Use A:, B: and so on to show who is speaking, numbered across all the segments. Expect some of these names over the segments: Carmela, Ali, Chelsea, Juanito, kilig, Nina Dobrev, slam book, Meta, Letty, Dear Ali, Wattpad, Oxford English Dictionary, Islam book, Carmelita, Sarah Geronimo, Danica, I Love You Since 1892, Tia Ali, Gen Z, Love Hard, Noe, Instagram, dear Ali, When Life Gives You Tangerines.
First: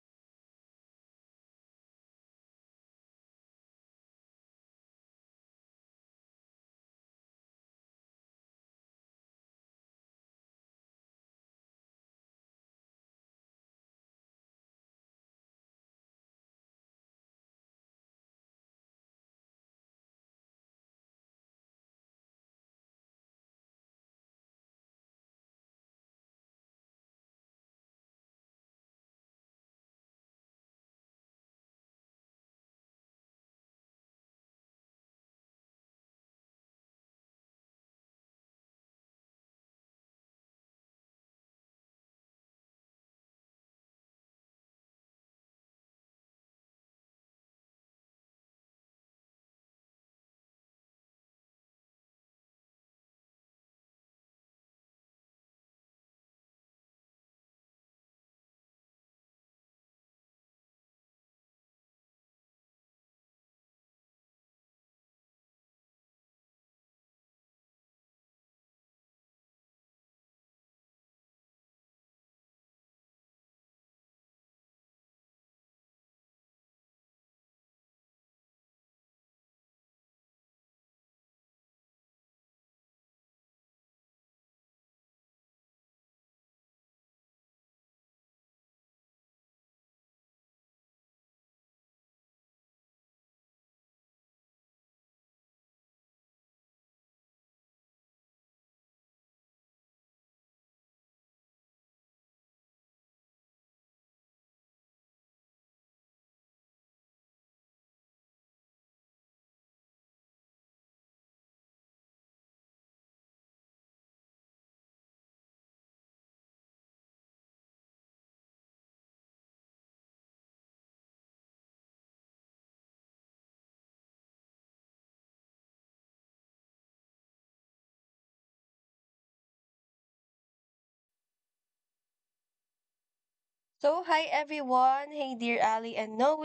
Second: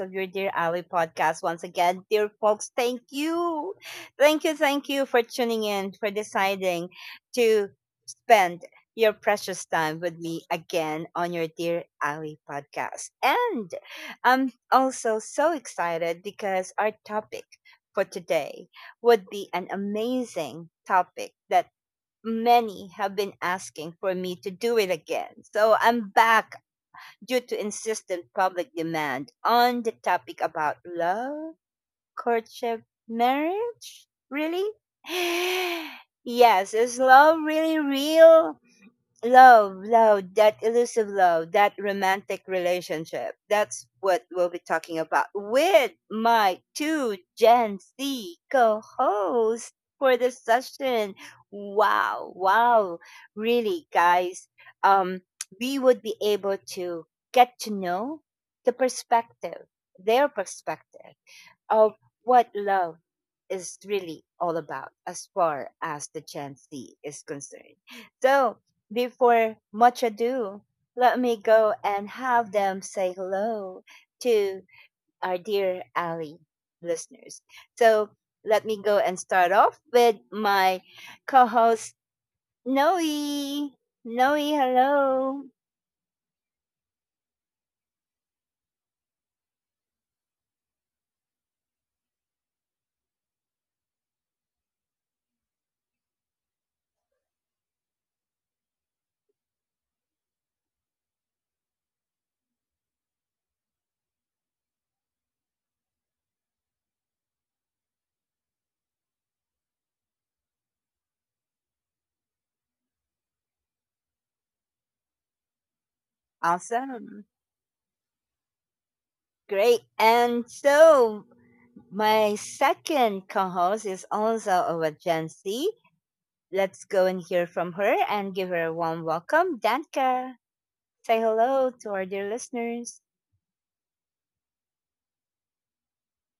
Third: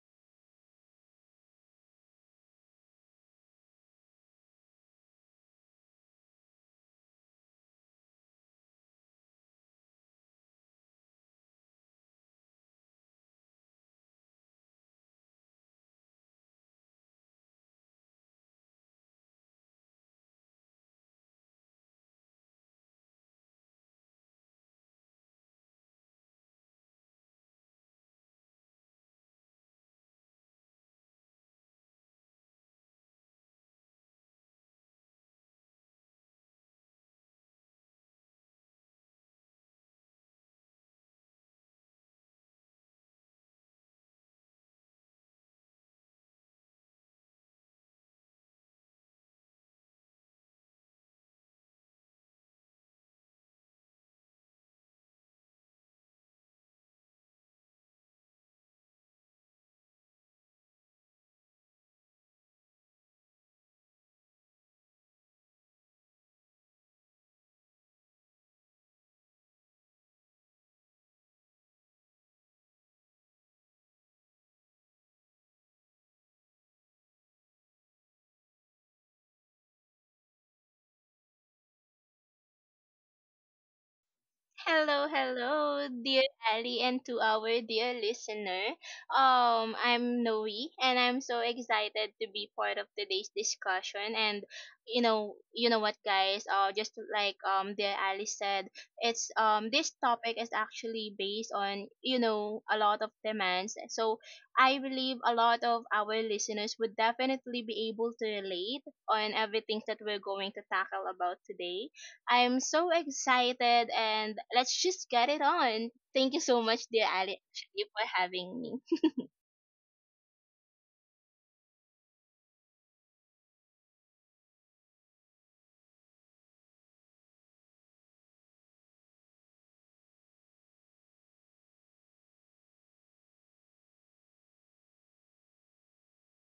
A: of your dear Ali podcast once again. Dear folks, thank you. Thank you for tuning in, for deciding to spend your precious time with me again on your dear Ali podcast. And I'm also so excited because our topic for today would be an amazing topic that many have been asking for me to do it again. So I'm back due to insistent public demand on the topic about love, courtship, marriage. Really? Yes, is love really real? Love, that elusive love, that romantic relationship. That's what we'll be talking about with my two Gen Z co hosts for this session. Wow. Really, guys, um, we would be able to get to know the perspective, their perspective of what love is really all about as far as the Gen Z is concerned. So, before much ado, let me go and have them say hello to our dear Ali listeners. So, let me go and start off with my co host, Noe. Noe,
B: Hello,
A: hello.
B: hello, dear Ali, and to our dear listener. I'm Noe, and I'm so excited to be part of today's discussion. And you know what, guys? Just like dear Ali said, it's this topic is actually based on a lot of demands. So I believe a lot of our listeners would definitely be able to relate on everything that we're going to tackle about today. I'm so excited and let's just get it on. Thank you so much, dear
A: Awesome.
B: Ali, actually, for having me.
A: Great. And so, my second co host is also a Gen Z. Let's go and hear from her and give her a warm welcome. Danka, say hello to our dear listeners.
C: So, hi everyone. Hey, dear Ali and Noe.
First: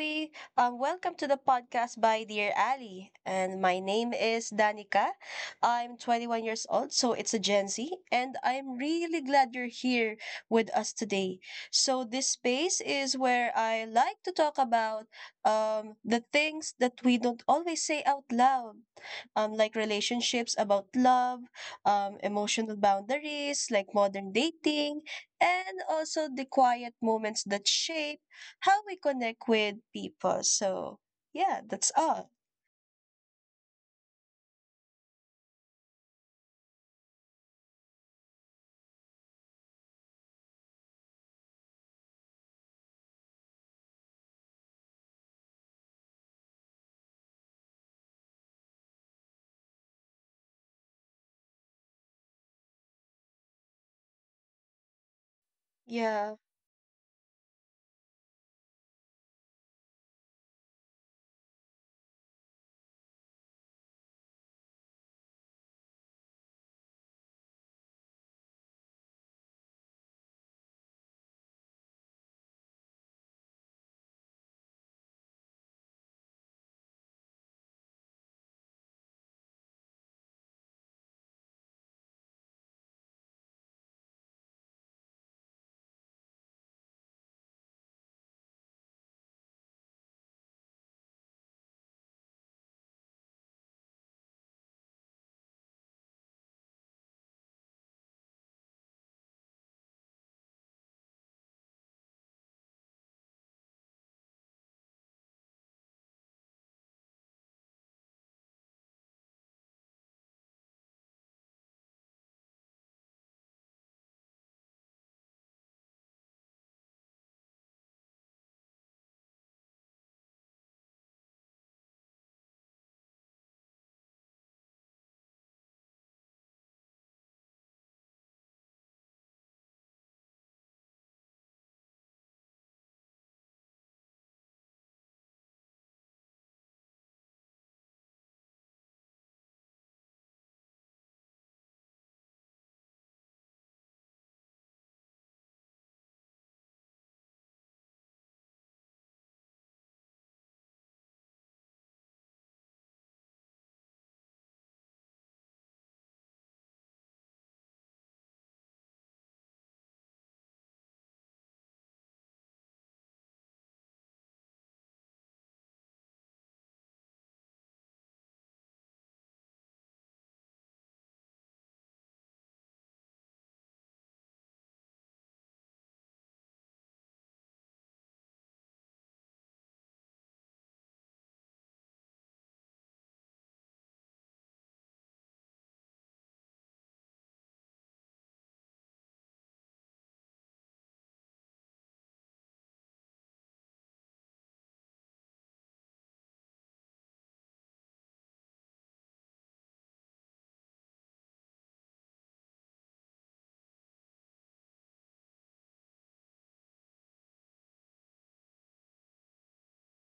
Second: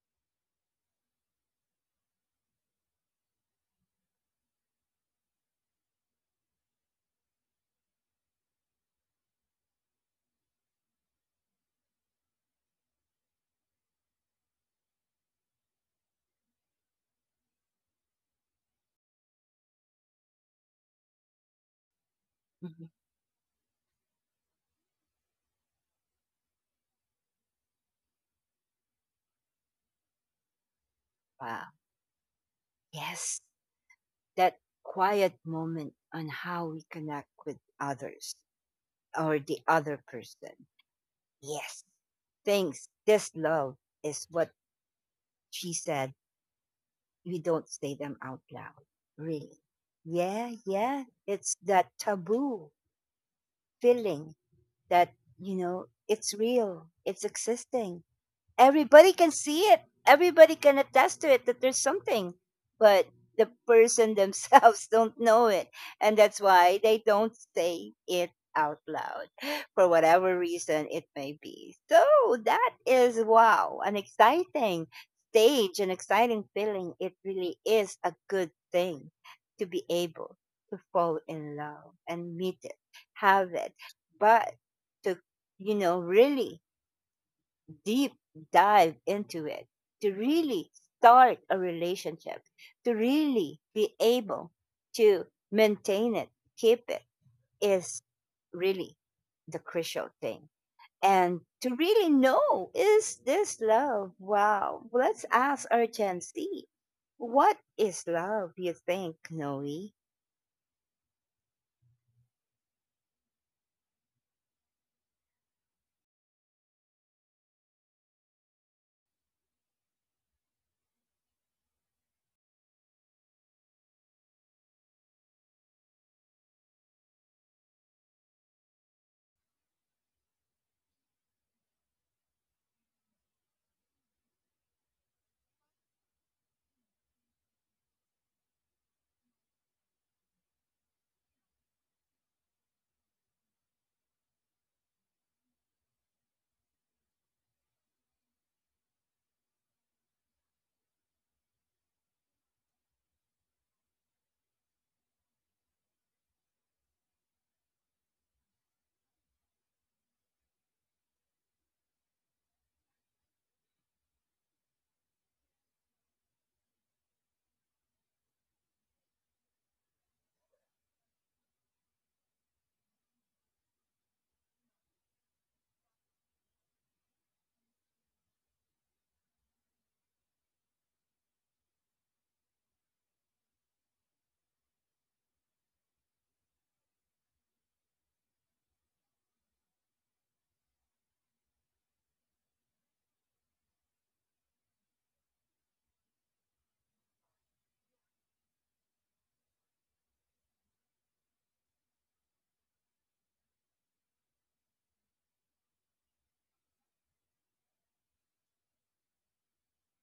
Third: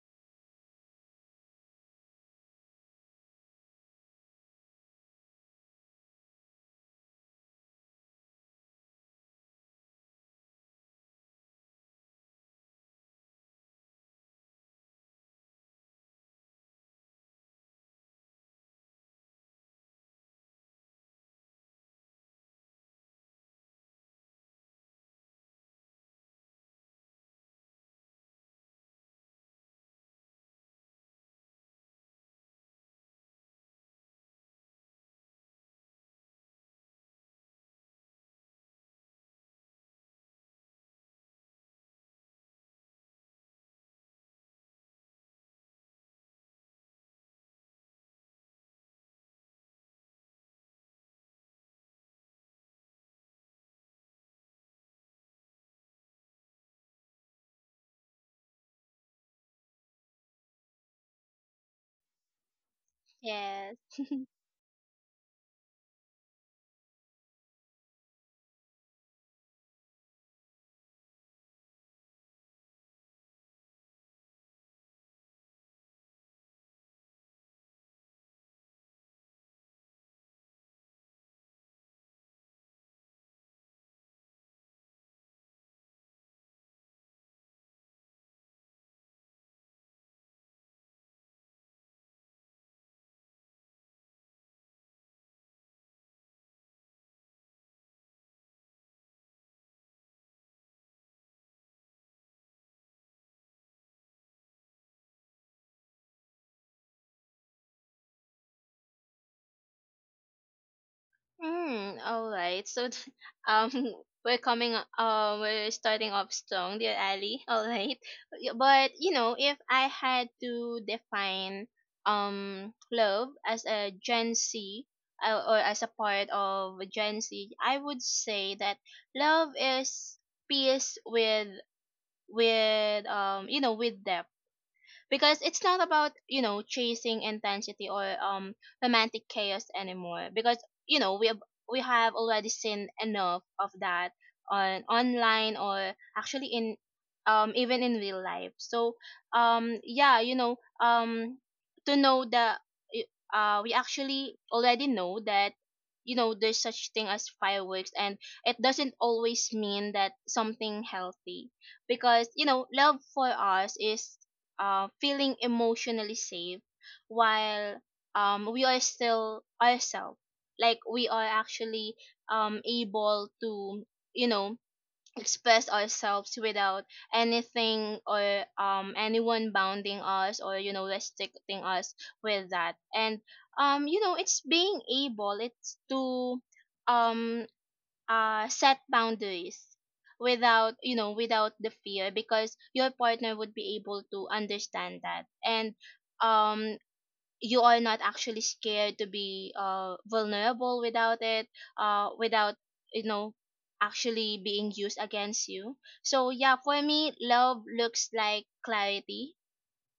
C: Welcome to the podcast by Dear Ali. And my name is Danica. I'm 21 years old, so it's a Gen Z. And I'm really glad you're here with us today. So, this space is where I like to talk about the things that we don't always say out loud, like relationships about love, emotional
A: Mhm.
C: boundaries, like modern dating, and also the quiet moments that shape how we connect with people. So, yeah,
A: Wow.
C: that's all.
A: Yes, that quiet moment on how we connect with others or the other person. Yes, things, this love is what she said. We don't say them out loud, really. Yeah, yeah, it's that taboo feeling that you know it's
C: Yeah.
A: real, it's existing, everybody can see it, everybody can attest to it, that there's something, but the
B: Yes.
A: person themselves don't know it, and that's why they don't say it out loud for whatever reason it may be. So that is, wow, an exciting stage, an exciting feeling. It really is a good thing to be able to fall in love and meet it, have it, but to, you know, really deep dive into it, to really start a relationship, to really be able to maintain it, keep it, is really the crucial thing. And to really know, is this love? Wow. Let's ask our Gen Z, what is love, you think, Noe?
B: Hmm. All right. So, um, we're coming. We're starting off strong, dear Ali. All right. But if I had to define love as a Gen Z, or as a part of Gen Z, I would say that love is peace with with them, because it's not about chasing intensity or romantic chaos anymore, because we have already seen enough of that on online, or actually in even in real life. So yeah, um to know that y- we actually already know that there's such thing as fireworks, and it doesn't always mean that something healthy, because love for us is feeling emotionally safe, while we are still ourselves, like we are actually able to you know express ourselves without anything or anyone bounding us, or restricting us with that. And it's being able it's to um set boundaries without without the fear, because your partner would be able to understand that. And um you are not actually scared to be vulnerable without it without you know actually being used against you. So yeah, for me, love looks like clarity,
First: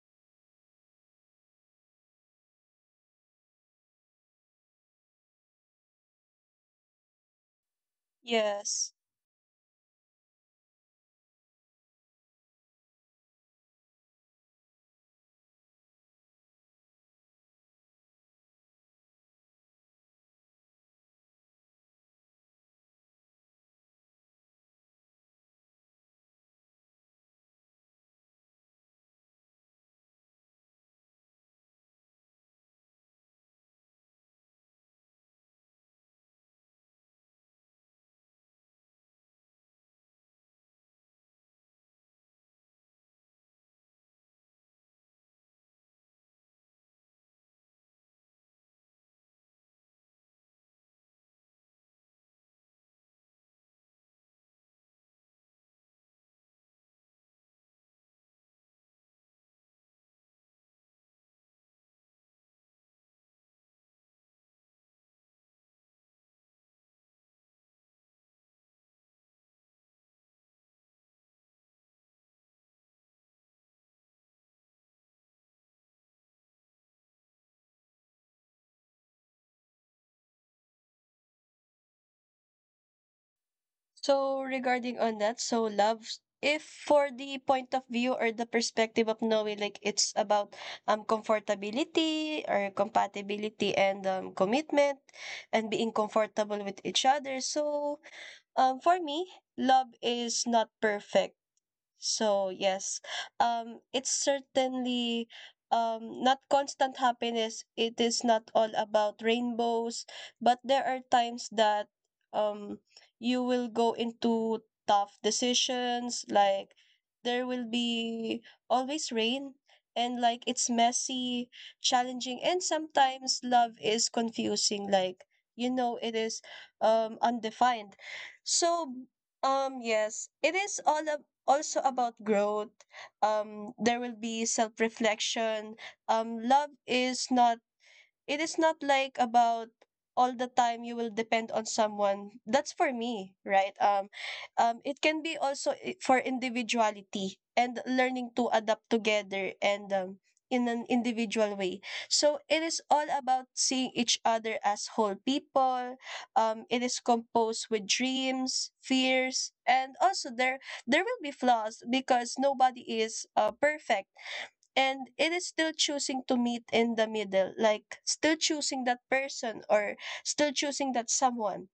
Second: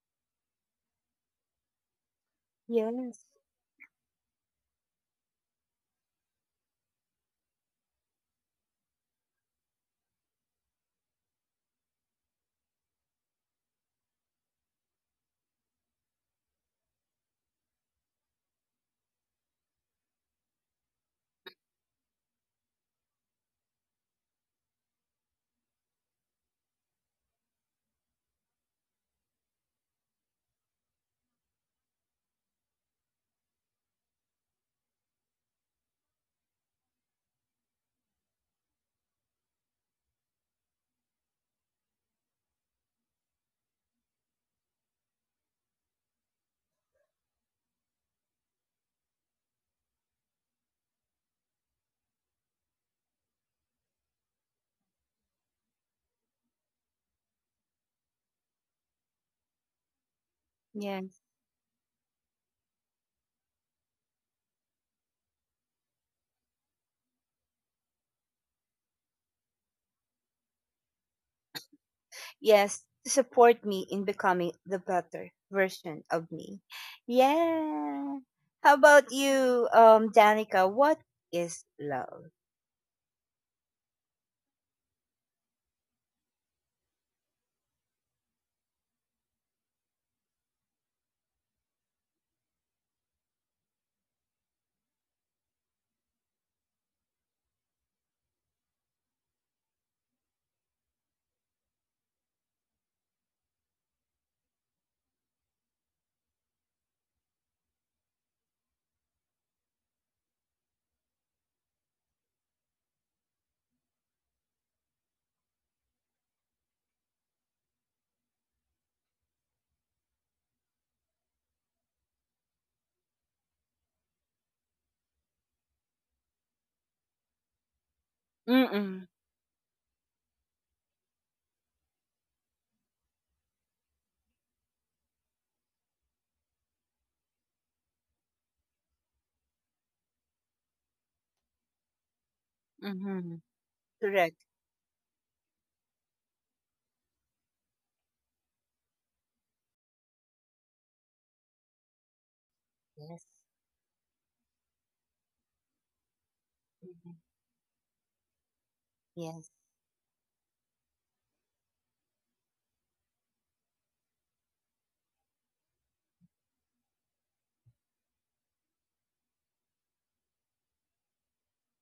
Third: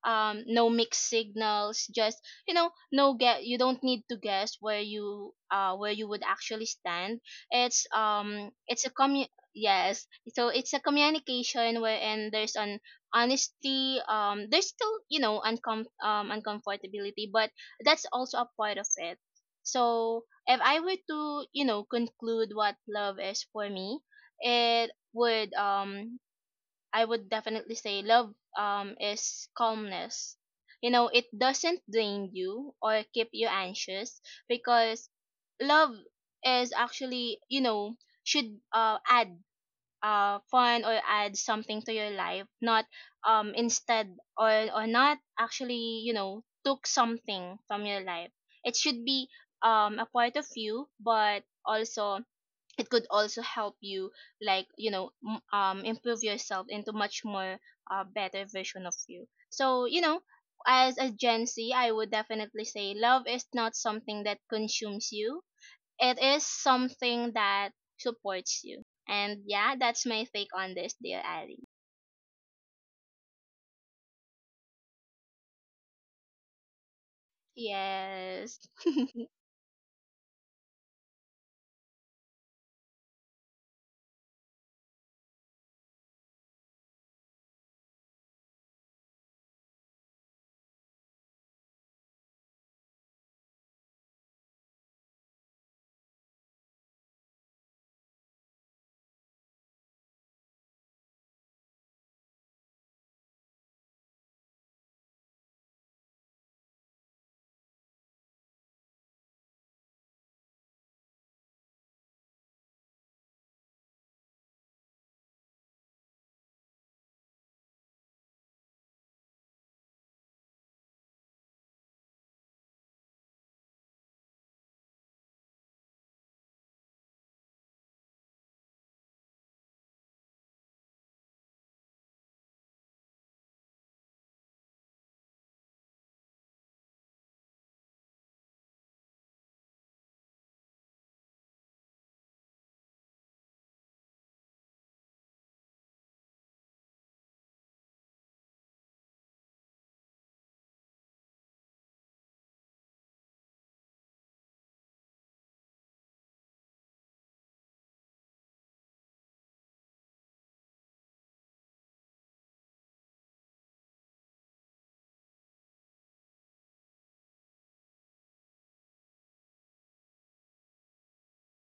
B: no mixed signals, just, no,
A: Yes.
B: get you don't need to guess where you, where you would actually stand. It's a
C: Yes.
B: commu Yes. So it's a communication, where and there's an honesty, there's still uncomfortability, but that's also a part of it. So if I were to, conclude what love is for me, it would I would definitely say love is calmness. You know, it doesn't drain you or keep you anxious, because love is actually, you know, should add fun, or add something to your life, not instead, or not actually, took something from your life. It should be a part of you, but also it could also help you, like improve yourself into much more better version of you. So as
A: Yeah.
B: a Gen Z, I would definitely say love is not something that consumes you. It is something that supports you. And yeah, that's my take on this, dear Ali.
A: Yes, to support me in becoming the better version of me. Yeah.
B: Yes.
A: How about you, Danica? What is love?
C: So regarding on that, so love, if for the point of view or the perspective of knowing, like it's about comfortability or compatibility and commitment and being comfortable with each other. So for me, love is not perfect. So yes, it's certainly not constant happiness. It is not all about rainbows, but there are times that um, you will go into tough decisions. Like there will be always rain, and like it's messy, challenging, and sometimes love is confusing. Like you know, it is undefined.
A: Mm-mm.
C: So yes, it is also about growth. There will be self reflection. Love is not, it is not like about all the time you will depend on someone. That's for
A: Mm-hmm.
C: me, right?
A: Correct.
C: It can be also for individuality and learning to adapt together and, in an individual way. So it is all
A: Yes.
C: about seeing each other as whole people. It is
A: Mhm.
C: composed with dreams,
A: Yes.
C: fears, and also there will be flaws because nobody is perfect, and it is still choosing to meet in the middle, like still choosing that person or still choosing that someone.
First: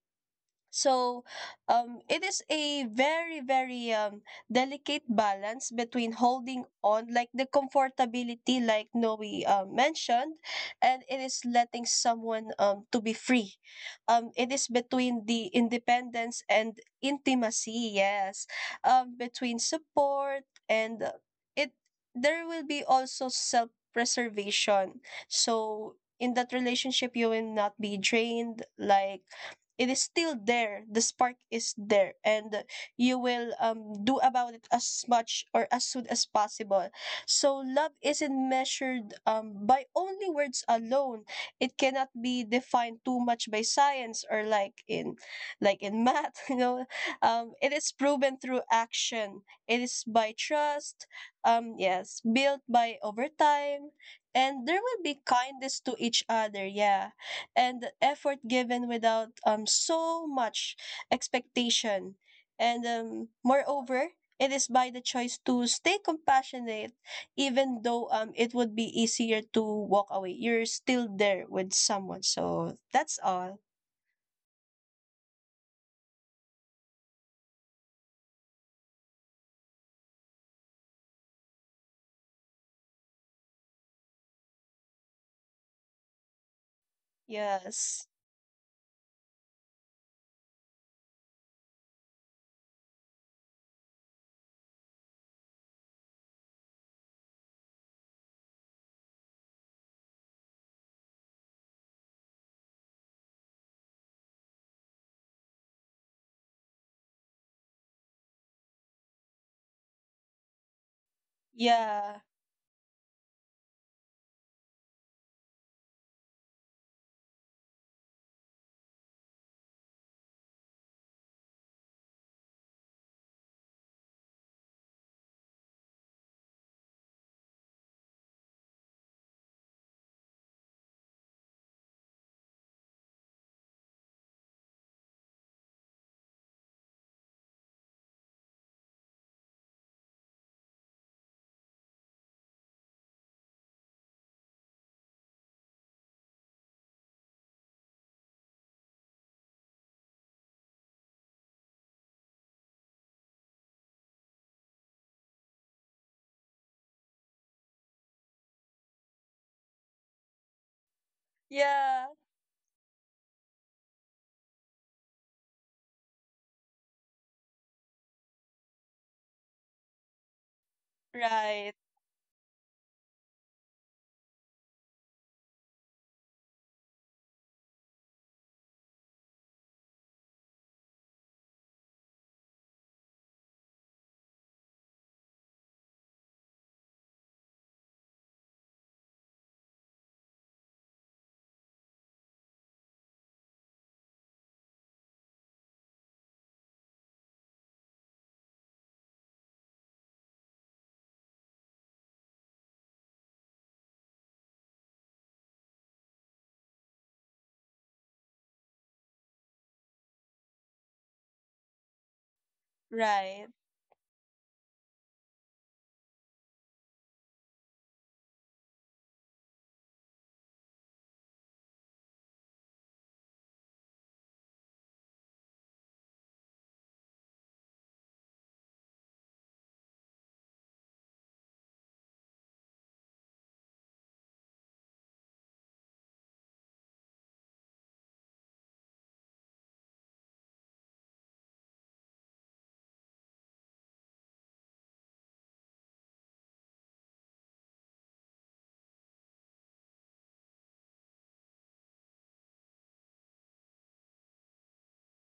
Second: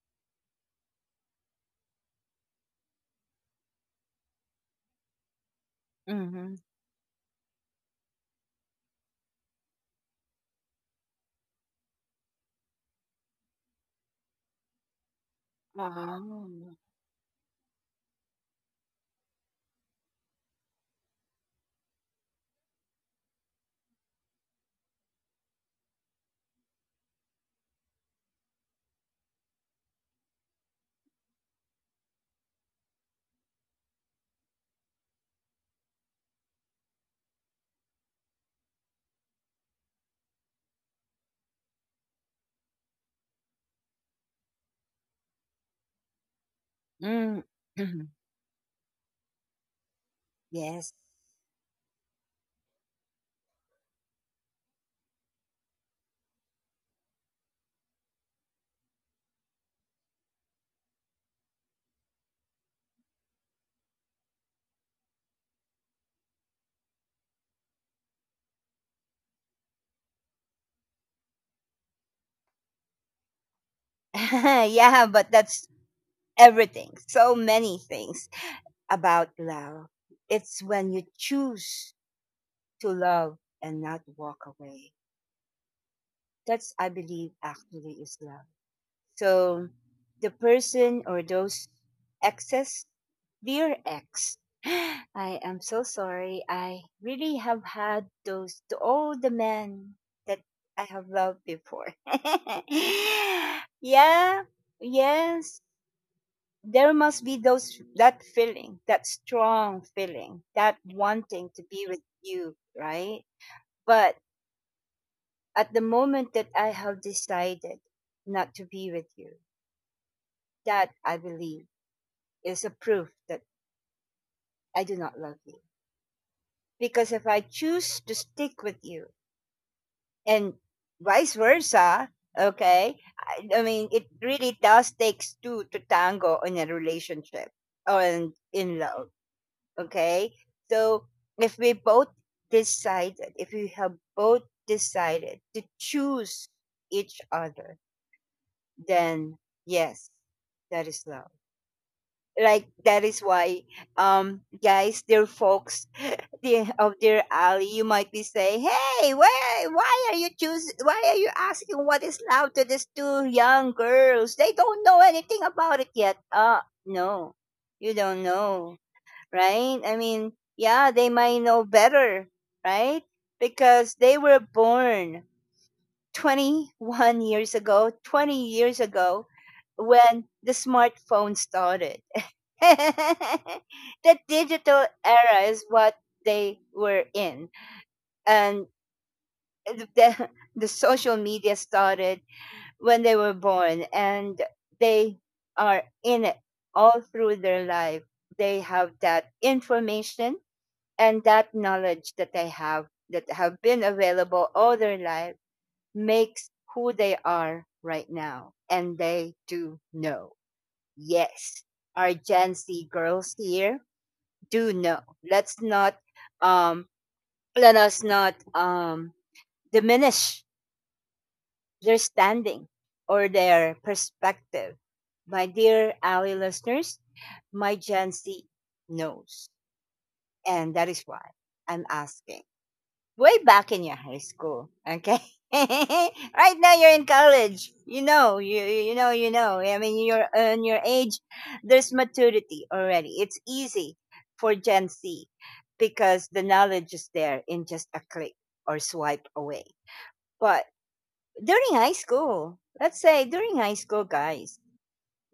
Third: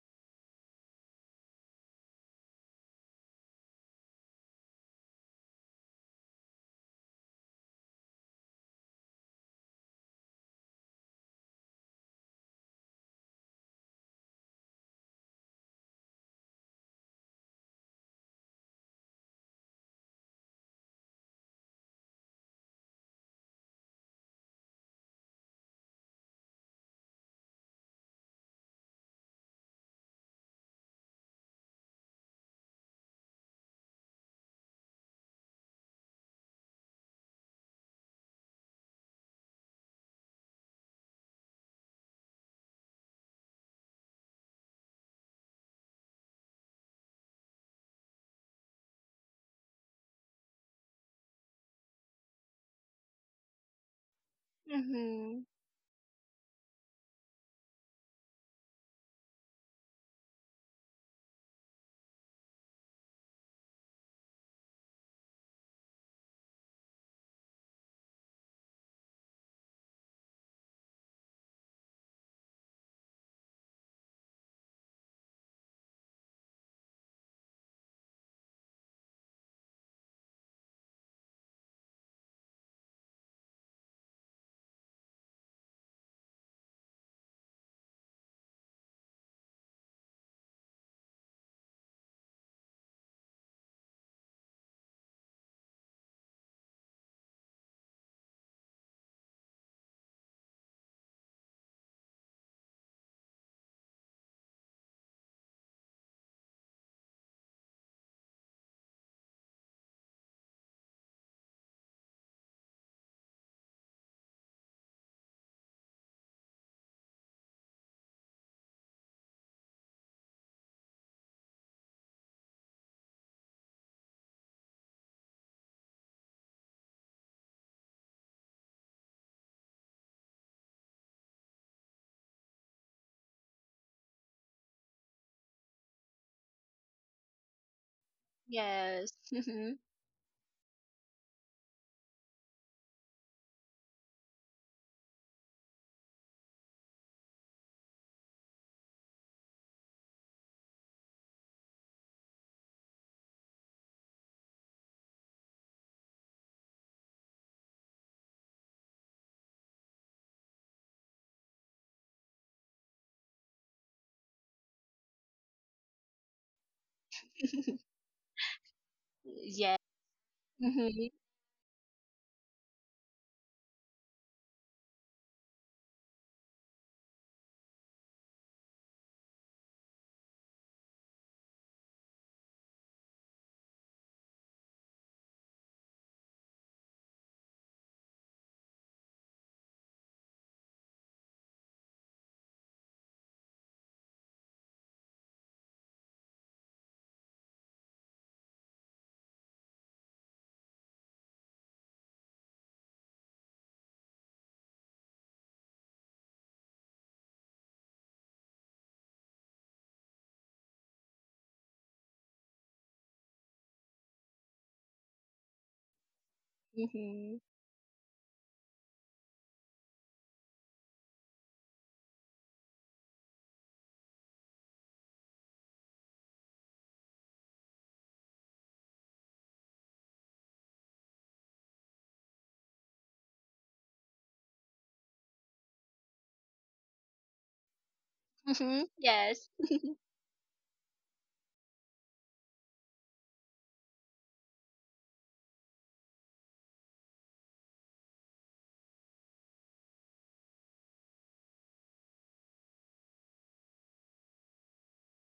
C: So, it is a very, very delicate balance between
A: Mm-hmm.
C: holding on, like the comfortability, like Noe mentioned, and it is letting someone to be free. It is between the independence
A: Wow.
C: and intimacy, yes, between support and it. There will be also self preservation. So, in that relationship, you will not be drained, like it is still there, the spark is there, and you will do about it as much or as soon as possible. So love isn't measured by only words alone. It cannot be defined too much by science or like in math you know,
A: Mm.
C: it is
A: Mhm.
C: proven through action, it is by
A: Yes.
C: trust, yes, built by over time, and there will be
B: Hmm.
C: kindness to each other. Yeah. And the effort given without so much expectation. And moreover, it is by the choice to stay compassionate, even though it would be easier to walk away. You're still there with someone. So that's all.
A: Yeah, but that's everything. So many things about love. It's when you choose to love and not walk away. That's, I believe, actually
C: Yes.
A: is love. So the person or those exes, dear ex, I am so sorry. I really have had those to all the men that I have loved before. Yeah, yes. There must be those that feeling, that strong feeling, that wanting to be with
C: Yeah.
A: you, right? But at the moment that I have decided not to be with you, that I believe is a proof that I do not love you. Because if I choose to stick with you and vice versa, okay, I mean, it really does takes two to tango in a relationship or in love,
B: Yes. Hmm.
A: okay? So if we both decided, if we have both decided to choose each other, then yes, that is love. Like that is why, guys, dear folks, the of dear Ali, you might be saying, "Hey, why are you choose? Why are you asking what
C: Yeah.
A: is love to these two young girls? They don't know anything about it yet." Uh, no, you don't know,
B: Yes.
A: right? I mean, yeah, they
B: Hmm.
A: might know
C: Right.
A: better, right? Because they were born 21 years ago, 20 years ago, when the smartphone started. The digital era is what they were in. And the, the, social media started when they were born, and they are in it all through their life. They have that information and that knowledge that they have, that have been available all their life, makes who they are right now. And they do know. Yes, our Gen Z girls
C: Right.
A: here do know. Let's not, um, Let us not, diminish their standing or their perspective. My dear Ally listeners, my Gen Z knows. And that is why I'm asking. Way back in your high school. Okay. Right now you're in college. You know, you
B: Hmm.
A: you know, you
B: Yes.
A: know. I mean, you're on your age. There's maturity already. It's easy for Gen Z because the knowledge is there in just a click or swipe away. But during high school, let's say during high school, guys,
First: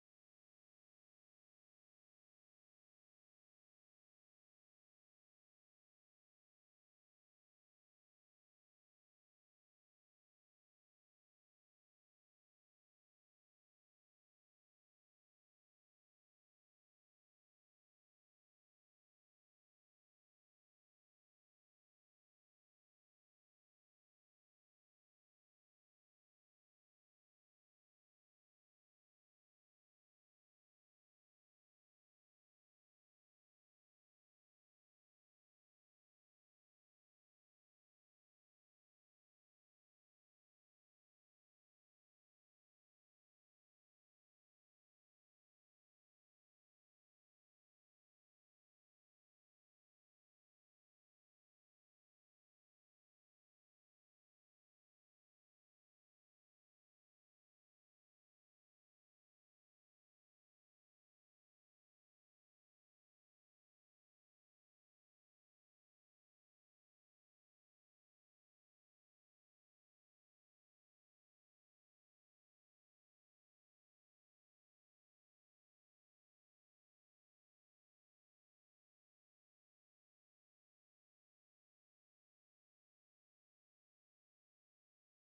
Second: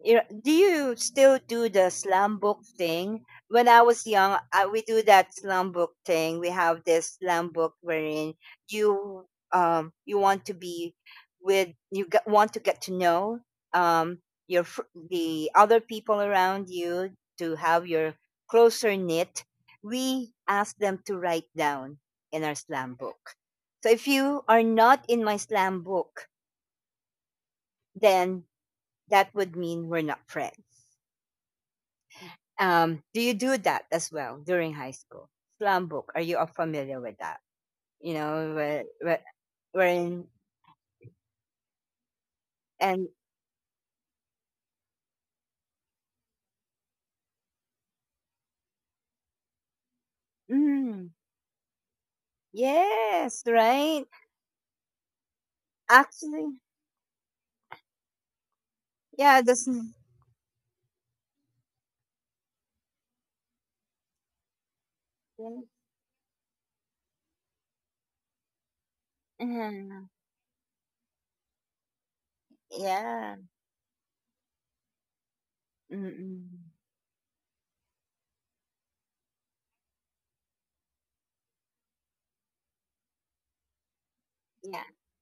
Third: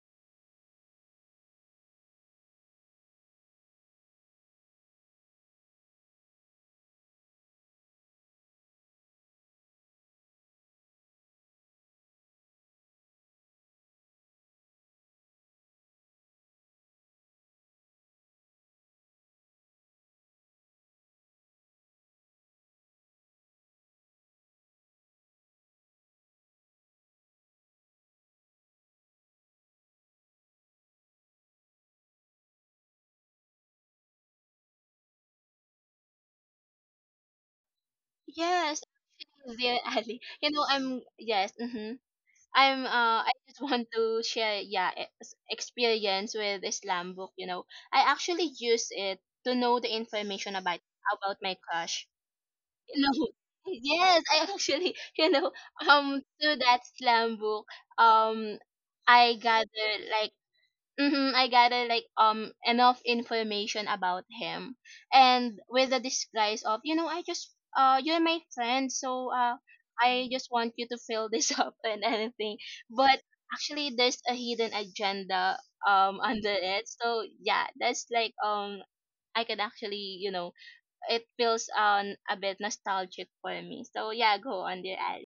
A: you know, do you still do the slam book thing? When I was young, I, we do that slam book thing. We have this slam book wherein you you want to be with you get, want to get to know um your fr- the other people around you to have your closer knit. We ask them to write down in our slam book. So if you are not in my slam book, then that would mean we're not friends. Do you do that as well during high school? Slam book. Are you all familiar with that? You know,
B: Yes. Yeah, Ali.
A: wherein
B: I'm yes, mm-hmm. I'm
A: and
B: uh I just want to share, yeah, experience with Islam book, you know. I actually use it to know the information
A: mm,
B: about my crush. You know,
A: yes, right.
B: yes, I actually, through
A: Actually,
B: that Islam book, um I
A: yeah, that's
B: gathered like I gather like enough information about him, and
A: mm,
B: with the disguise of I just you're my friend, so I just want you to fill this up and anything. But
A: yeah,
B: actually, there's a hidden agenda under
A: mm-mm.
B: it. So yeah, that's like I can actually you know it feels a bit nostalgic for me. So yeah, go on,
A: yeah,
B: dear Ali.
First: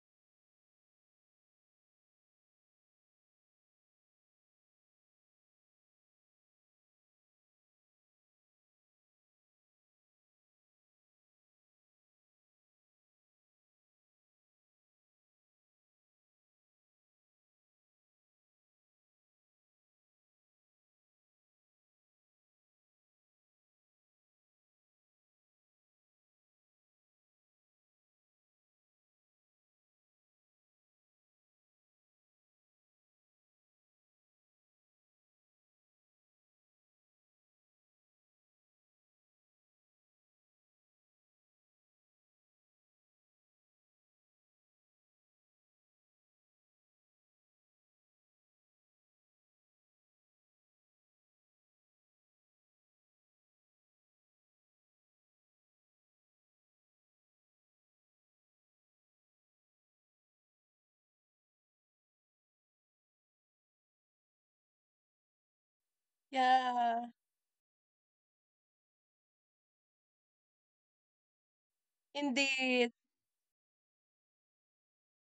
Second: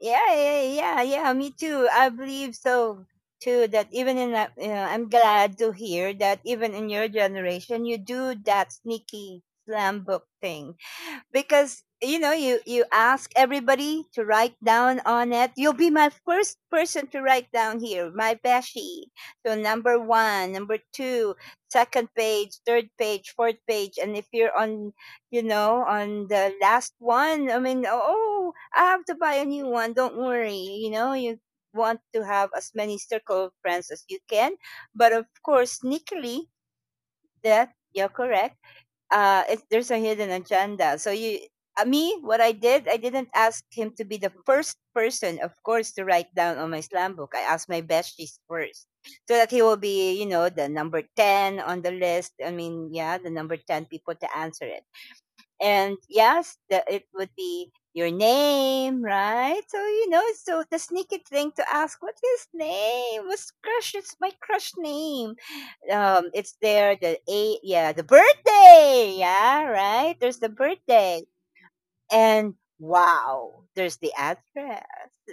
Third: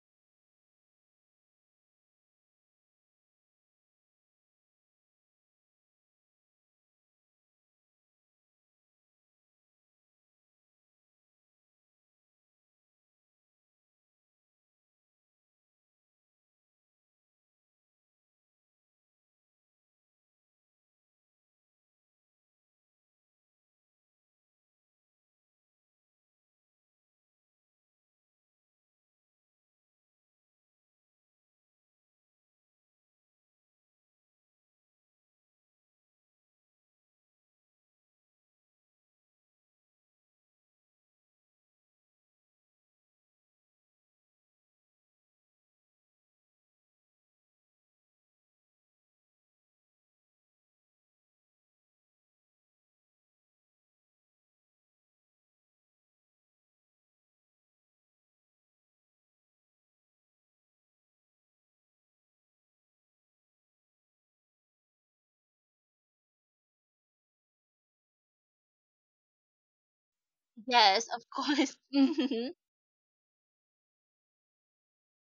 A: yeah, yeah. Me too. I believe so too. That even in that, you know, I'm glad to hear that even in your generation, you do that sneaky slam book thing because you know you ask everybody to write down on it. You'll be my first person to write down here, my beshi. So number one, number two, second page, third page, fourth page, and if you're on, you know, on the last one, I mean, oh, I have to buy a new one. Don't worry, you know, you want to have as many circle of friends as you can, but of course, sneakily, that you're correct, it, there's a hidden agenda. So you, me, what I did, I didn't ask him to be the first person, of course, to write down on my slam book. I asked my besties first, so that he will be, you know, the number 10 on the list. I mean, yeah, the number 10 people to answer it. And yes, the, it would be your name, right? So, you know, so the sneaky thing to ask what is his name, what's crush, it's my crush name, it's there.
C: Yeah.
A: The, a, yeah, the birthday, yeah, right, there's the
B: Yes,
A: birthday,
B: of course.
A: and
B: Mhm.
C: Indeed.
A: wow, there's the address,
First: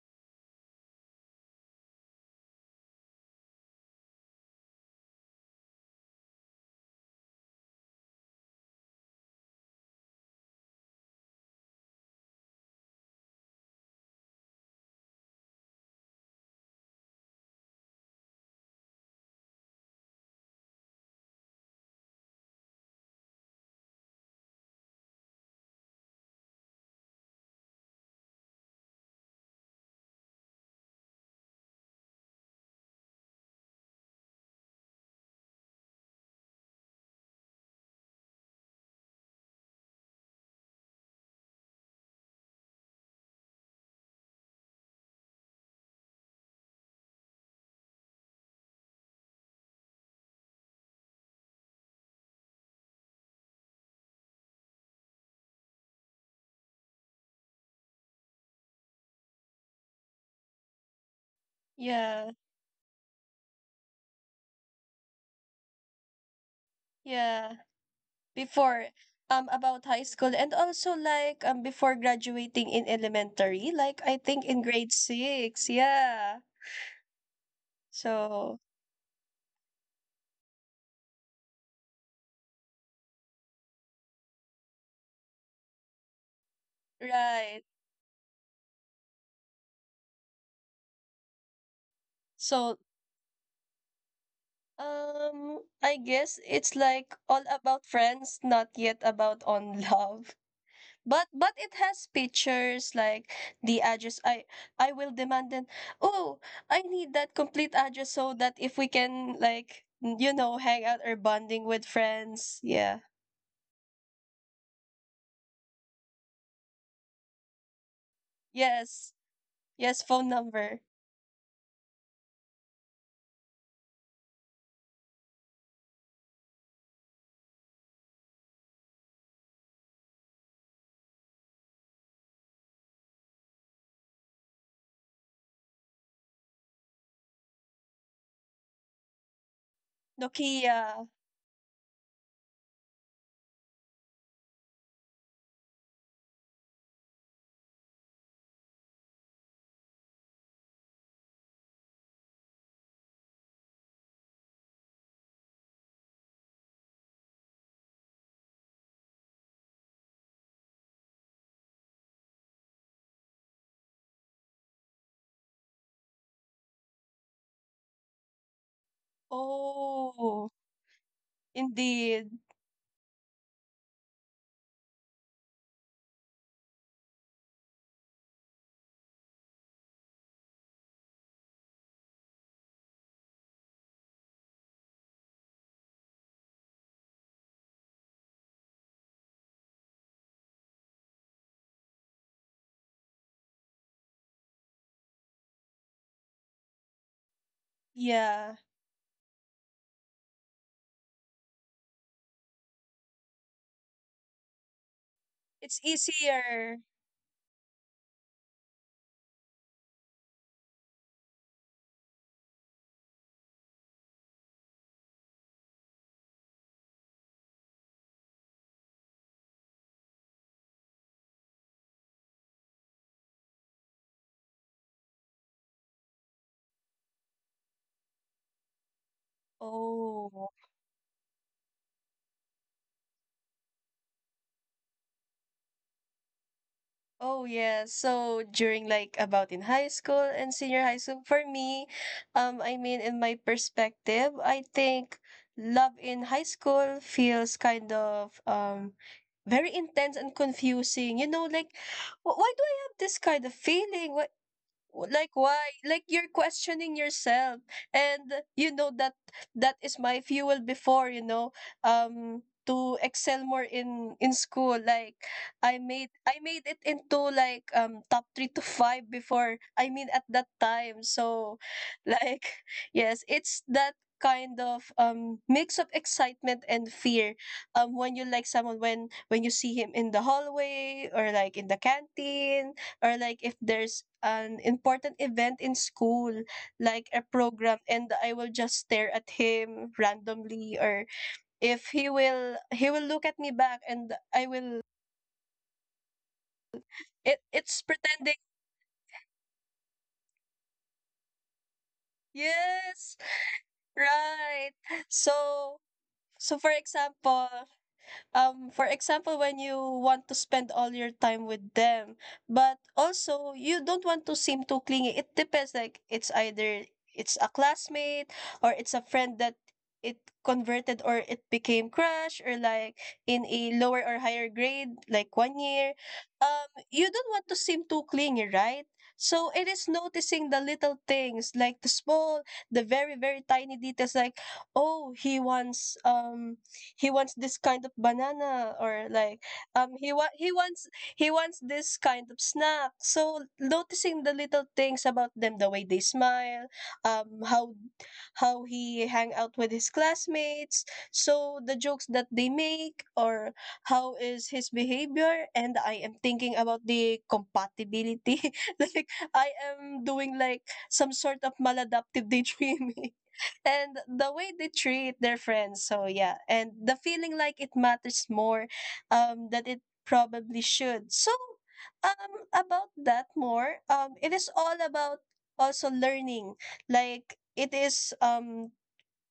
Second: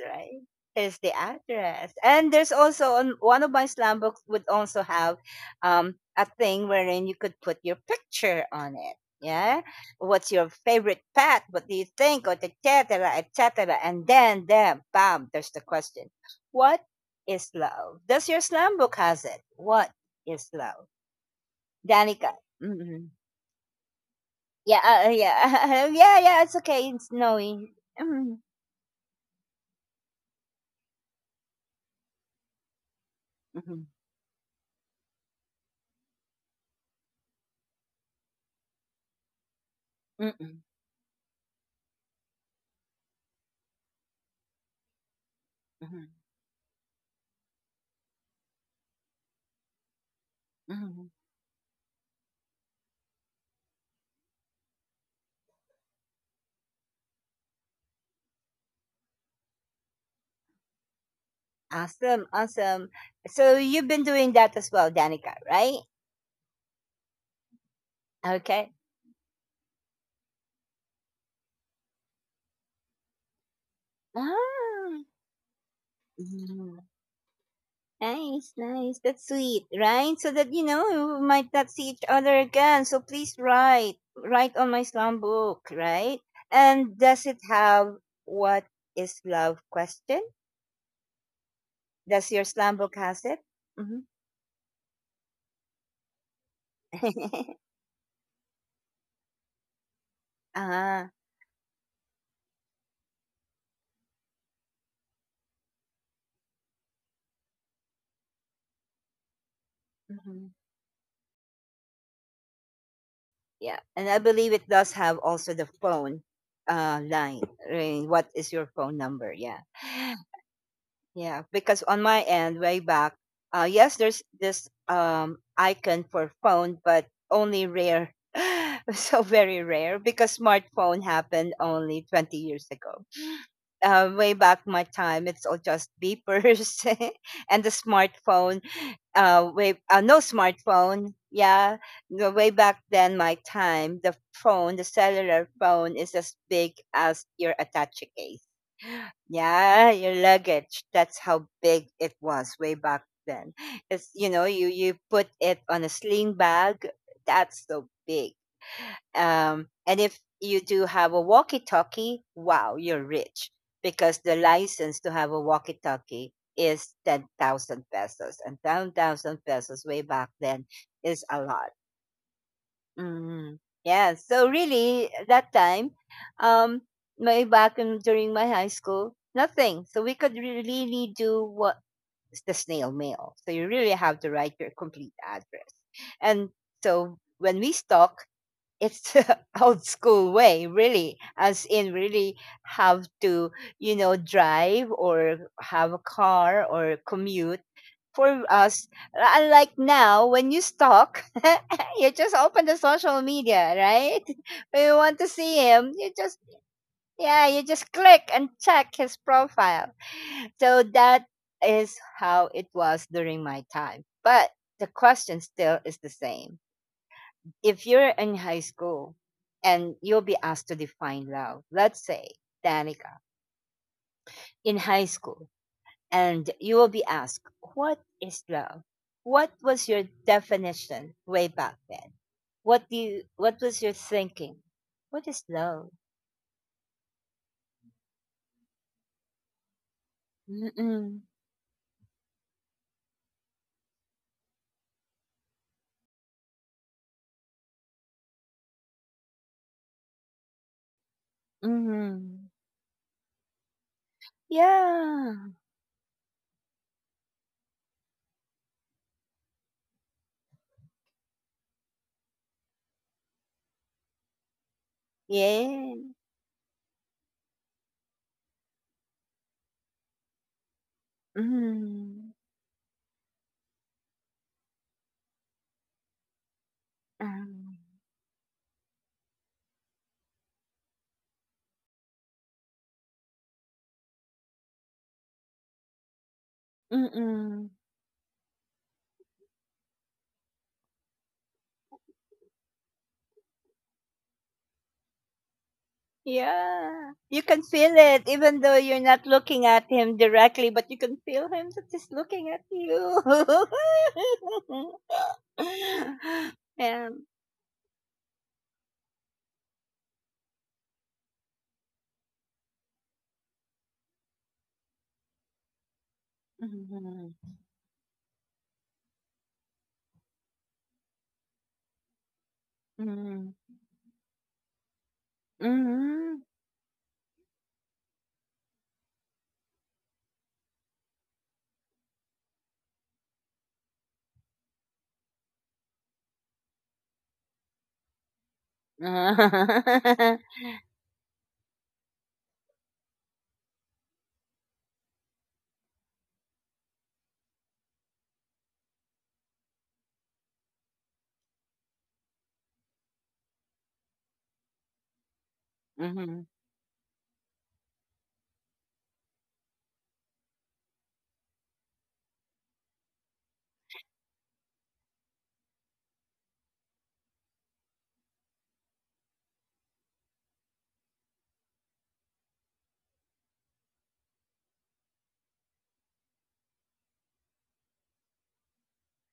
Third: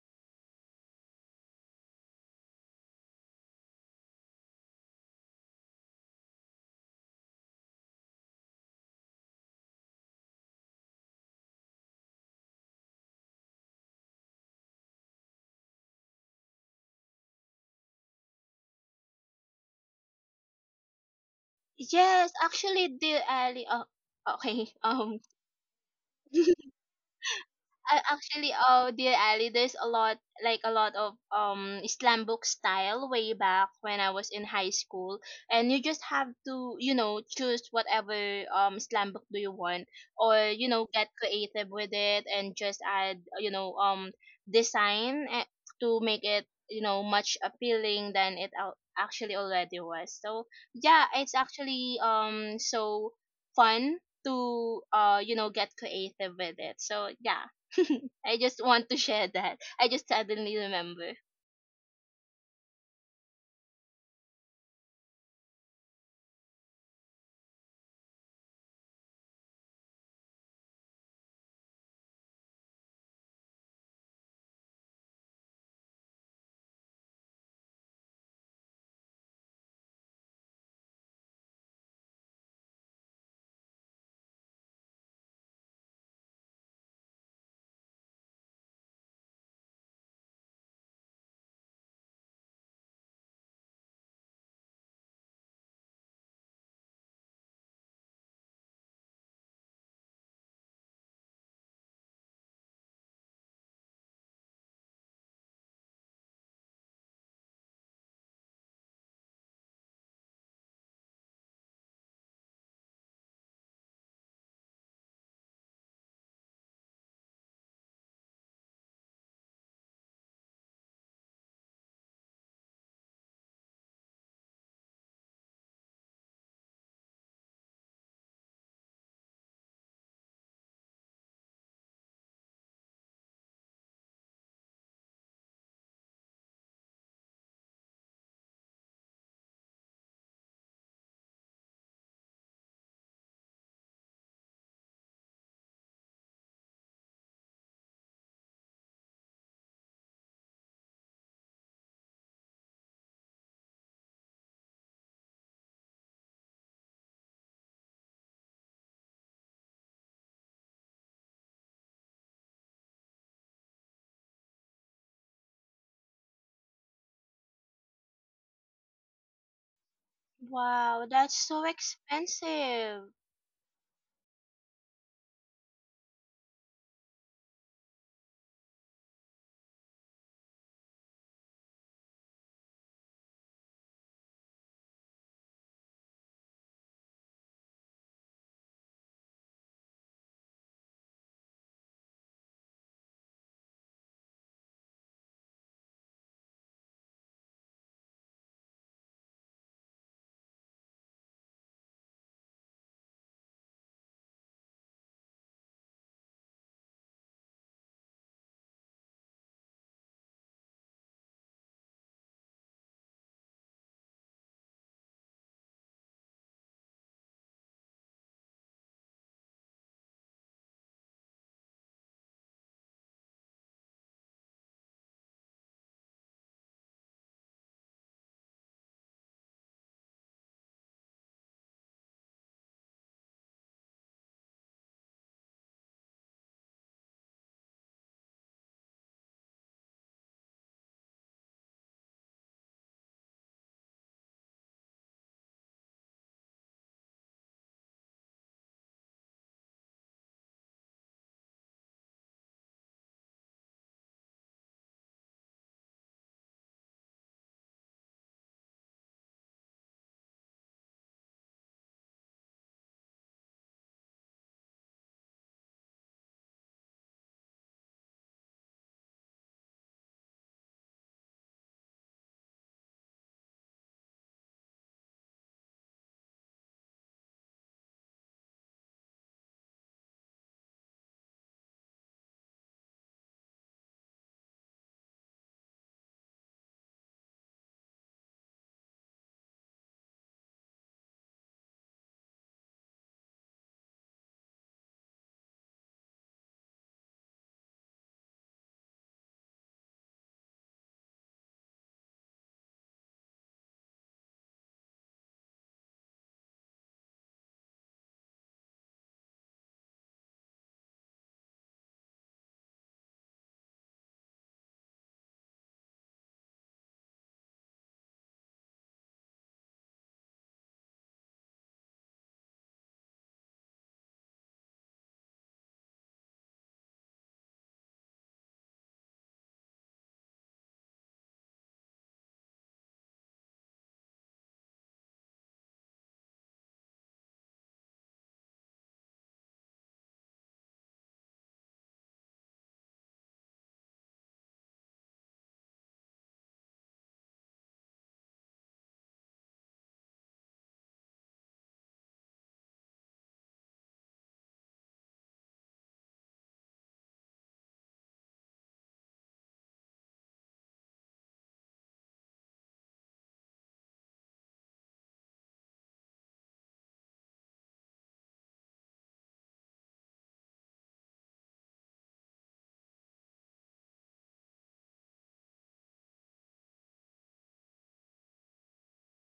A: right, there's the address. And there's also on one of my slam books would also have a thing wherein you could put your picture on it, yeah, what's your favorite pet, what do you think, or et cetera, et cetera. And then there, bam, there's the question, what is love? Does your slam book has it? What is love, Danica?
B: Yes, actually,
A: Mm-mm.
B: dear Ali. Okay.
A: Yeah, yeah, yeah, yeah. It's okay. It's snowy.
B: I
A: Mm-hmm.
B: actually, oh dear Ali, there's a lot, like a lot of slam book style way back
A: Mm-hmm.
B: when I was in high school, and you just have to, choose whatever slam book do you want, or
A: Mm-hmm.
B: get creative with it, and just add, design, to
A: Mm-hmm.
B: make it, you know, much appealing than it actually already was. So
A: Mm-hmm.
B: yeah, it's actually so fun to get creative with it, so yeah. I just want to share that. I just suddenly remember.
A: Awesome,
C: Yeah.
A: awesome. So you've been doing that as well, Danica, right?
C: Yeah.
A: Okay.
C: Before about high school and also like before graduating in elementary, like I think in grade
A: Ah,
C: 6. Yeah.
A: mhm. nice,
C: So
A: nice. That's sweet, right? So that you know we might not see each other again. So please write on my slam book, right? And does it
C: right.
A: have what is love question? Does your slam
C: So
A: book has it? Mm-hmm.
C: I guess it's like all about friends, not yet about on love,
A: Ah,
C: but it has pictures like the address. I will demand then. Oh, I need that complete address so that if we can like you
A: hmm,
C: know, hang out or bonding with friends. Yeah.
A: yeah. And I believe it does have also the phone line. Right? What is your phone
C: Yes.
A: number? Yeah.
C: Yes, phone number.
A: Yeah. Because on my end, way back, yes, there's this icon for phone, but only rare. So very rare because smartphone happened only 20 years ago. Way back my time, it's all just beepers, and the smartphone, no
C: Nokia.
A: smartphone. Yeah, the way back then, my time, the phone, the cellular phone, is as big as your attache case. Yeah, your luggage. That's how big it was way back then. It's, you know, you put it on a sling bag. That's so big, and if you do have a walkie talkie, wow, you're rich because the license to have a walkie talkie is 10,000 pesos. And 10,000 pesos way back
C: Oh,
A: then
B: Wow,
A: is
B: that's
A: a
B: so
A: lot.
C: indeed.
B: expensive.
A: Mhm. Yeah. So, really, that time, um, my back in, during my high school, nothing. So, we could re- really do what, the snail mail. So, you really have to write your complete address. And so, when we stalk, it's old school way, really, as in really have to, you know, drive or have a car or commute. For
C: Yeah.
A: us, unlike now, when you stalk, you just open the social media, right? When you want to see
C: It's
A: him, you just,
C: easier.
A: yeah, you just click and check his profile. So that is how it was during my time. But the question still is the same if you're in high school and you'll be asked to define love, let's say, Danica, in high school, and you will be asked, what is love? What was your
C: Oh.
A: definition way back then? What was your thinking? What is love?
C: Oh, yeah. So during like about in high school and senior high school,
A: Mm-mm.
C: for me, I mean, in my perspective, I think love in high school feels kind of very intense and confusing. You know, like,
A: Mm-mm.
C: Why do I have this kind of feeling? Why, like
A: Yeah.
C: why," like you're questioning yourself, and you know that that is my fuel before, you know, to excel more in school, like i
A: Yeah.
C: made i made it into like top 3 to 5 before, I mean at that time.
A: Mm
C: So
A: Hmm.
C: like yes, it's that kind of mix of excitement and fear,
A: Um,
C: when you like someone, when you see him in the hallway or like in the canteen, or like if there's an important event in school, like a
A: Mm-mm.
C: program, and I will just stare at him randomly, or if he will look at me back, and I will,
A: Yeah.
C: it
A: You can
C: it's
A: feel it
C: pretending.
A: even though you're not looking at him directly, but you can feel him that he's looking at you.
C: Yes, right. So, so for
A: Yeah.
C: example, for example, when you want to spend all your time with them, but also you don't want to seem too clingy. It depends, like it's either
A: Mhm.
C: it's a classmate, or it's a friend that it converted or it became crush, or like in a lower or higher grade, like one
A: Mhm.
C: year,
A: Mhm.
C: you don't want to seem too clingy, right? So it is noticing the little things, like the small, the very very tiny details, like, oh, he wants um, this kind of banana, or like, um he wa- he wants he wants this kind of snack. So noticing the little things about them, the way they smile, um how how he hang out with his classmates, so the jokes that they make, or how is his behavior, and I am
A: Mhm.
C: thinking about the compatibility like I am doing like some sort of maladaptive daydreaming, and the way they treat their friends. So yeah, and the feeling like it matters more that it probably should. So about that more, it is all about also learning. Like it is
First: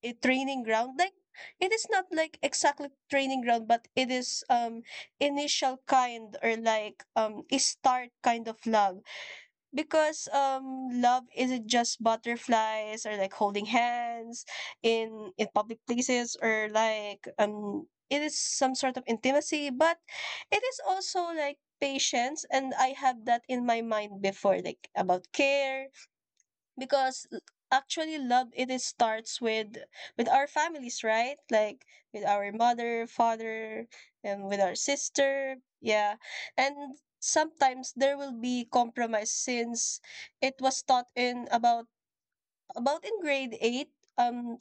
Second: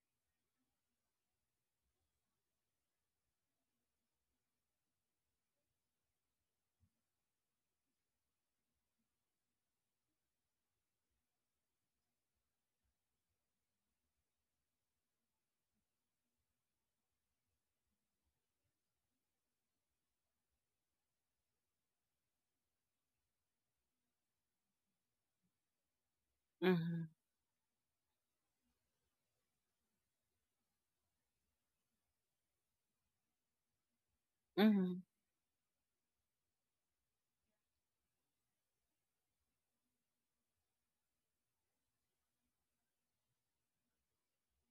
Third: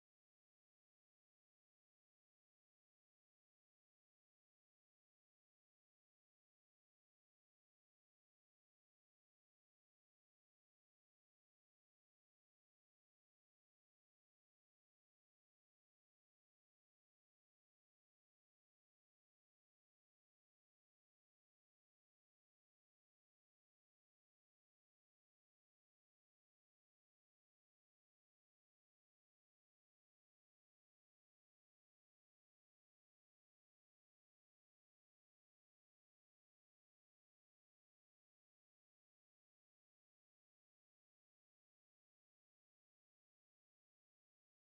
C: a training ground. Like it is not like exactly training ground, but it is initial kind, or like a start kind of love, because love isn't just butterflies or like holding hands in public places, or like it is some sort of intimacy, but it is also like patience, and I have that in my mind before, like about care,
A: Mhm.
C: because actually love, it is starts with our families, right? Like with our mother, father, and with our
A: Mhm.
C: sister. Yeah. And sometimes there will be compromise, since it was taught in about in grade 8, um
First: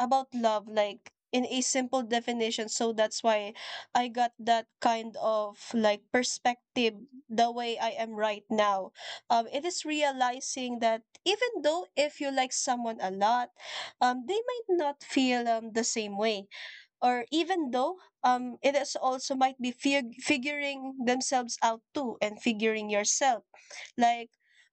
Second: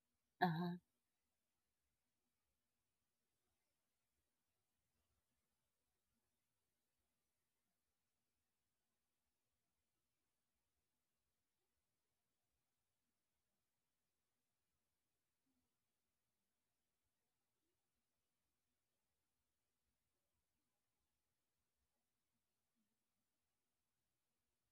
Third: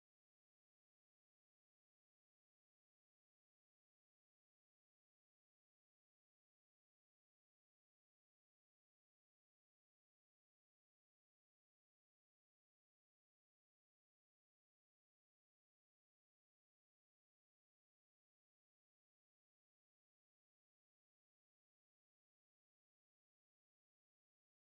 C: about love
A: Uh-huh.
C: like in a simple definition, so that's why I got that kind of like perspective, the way I am right now. Um, it is realizing that even though if you like someone a lot, they might not feel the same way, or even though it is also might be figuring themselves out too, and figuring yourself, like,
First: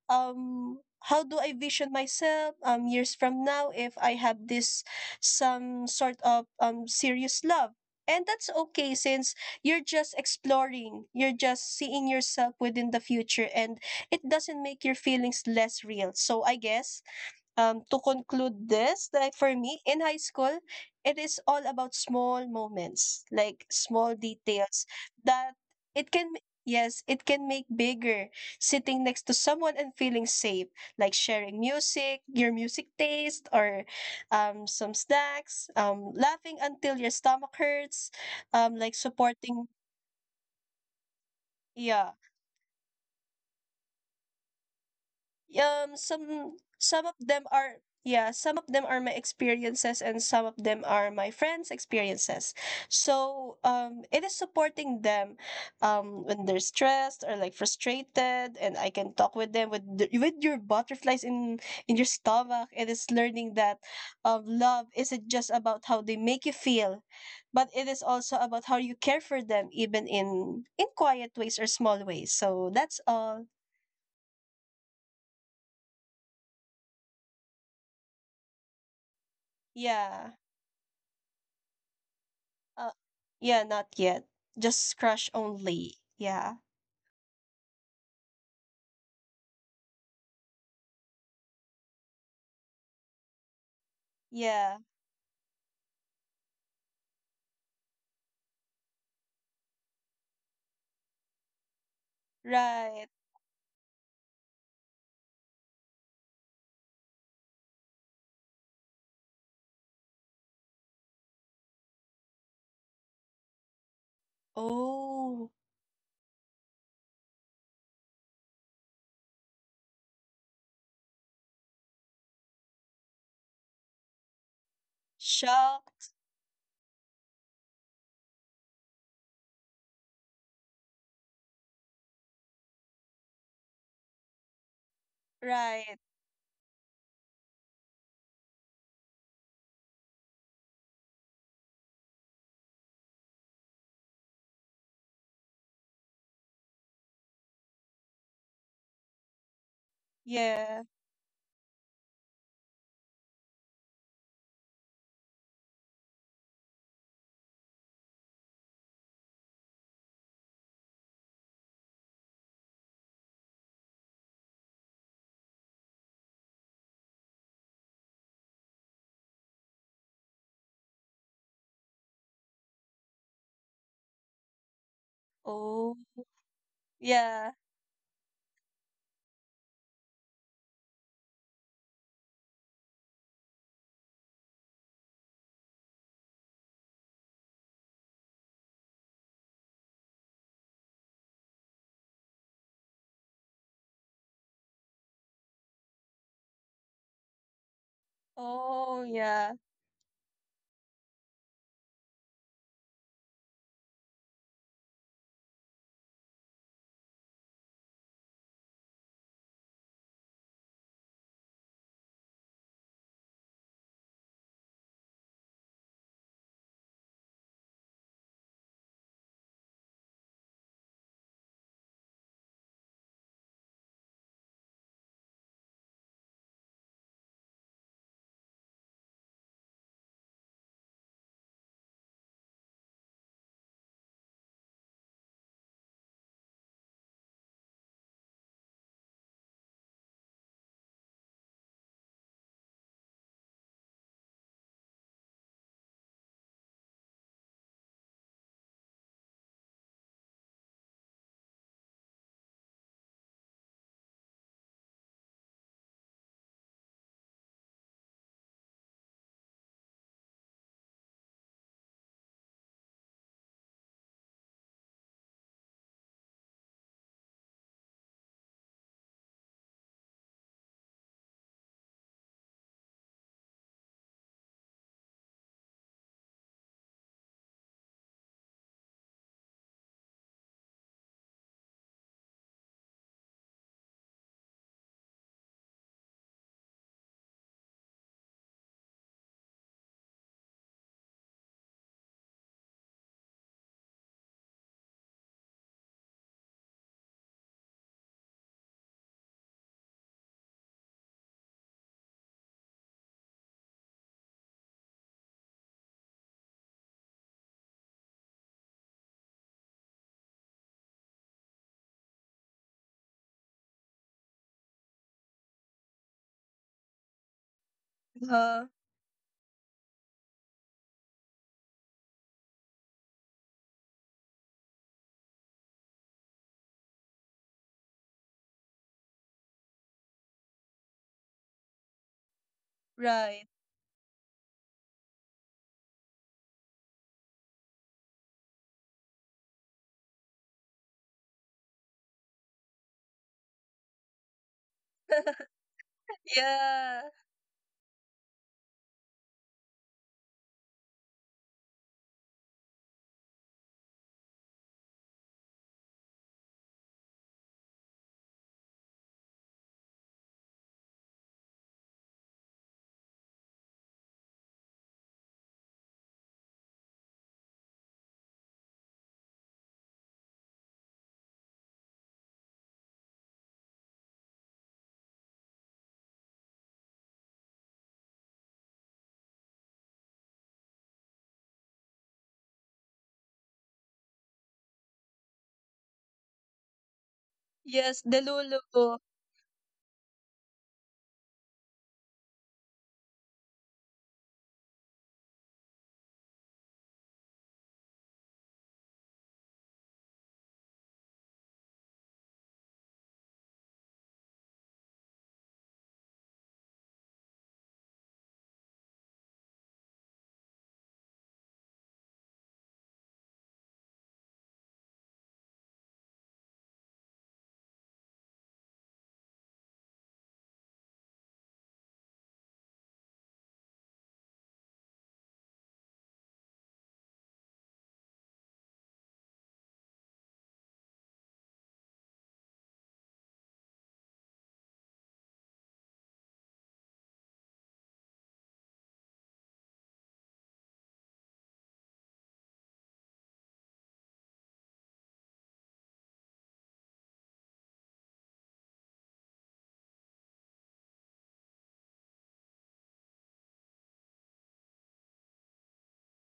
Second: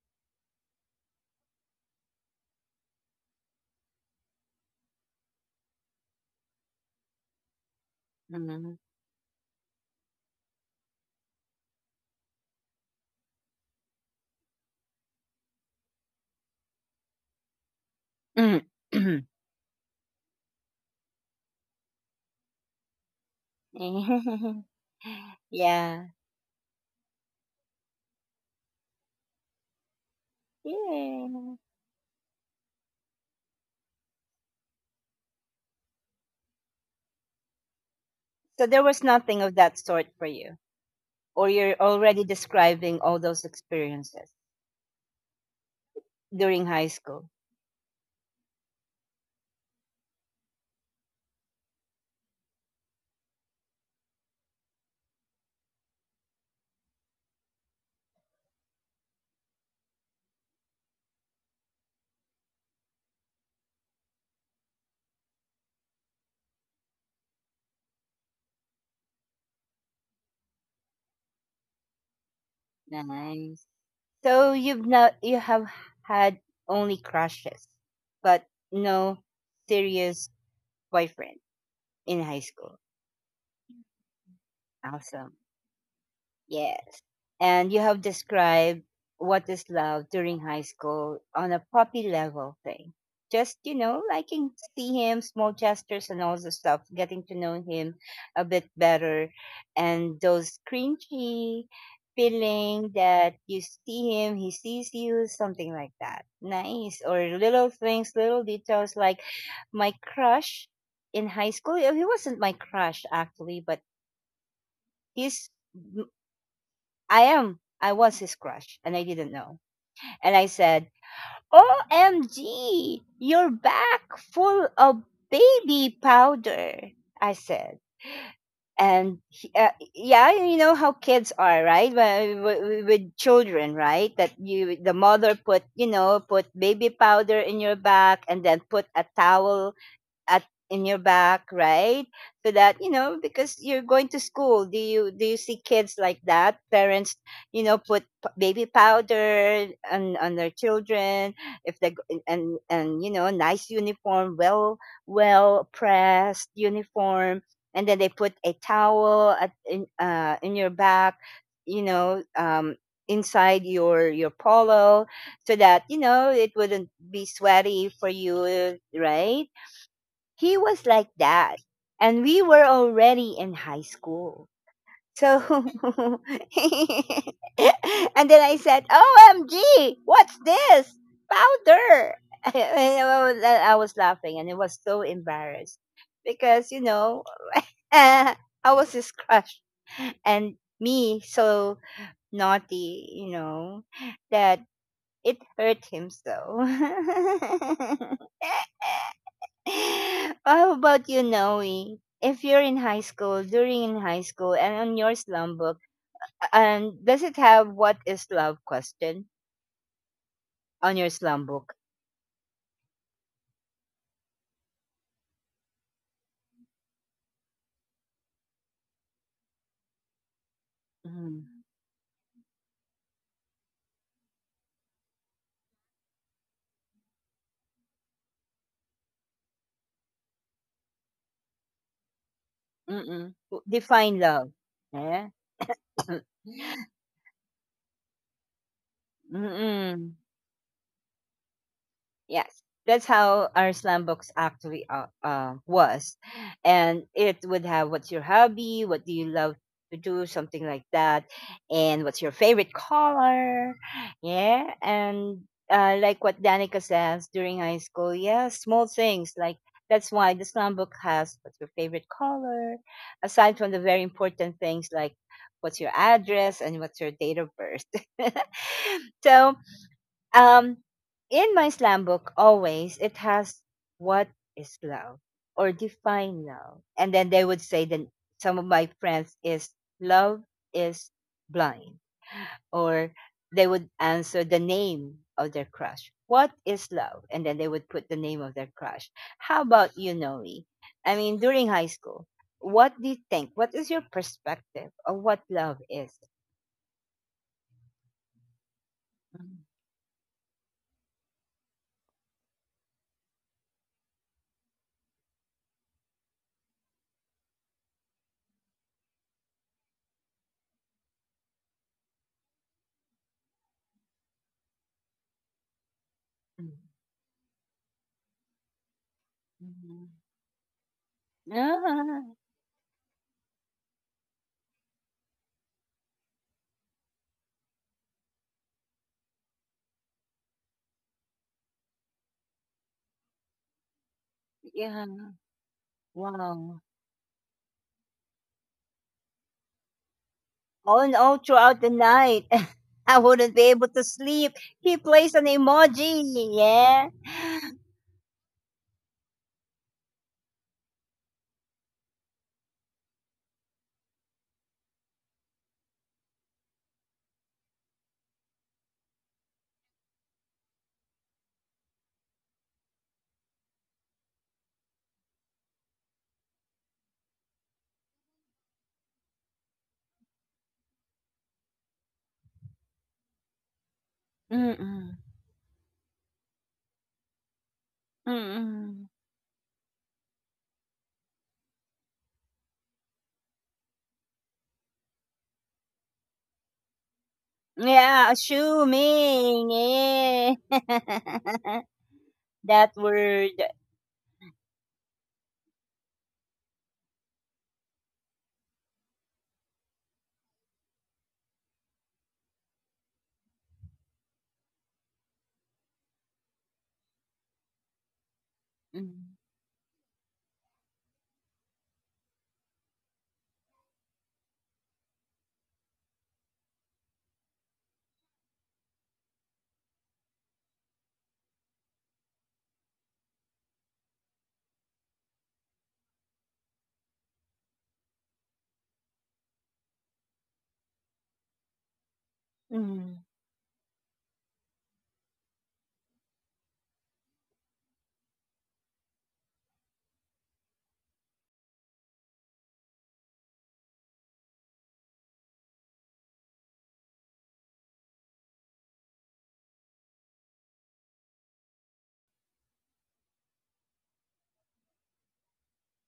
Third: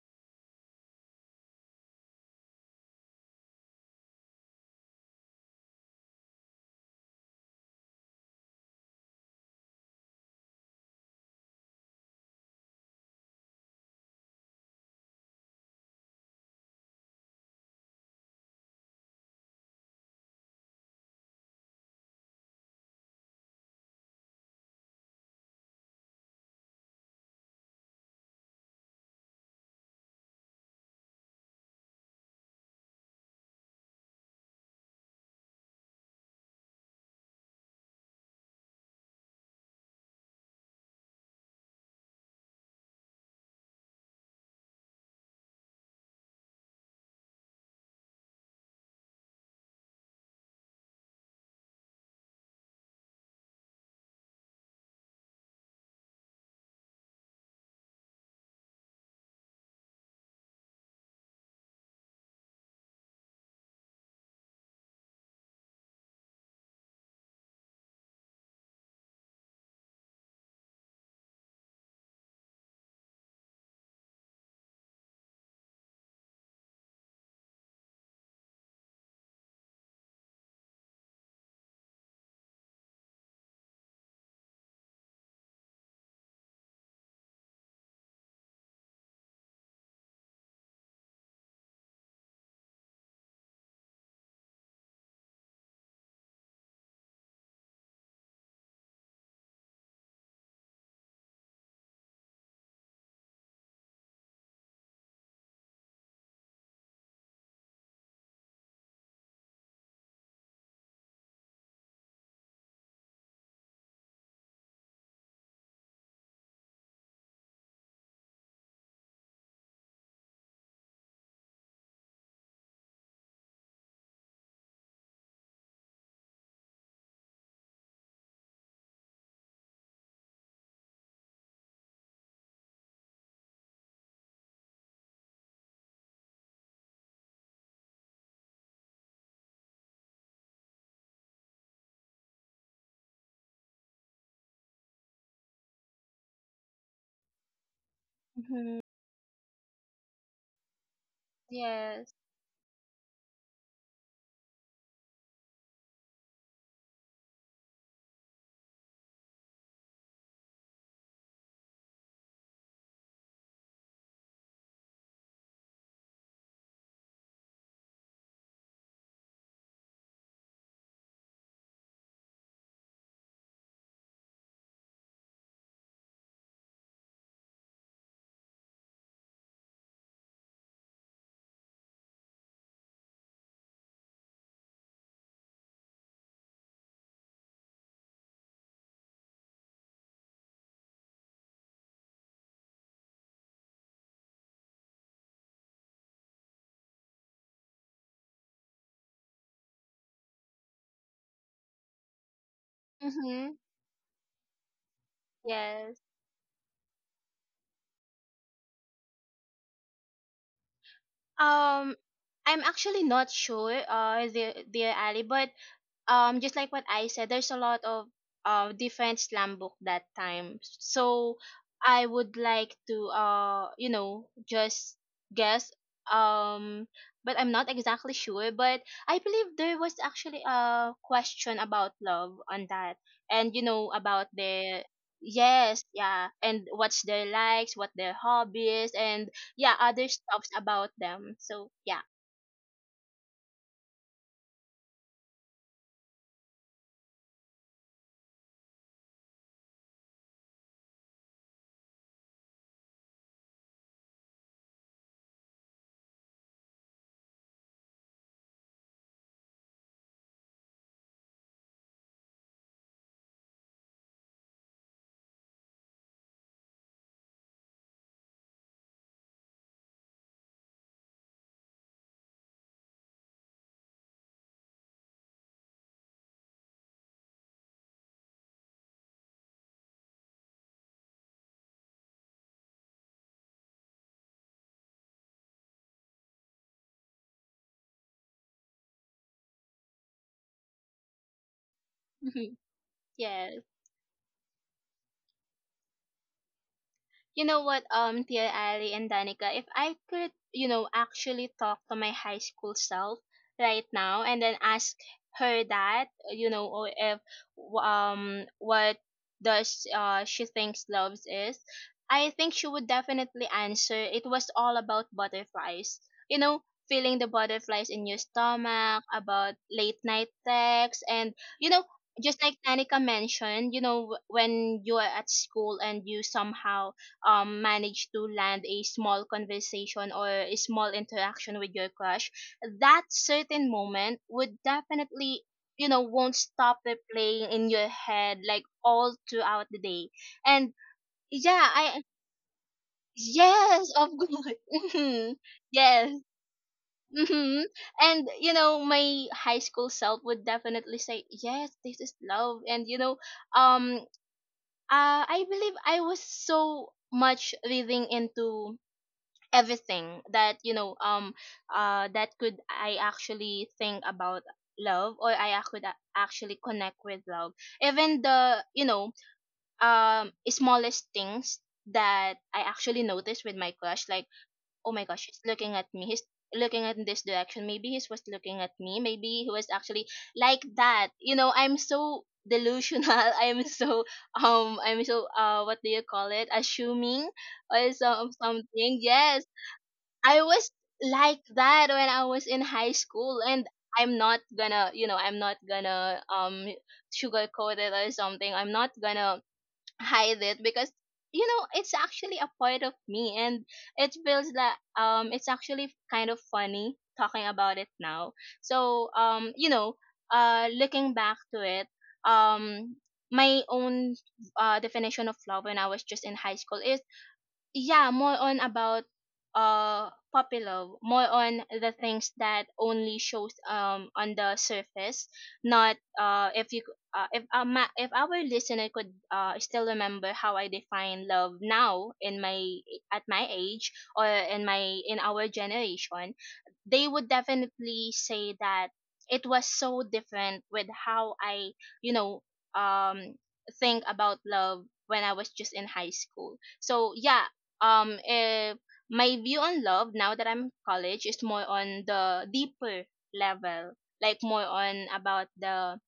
C: um how do I vision myself years from now, if I have this some sort of serious love, and that's
A: Mhm.
C: okay, since you're just exploring, you're just seeing yourself within the future, and it doesn't make your feelings less real. So I guess, to conclude this,
A: Mhm.
C: like for me in high school, it is all about small moments, like small details that
A: Yeah.
C: it can, yes, it can make bigger. Sitting next to someone and feeling safe, like sharing
A: Yeah.
C: music, your music taste, or some snacks, laughing until your stomach hurts,
A: So there
C: like
A: was nothing of
C: supporting.
A: that sort for you, or you're
C: Yeah.
A: already describing all those experiences during
C: Some
A: high
C: of them
A: school.
C: are yeah, some of them are my experiences, and some of them are my friends' experiences. So it is supporting them when they're stressed or like frustrated, and I can talk with them with the, with your butterflies in your stomach. It is learning that love isn't just about how they make you feel, but it is also about how you care for them, even in quiet ways or small ways. So that's all.
A: Nice. So you've not you have had only crushes, but no
C: Yeah.
A: serious boyfriend in high school.
C: Uh, yeah, not yet. Just crush
A: Awesome.
C: only. Yeah.
A: Yes. And you have described what is love during high school on a puppy level thing. Just, liking to
C: Yeah.
A: see him, small gestures and all the stuff, getting to know him a bit better. And those cringy feeling
C: Right.
A: that you see him, he sees you, something like that. Nice. Or little things, little details like my crush in high school. He wasn't my crush actually, but
C: Oh,
A: he's I am. I was his crush and I didn't know. And I said, OMG, you're back full of
C: shock.
A: baby powder. I said. Yeah, you know how kids are, right? With children, right? That you, the mother put,
C: Right.
A: you know, put baby powder in your back, and then put a towel at in your back, right, so that because you're going to school. Do you see kids like that, parents, baby
B: Hmm.
A: powder on their
C: Yeah.
A: children if they go-
B: Yes.
A: and nice uniform, well pressed uniform, and then they put a towel at in your back, you know um inside your polo, so that it wouldn't be sweaty for you, right? He was like that. And we were already in high school. So,
C: Oh,
A: and
C: yeah.
A: then I said, OMG, what's this? Powder. And I was laughing, and it was so embarrassed because, I was his crush. And me, so naughty, that it hurt him so.
C: Oh, yeah.
A: How about you, Noe? If you're in high school,
B: Hmm.
A: during in high school, and on your slum book,
B: Yes.
A: and does it have what is love question on your slum book?
B: Um, I'm actually not sure, dear Ali, but just like what I said, there's a lot of different slam book that time. So
A: Mm.
B: I would like to just guess, um but I'm not exactly sure, but I believe there was actually a question about love on that,
A: Mm-mm.
B: and you know
A: Define
B: about
A: love.
B: the
A: Yeah.
B: yes, yeah, and what's their likes, what their hobbies, and yeah, other
A: Mm-mm.
B: stuffs about them, so yeah.
A: Yes, that's how our slam books actually was, and it would have what's your hobby, what do you love to do, something like that, and what's your favorite color, yeah, and like what Danica says during high school, yeah, small things like that's why the slam book has what's your favorite color, aside from the very important things like what's your address and what's your date of birth. So, um, in my slam book, always it has what is love or define love, and then they would say that some of my friends is love is blind, or they would answer the name of their crush. What is love? And then they would put the name of their crush. How about you, Noe? I mean, during high school, what do you think?
B: Yes.
A: What is your perspective of what love is?
B: You know what, Tia Ali and Danica,
A: Mm,
B: if I could, actually talk to my high school self right now and then ask her that, or if what does she thinks loves is, I think she would definitely answer it was all about butterflies. You know,
A: mm,
B: feeling the butterflies in your
C: Huh.
B: stomach, about late
A: mhm.
B: night texts, and, you know,
A: Ah,
B: just like Danica mentioned, you know, when you are at school and you somehow manage to land a small conversation or a small interaction with your crush, that
C: Right.
B: certain moment would
A: Yeah.
B: definitely you know won't stop
A: Wow.
B: replaying in your head, like all throughout the day. And
A: Oh, all
B: yeah,
A: throughout the
B: I
A: night. I wouldn't be
B: yes,
A: able
B: of
A: to
B: course.
A: sleep. He
B: Mhm.
A: plays an
B: Yes.
A: emoji.
C: Yeah.
A: Yeah.
B: Hmm. And you know, my high school self would definitely say, "Yes, this is love." And um, I believe I was so much living into everything, that could I actually think about love, or I could actually connect with love, even the smallest things that I actually noticed with my crush, like, oh my
A: Mm-mm.
B: gosh, he's looking at me, he's looking at this direction, maybe he was looking at me,
A: Mm-mm.
B: maybe he was actually, like that. You know, I'm so delusional. i'm so I'm so, what do you call it, assuming,
C: Yes,
B: or
C: the
A: Yeah,
C: lulu.
B: something. Yes.
A: assuming.
B: I
A: Yeah.
B: was like that when I was in high
A: That
B: school.
A: word.
B: And I'm not gonna sugarcoat it or something. I'm not gonna hide it, because, it's actually a part of me, and it feels like it's actually kind of funny talking about it now. So,
A: Mm-hmm.
B: looking back to it, um my own definition of love when I was just in high school, yeah, more on about uh puppy love, more on the things that only shows on the surface, not if you c- if ma- if our listener could still remember how I define love now in my,
A: Mm-hmm.
B: at my age, or in my, in our generation, they would definitely say that it was so different with how I, you know, um think about love when I was just in high school. So yeah, um eh, my view on love now that I'm in college is more on the deeper level, like more on about the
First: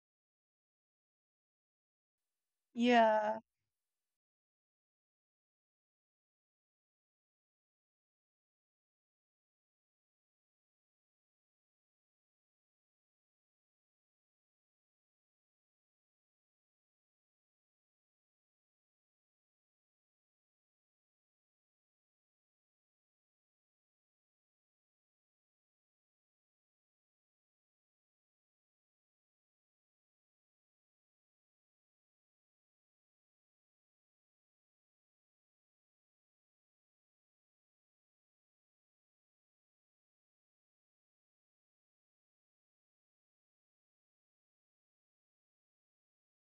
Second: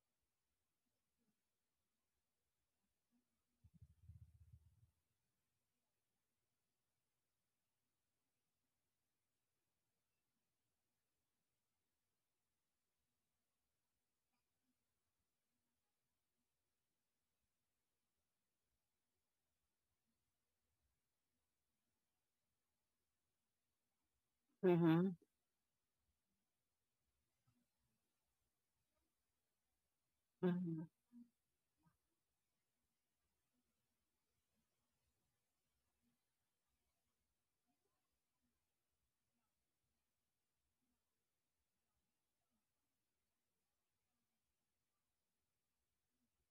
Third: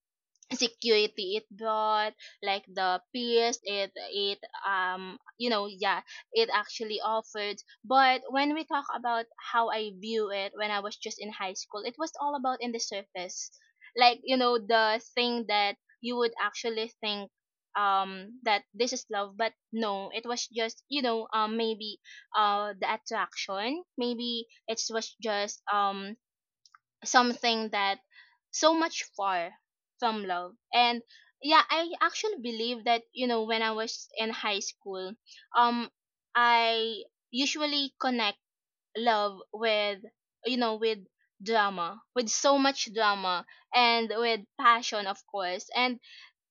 B: security it brought, like the
C: Yeah.
B: peace it it you know yeah it actually offered. But when we talk about how I view it when I was just in high school, it was all about in the surface, like, the thing that you would actually think, that this is love. But no, it was just, maybe the attraction, maybe it was just something that so much far from love.
A: Mm-hmm.
B: And yeah, I actually believe that, when I was in high school, um I usually connect love with, you know with drama, with so much drama, and with passion, of course. And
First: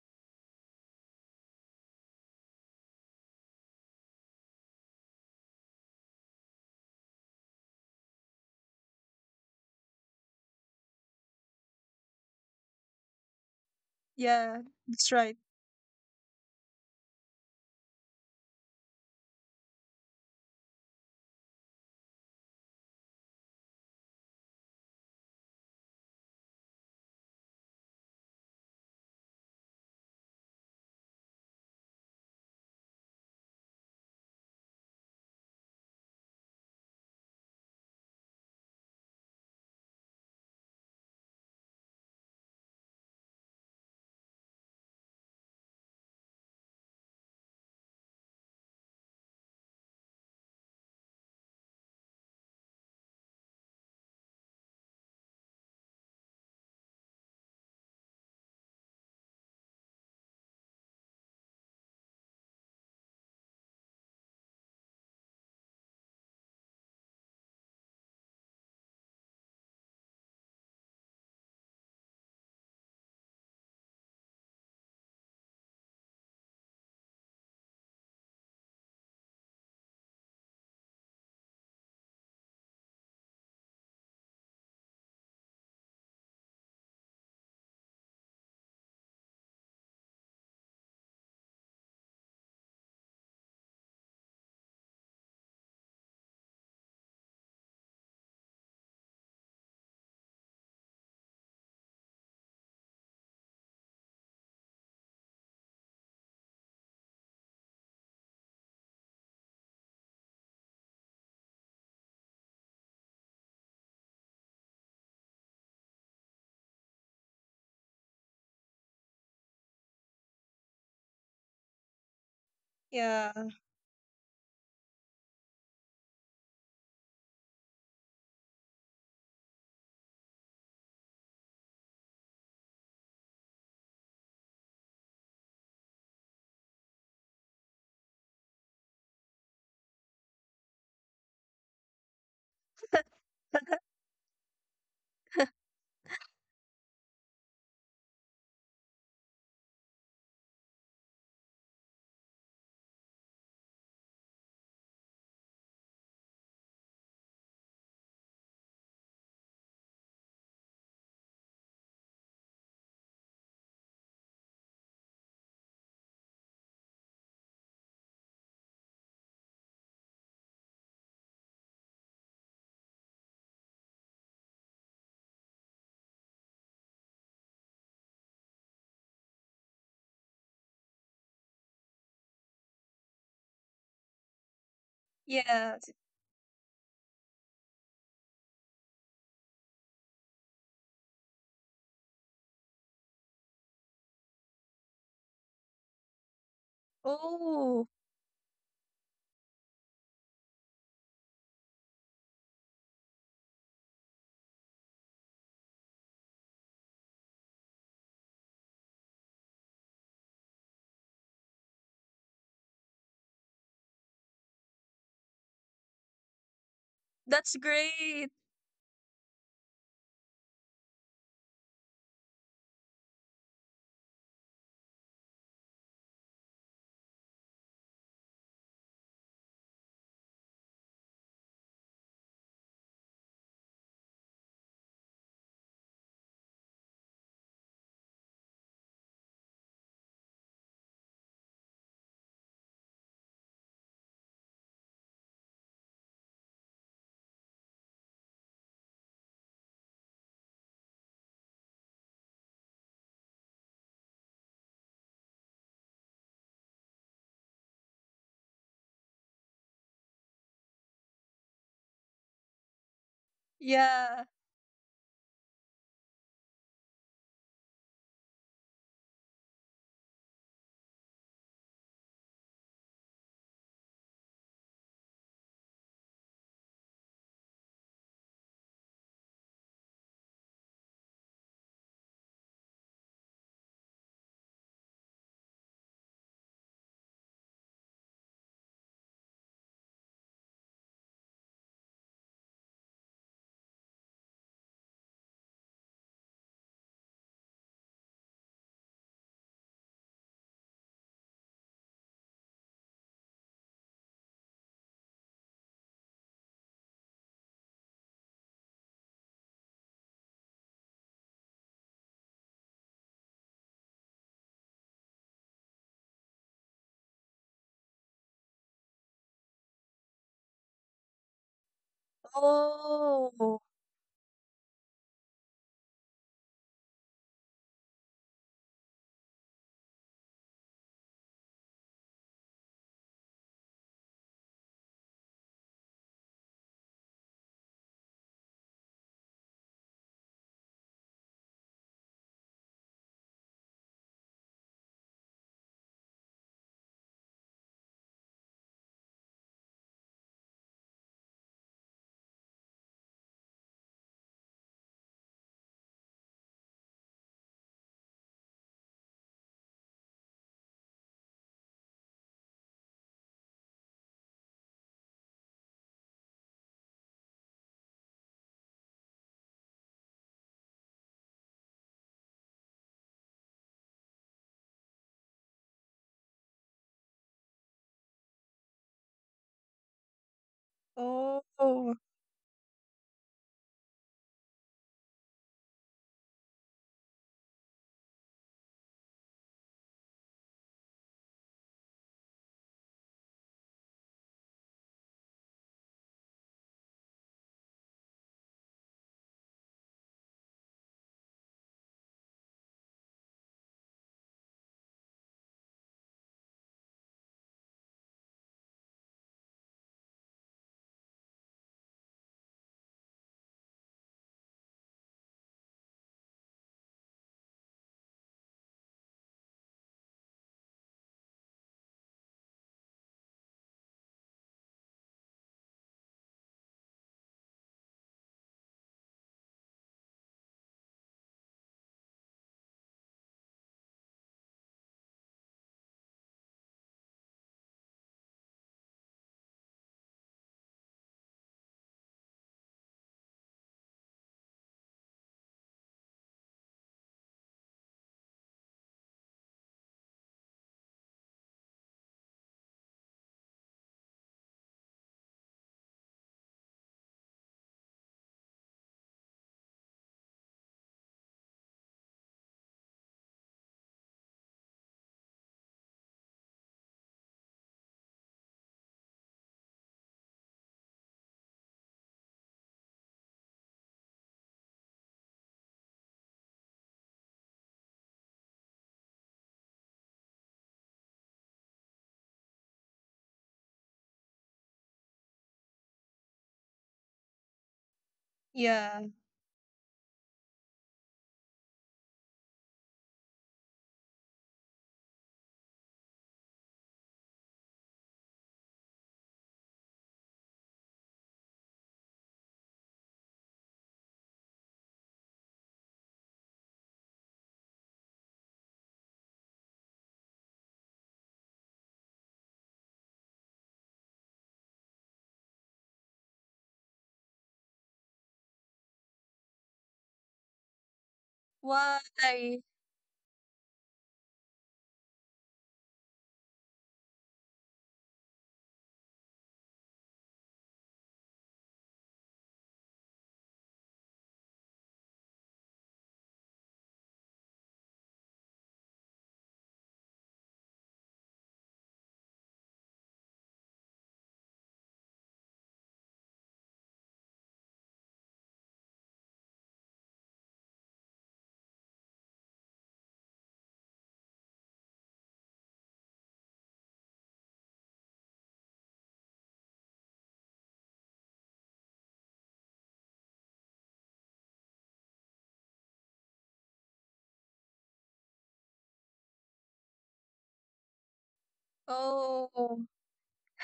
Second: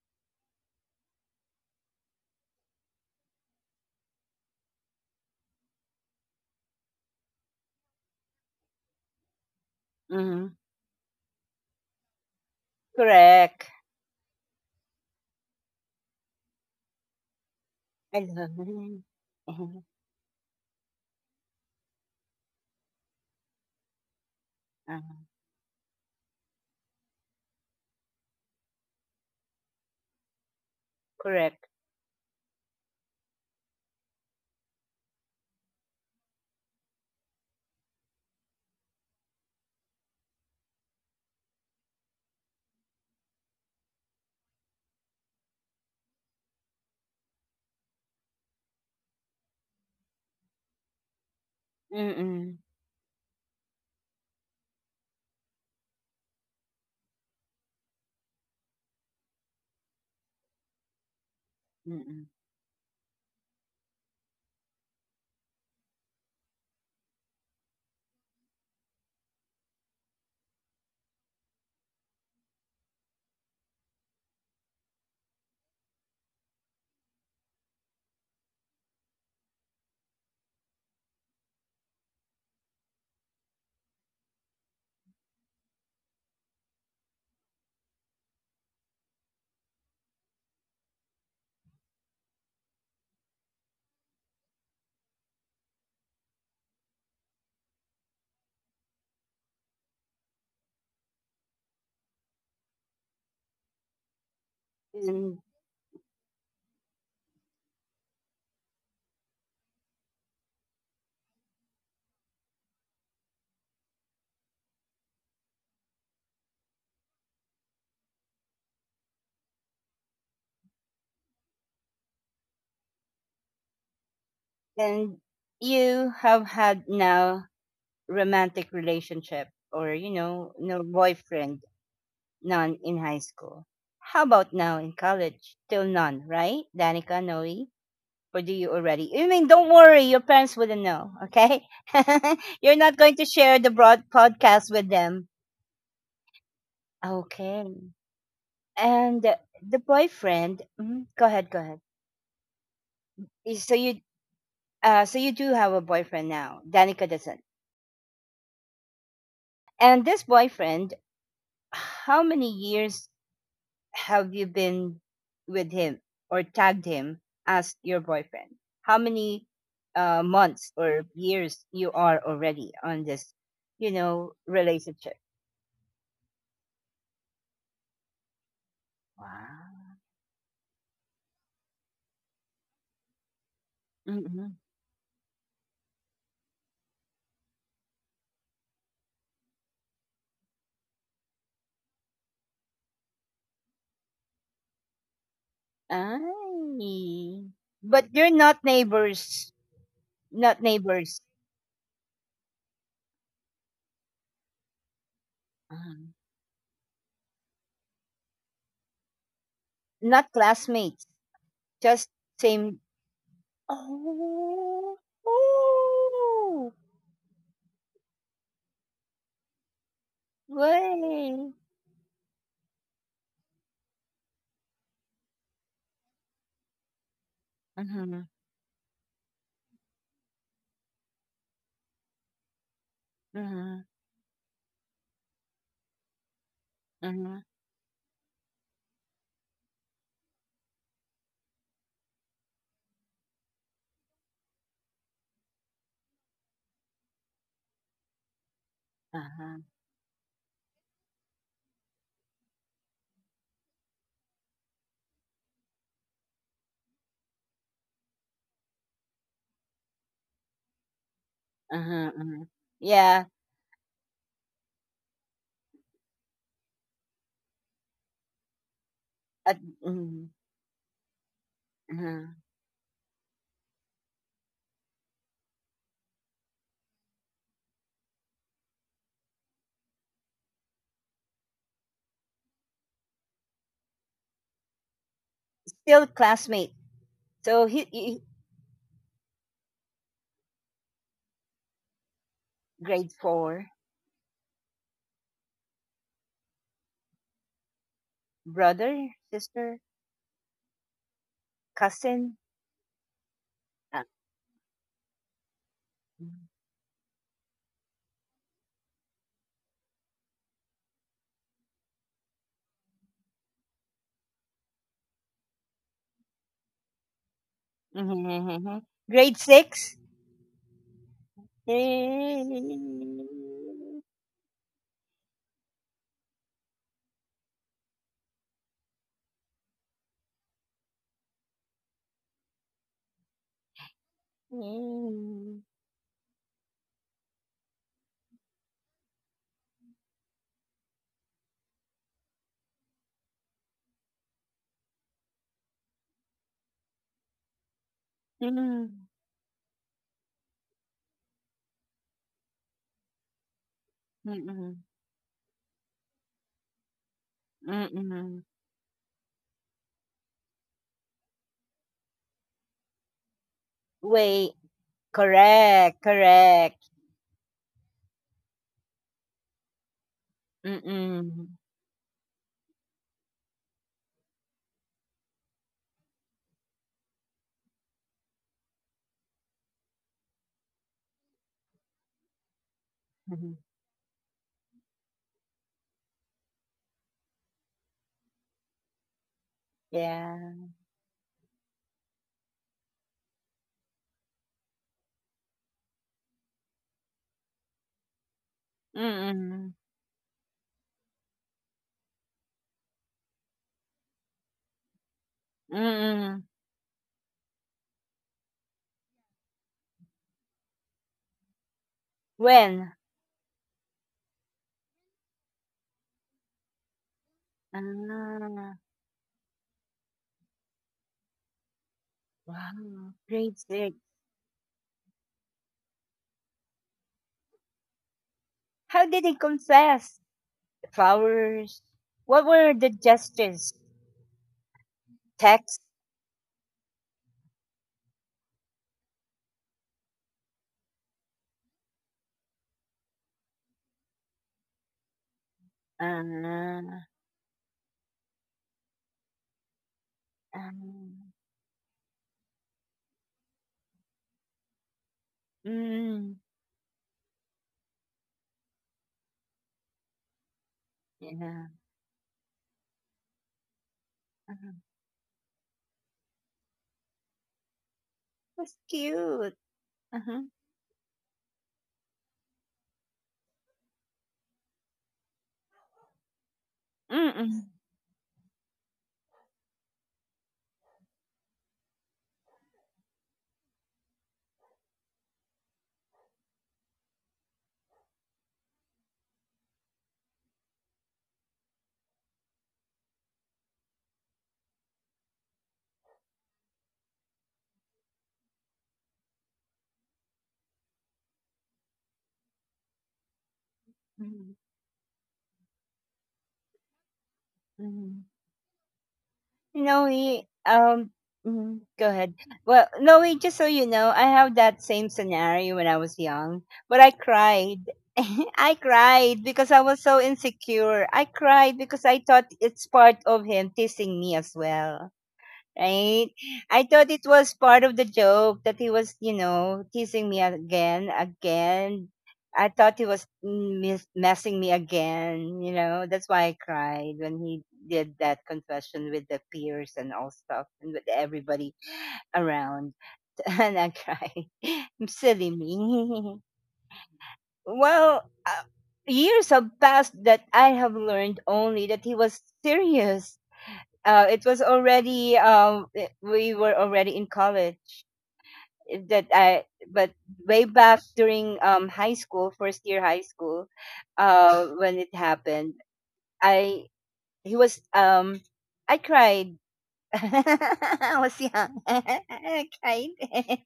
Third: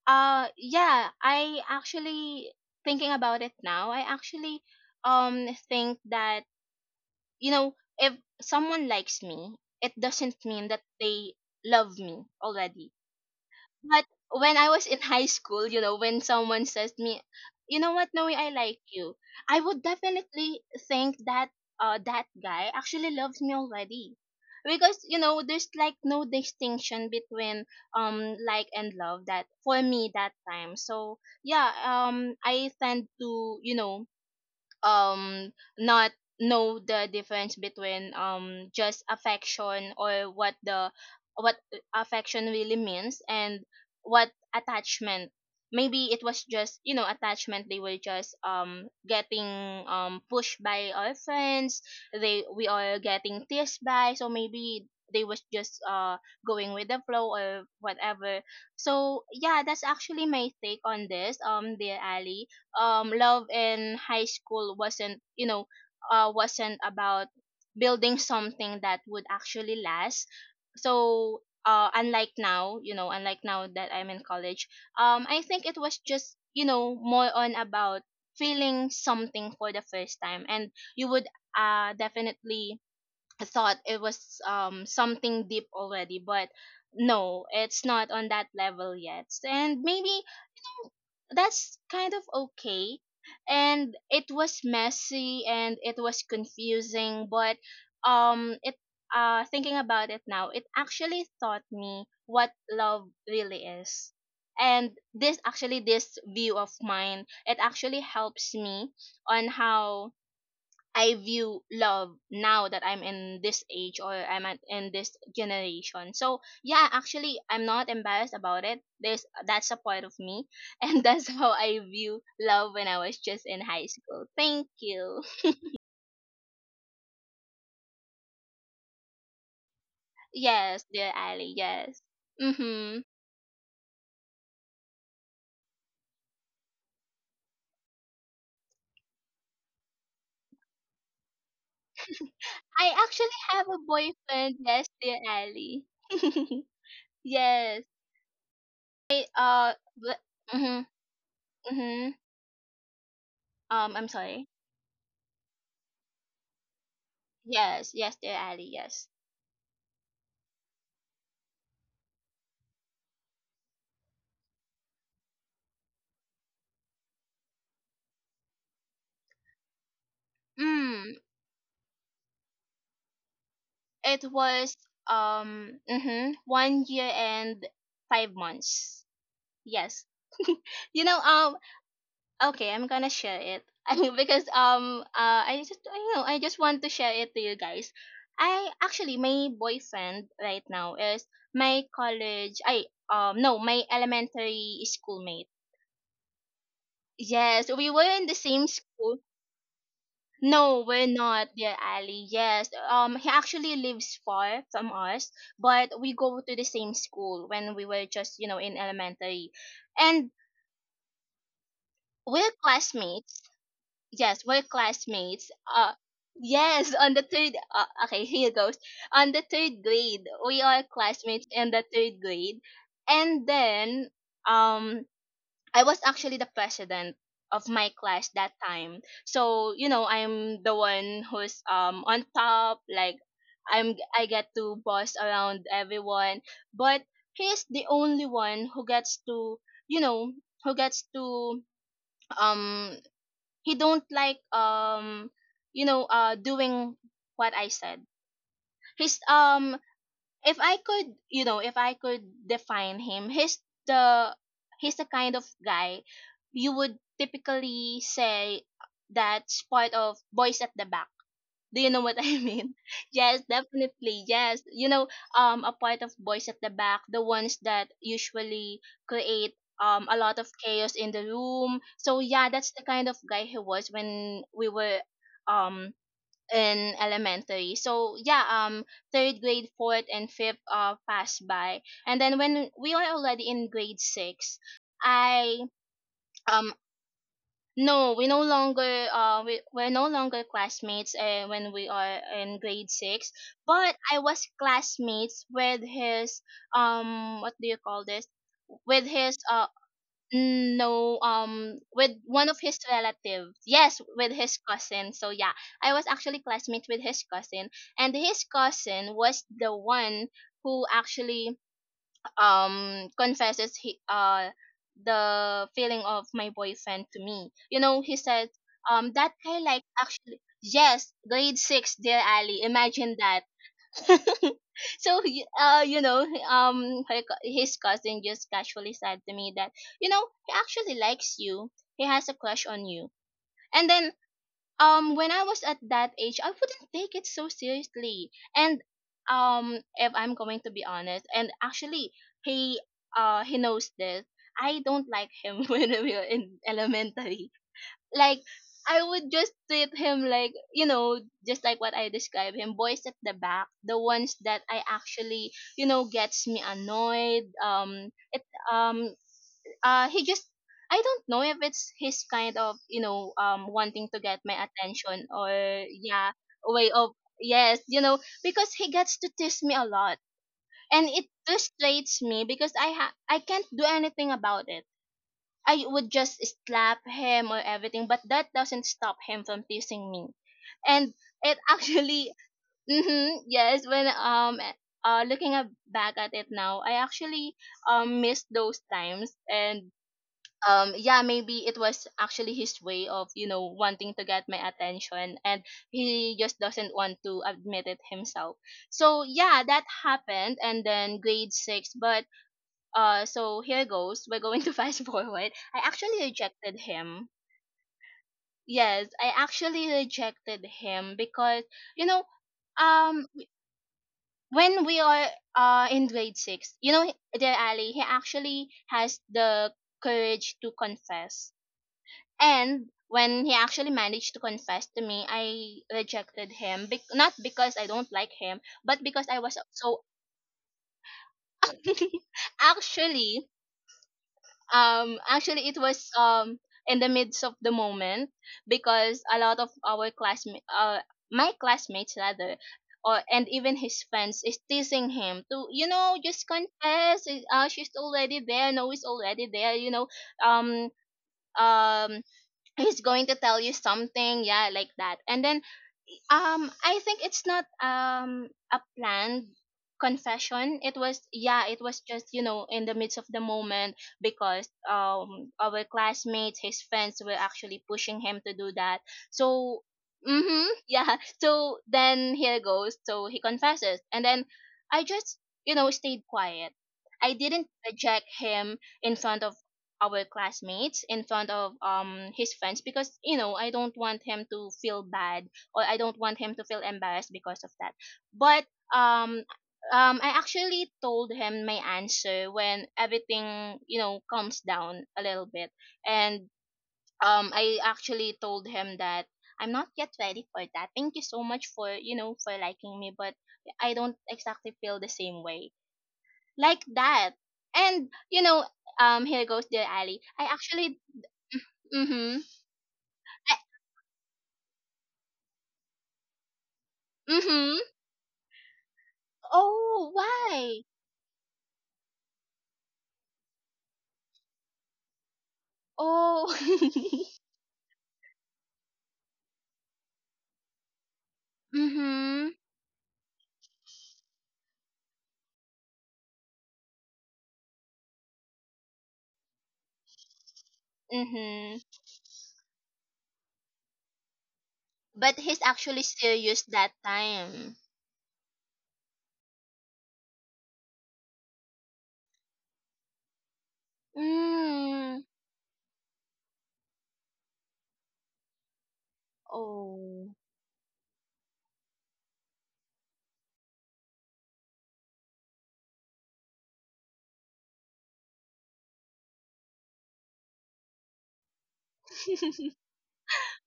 B: yeah, I actually, thinking about it now, I actually think that, you know, if someone likes me, it doesn't
A: Mm-hmm.
B: mean that they love me already.
A: Correct.
B: But when
C: Yeah.
B: I was in
C: That's
B: high
C: right.
B: school, you know, when someone says to me, "You know what,
A: I
B: Noe, I
A: love
B: like
A: it.
B: you," I would definitely think that guy actually loves me already. Because,
A: Uh,
B: there's like no distinction between like and love, that for me that time. So
A: Correct.
B: yeah, I tend to, you know, um not know the difference between just affection, or what affection really means, and what attachment. Maybe it was just, attachment. They were just getting pushed by our friends. they
A: Mm-mm.
B: we are getting teased by, so maybe they was just going with the flow or whatever. So yeah, that's actually my take on this, dear
A: Mm-mm.
B: Ali. Love in high school wasn't you know wasn't about building something that would actually last. So unlike now, that I'm in college, I think it was just, you know, more on about feeling something for the first time. And you would definitely I thought it was something deep already, but no, it's not on that level yet. And maybe, you know, that's kind of okay. And it was messy and it was confusing, but it thinking about it now, it actually taught me what love really is. And this
A: And,
B: actually this view of mine, it actually helps me on how I view love now that I'm in this age, or I'm at, in this generation. So yeah, actually, I'm not embarrassed about it. There's That's a part of me, and that's how I view love when I was
C: Yeah.
B: just in high school. Thank you.
A: and you have had now romantic relationship or,
B: Yes,
A: no
B: dear Ali.
A: boyfriend,
B: Yes.
A: none in
B: Mhm.
A: high school. How about now in college? Still none, right? Danica, Noe? Or do you already? I mean, don't worry, your parents wouldn't know, okay? You're
B: I
A: not going to
B: actually
A: share
B: have
A: the
B: a
A: broad
B: boyfriend.
A: podcast
B: Yes,
A: with
B: dear
A: them.
B: Ali. Yes.
A: Okay. And
B: I.
A: the
B: But,
A: boyfriend,
B: mhm.
A: mhm, go ahead, go ahead.
B: Mhm.
A: Y- So you,
B: I'm sorry.
A: so you do have a boyfriend now. Danica doesn't.
B: Yes. Yes, dear Ali. Yes.
A: And this boyfriend, how many years have you been with him or tagged him as your boyfriend? How many months or
B: Mm.
A: years you are already on this,
B: It was
A: relationship?
B: mhm, 1 year and 5 months.
A: Wow.
B: Yes. you know um okay, I'm gonna share it. I mean, because
A: Mm-hmm.
C: Yeah.
B: I know, I just want to share it to you guys. I actually My boyfriend right now is my college I no my elementary schoolmate.
A: Ay.
B: Yes, we
C: Oh,
B: were
A: But
B: in
A: you're
B: the
A: not
B: same school.
A: neighbors, not
B: No, we're
A: neighbors.
B: not, dear Ali. Yes, he actually lives far from us, but
A: Mm.
B: we go to the same school when we were just, you know, in elementary,
A: Not
B: and
A: classmates, just
B: we're
A: same.
B: classmates. Yes, we're
A: Oh,
B: classmates.
A: oh,
B: Yes, on the third.
C: that's
B: Okay,
C: great.
B: here goes. On the third grade, we are classmates
A: way.
B: in the third grade. And then um I was actually the president of my
A: Mm-hmm.
B: class that time. So, you know, I'm the one who's on top. Like,
A: Mm-hmm.
B: I get to boss around everyone, but
A: Mm-hmm.
B: he's the only one who gets to, you know, who gets to um he don't like, doing what I said. He's
A: Uh-huh.
B: If I could, you know, if I could define him, the he's the kind of guy you would typically say, that's part of boys at the back. Do you know
A: Uh-huh,
B: what I
A: uh-huh.
B: mean?
A: Yeah,
B: Yes, definitely.
C: Yeah.
B: Yes, you know, a part of boys at the back, the ones that usually create
A: at
B: a
A: mhm,
B: lot of chaos in the room. So
A: uh-huh.
B: yeah, that's the kind of guy he was when we were um in elementary. So yeah, third grade, fourth, and fifth passed by. And then when we are already in grade six, I
A: Still
B: um
A: classmate. So he,
B: no,
A: he
B: we no longer, we're no longer classmates, when we are in grade
A: grade
B: six.
A: four,
B: But I was classmates with his, what do you call this? With
A: brother,
B: his uh
A: sister,
B: No, with
A: cousin.
B: one of his relatives. Yes,
A: Uh,
B: with his cousin. So yeah, I was actually classmate with his cousin, and his cousin was the one who actually confesses, he the feeling of my boyfriend to me. You know, he said,
A: mhm.
B: that
A: Grade
B: guy like
A: six.
B: actually, yes, grade six, dear Ali. Imagine that.
C: Oh.
A: Mm-hmm,
B: So you know, his cousin just casually said to me that, you know, he actually likes you, he has a crush on you. And then, when I was at that age, I wouldn't take it so seriously. And if I'm going to be honest, and actually, he he knows this, I don't like him when we were in elementary, like, I
A: mm-hmm.
B: would just treat him like, you know, just like what I described him, boys at the back, the ones that, I actually, you know, gets me annoyed. It um he just I don't know if it's his kind of, you know, wanting to get my
A: Wait,
B: attention, or,
A: correct,
B: yeah,
A: correct.
B: way of, yes, you know, because he gets to tease me a lot, and it
A: Mm-mm.
B: frustrates me, because I can't do anything about it. I would just slap him or everything, but that doesn't stop him from teasing me. And it
C: Oh.
B: actually, yes, when, looking at, back at it now, I actually missed those times. And
A: Yeah.
B: yeah, maybe it was actually his way of, you know, wanting to get my attention, and he just doesn't want to admit it himself. So yeah,
A: Mm-mm.
B: that happened. And then grade six, but so here goes. We're going to fast forward. I actually
A: Mm-mm.
B: rejected him. Yes, I actually rejected him because, you know,
A: When?
B: um, when we are, in grade six, you know, dear Ali, he actually
A: Ah.
B: has the courage to confess. And
A: Wow,
B: when he
A: grade
B: actually
A: six.
B: managed to confess to me, I rejected him. Not because I don't like him, but
A: How
B: because
A: did he
B: I was so.
A: confess? Flowers? What were the
B: actually
A: gestures?
B: actually, it
A: Text?
B: was in the midst of the moment, because a lot of our classmates, my classmates rather, or and even his friends is teasing him to, you know, just
A: Uh,
B: confess. She's already there, no, he's already there, you know, um
A: um,
B: um he's going to tell you something, yeah, like that. And then,
A: mm,
B: I think it's not a planned confession. It was, yeah,
A: yeah.
B: it was just, you know, in the midst of the moment, because
A: uh
B: our classmates, his friends were actually pushing him to do
A: That's
B: that.
A: cute.
B: So,
A: Uh-huh.
B: mm-hmm, yeah. So then here goes. So he confesses, and then I just, you know, stayed quiet. I
A: Mm-mm.
B: didn't reject him in front of our classmates, in front of his friends, because, you know, I don't want him to feel bad, or I don't want him to feel embarrassed because of that. But
C: Yeah.
B: um I actually told him my answer when everything, you know, calms down a little bit. And I actually told him that I'm not yet ready for that. Thank you so much for, you know, for liking me, but I don't exactly feel the same way. Like that. And,
A: Mm-mm.
B: you know, here goes, dear
A: No,
B: Ali. I actually.
A: go ahead.
B: Mhm.
A: Well, no, we
B: I.
A: just so you know, I have that same scenario when I was young, but I
B: Mhm.
A: cried. I cried because I was
B: Oh,
A: so
B: why?
A: insecure. I cried
C: Why?
A: because I thought it's part of him teasing me as well, right?
B: Oh.
A: I thought it was part of the joke that he was, teasing me again, again.
B: Mhm.
A: I thought he was messing me again. That's why I cried when he did that confession with the peers and all stuff and with everybody
B: Mhm.
A: around. And I cried.
B: But
A: Silly
B: he's actually
A: me.
B: serious that time.
A: Well, years have passed that I have learned only that he was serious. It was
B: Mm.
A: already, we were already in college, eh, that I but
B: Oh.
A: way back during high school, first year high school, when it happened, I he was um, I cried. I was young. I
C: Oh.
A: cried.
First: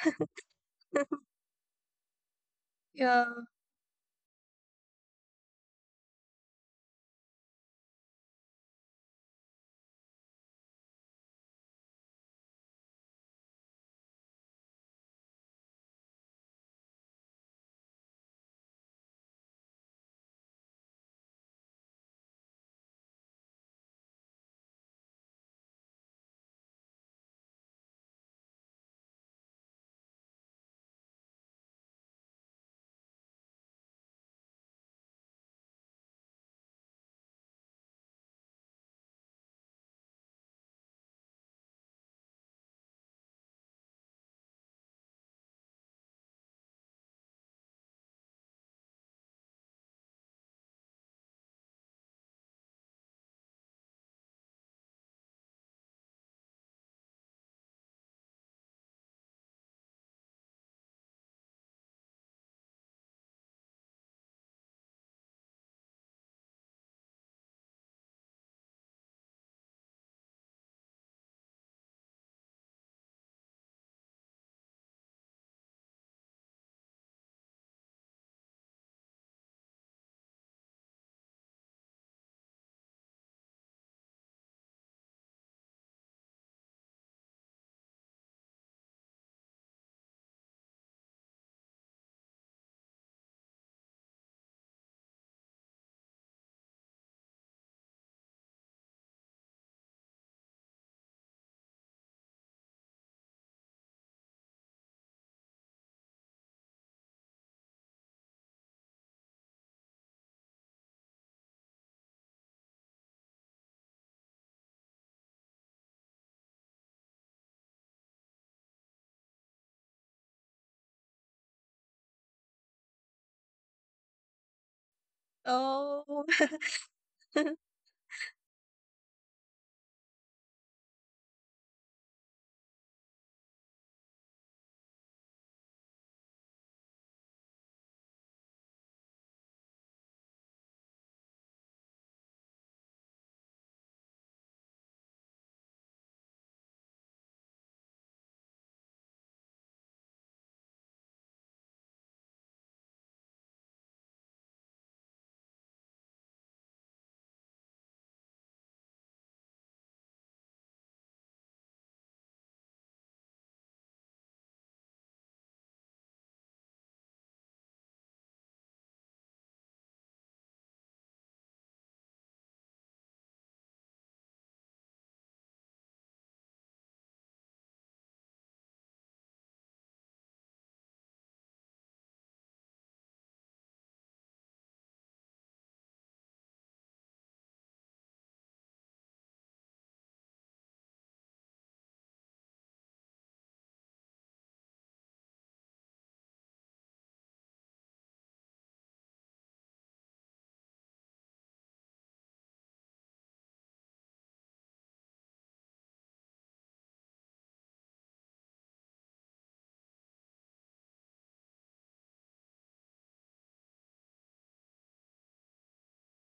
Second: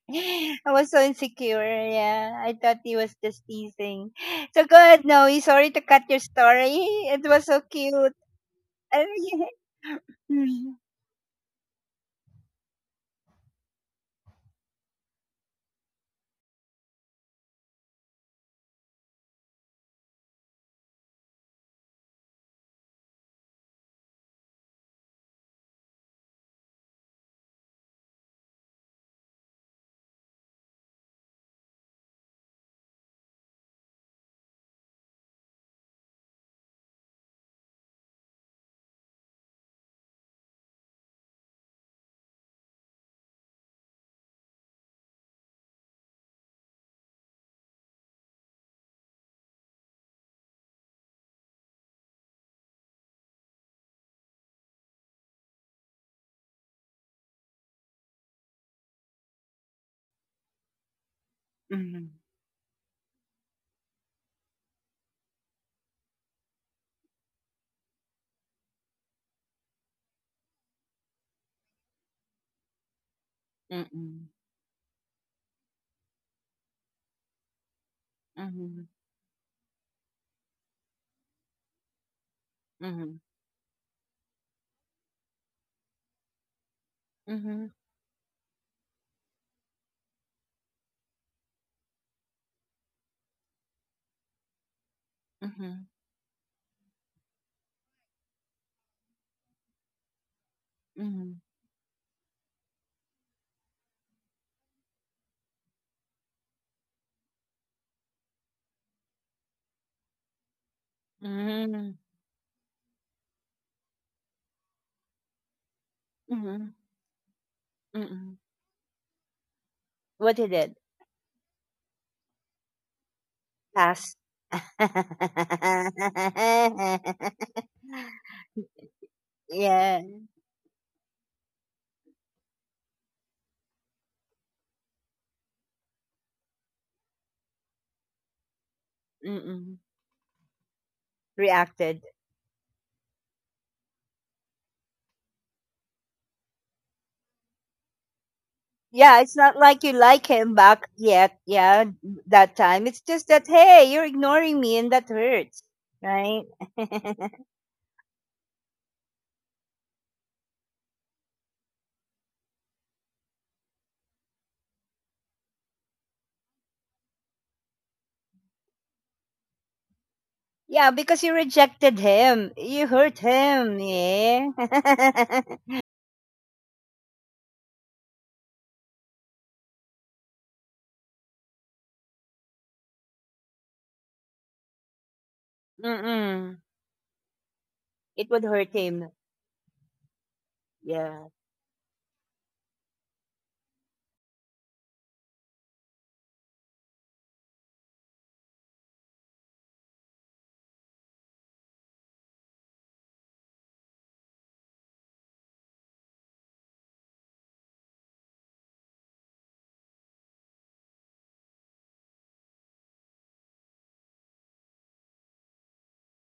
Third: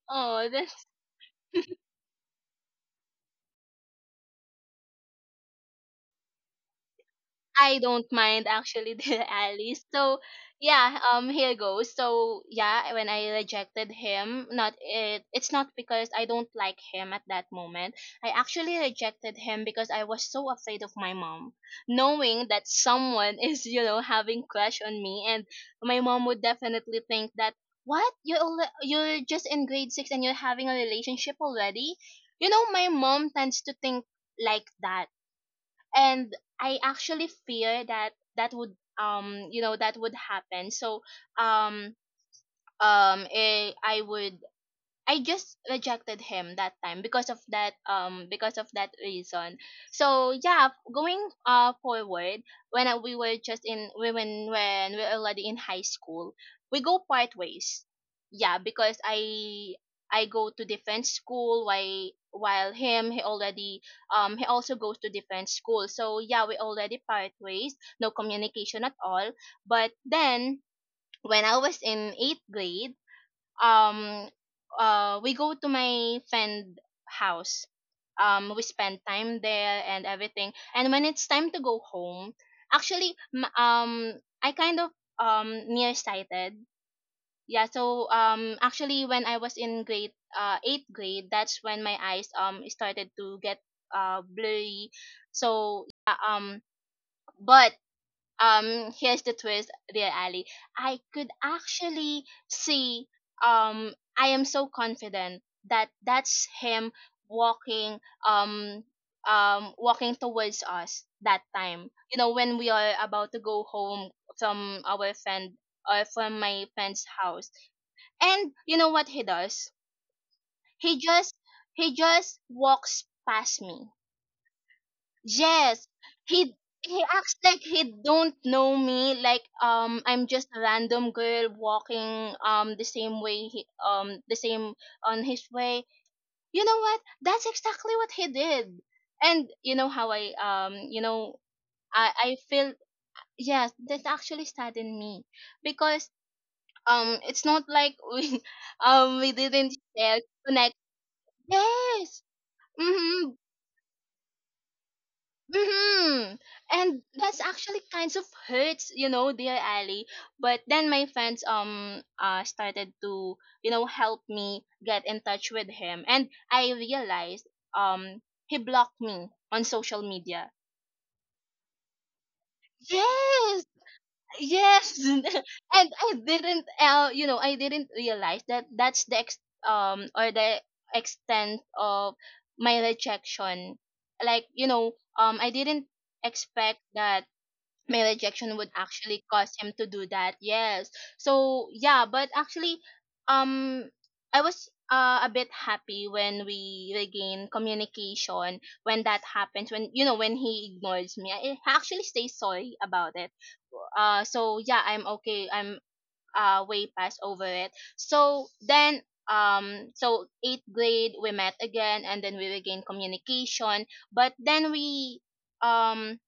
B: Oh.
A: I was so insecure. Yeah, I thought he was
C: Yeah.
A: just teasing. So go ahead, Noe, sorry to cut your story. It was so
B: I don't
A: cute.
B: mind actually the Alice. So
A: Mm,
B: yeah, here goes. So yeah, when I rejected him, not it it's not because I don't like him at that moment. I actually rejected him because I was so afraid of my mom. Knowing that someone is, you know, having crush on me, and my mom would definitely think that. What? You're just in grade 6 and you're having a relationship already? You know, my mom tends to think like that. And I actually fear that that would you know that would happen. So um um eh, I would I just rejected him that time because of that, because of that reason. So yeah, going forward, we were just in we- when we are already in high school, we go part ways. Yeah, because I go to defense school, while
A: mm,
B: while him, he also goes to defense school. So yeah, we already part ways, no communication at all. But then when I was in 8th grade,
A: mm, mm.
B: um we go to my friend house. We
A: Mhm,
B: spend time there and everything. And when it's time to go home, actually,
A: mhm,
B: I kind of, nearsighted. Yeah,
A: mhm,
B: so actually, when I was in grade, 8th grade, that's when my eyes started to get blurry.
A: mhm,
B: So yeah, but here's the twist, dear Ali. I could
A: mhm,
B: actually see. um I am so confident that that's him walking, um walking towards us that time,
A: mm,
B: you know, when we are about to go home from our friend, or from my
A: mhm,
B: friend's house.
A: mm.
B: And you know what he does?
A: What you it?
B: he just he just walks past me.
A: Pass.
B: Yes,
C: Oh.
B: he he acts like he don't know me. Like,
A: Yeah.
B: I'm just a random girl walking, the same way he the same on his way. You know what? That's exactly what he did. And you
A: Mm-mm.
B: know how I, you know,
A: Reacted.
B: I feel. Yes, that actually saddened me, because it's not like
A: Yeah,
B: we
A: it's not
B: didn't
A: like you
B: share
A: like him
B: connect.
A: back yet. Yeah,
B: Yes.
A: that time. It's
B: Mm-hmm.
A: just that, hey, you're ignoring me and that hurts.
B: hmm
A: Right?
B: And that's actually kinds of hurts, you know, dear Ali. But then my friends, started to, you know, help me get in touch with him, and I realized he blocked me on social media.
A: Yeah, because you rejected him. You hurt
B: Yes,
A: him. Yeah.
B: yes, and I didn't, you know, I didn't realize that that's the ex- or the extent of my rejection. Like I didn't
A: Mm-mm.
B: expect that my
A: It would
B: rejection
A: hurt
B: would
A: him.
B: actually cause him to do that, yes.
A: Yeah.
B: So yeah, but actually, um I was a bit happy when we regain communication. When that happens, when you know, when he ignores me, I actually say sorry about it. So yeah, I'm okay, I'm way past over it. So then, so eighth grade we met again and then we regained communication, but then we, um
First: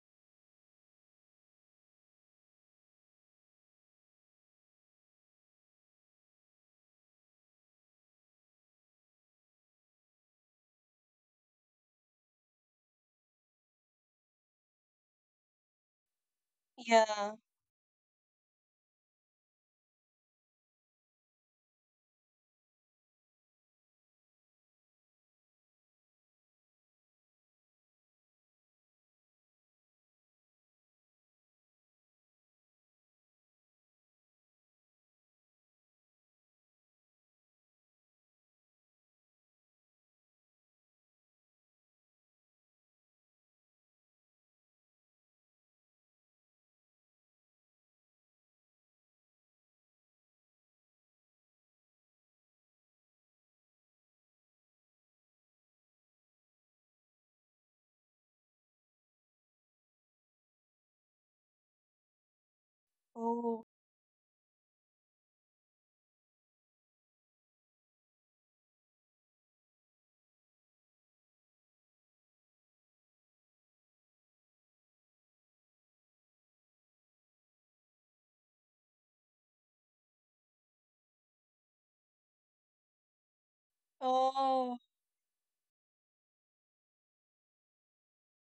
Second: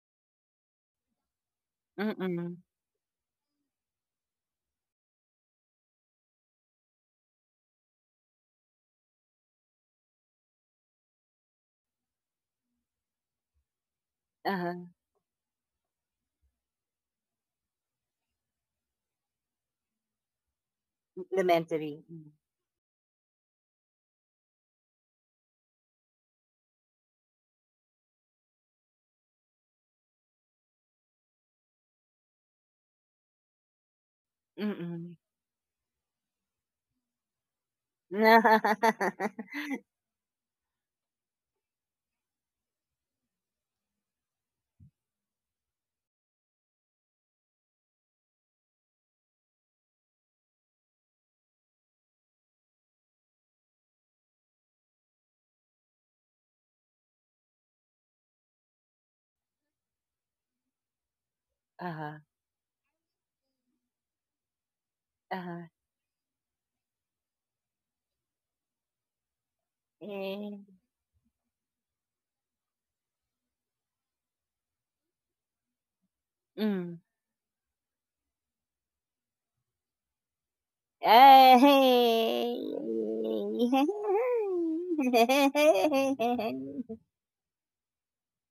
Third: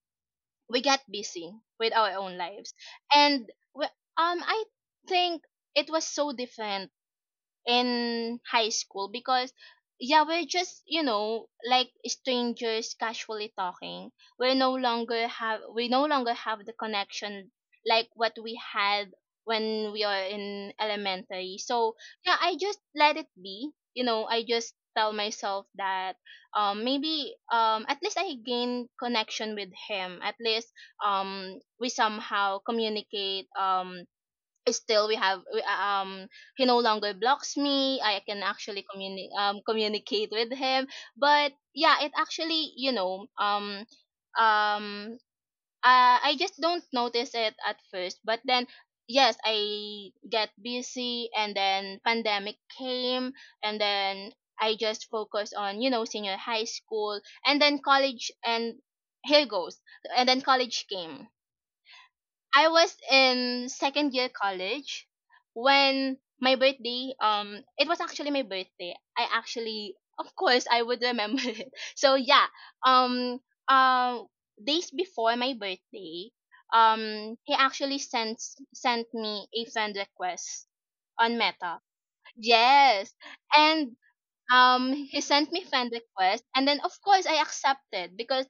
B: we get busy with our
A: Mm.
B: own
A: Mm,
B: lives. And we, I think it was so different in high school because yeah, we're just like strangers casually talking.
A: uh-huh.
B: We no longer have the
C: Yeah.
B: connection like what we had when we are in elementary. So
A: Elementary. Mm.
B: yeah, I just let it be. I just tell myself that maybe, at least I gain connection with him, at least we somehow communicate. Still
A: Mm.
B: we have we, He no longer blocks me, I can actually communicate with him. But yeah, it actually, um I just don't notice it at first, but then yes, I get busy, and then pandemic came, and then I just focus on senior high school and then college, and here goes. And then college came.
A: Uh-huh.
B: I was
C: Oh.
B: in second year college
A: Uh-huh.
B: when my birthday, it was actually my birthday. I actually, of
A: Eh.
B: course, I would remember it. So yeah, um um days before my birthday,
A: Mm.
B: he actually sent me a friend request on Meta.
A: Ay.
B: Yes. And
C: Oh.
B: he sent me friend request, and then of course I accepted because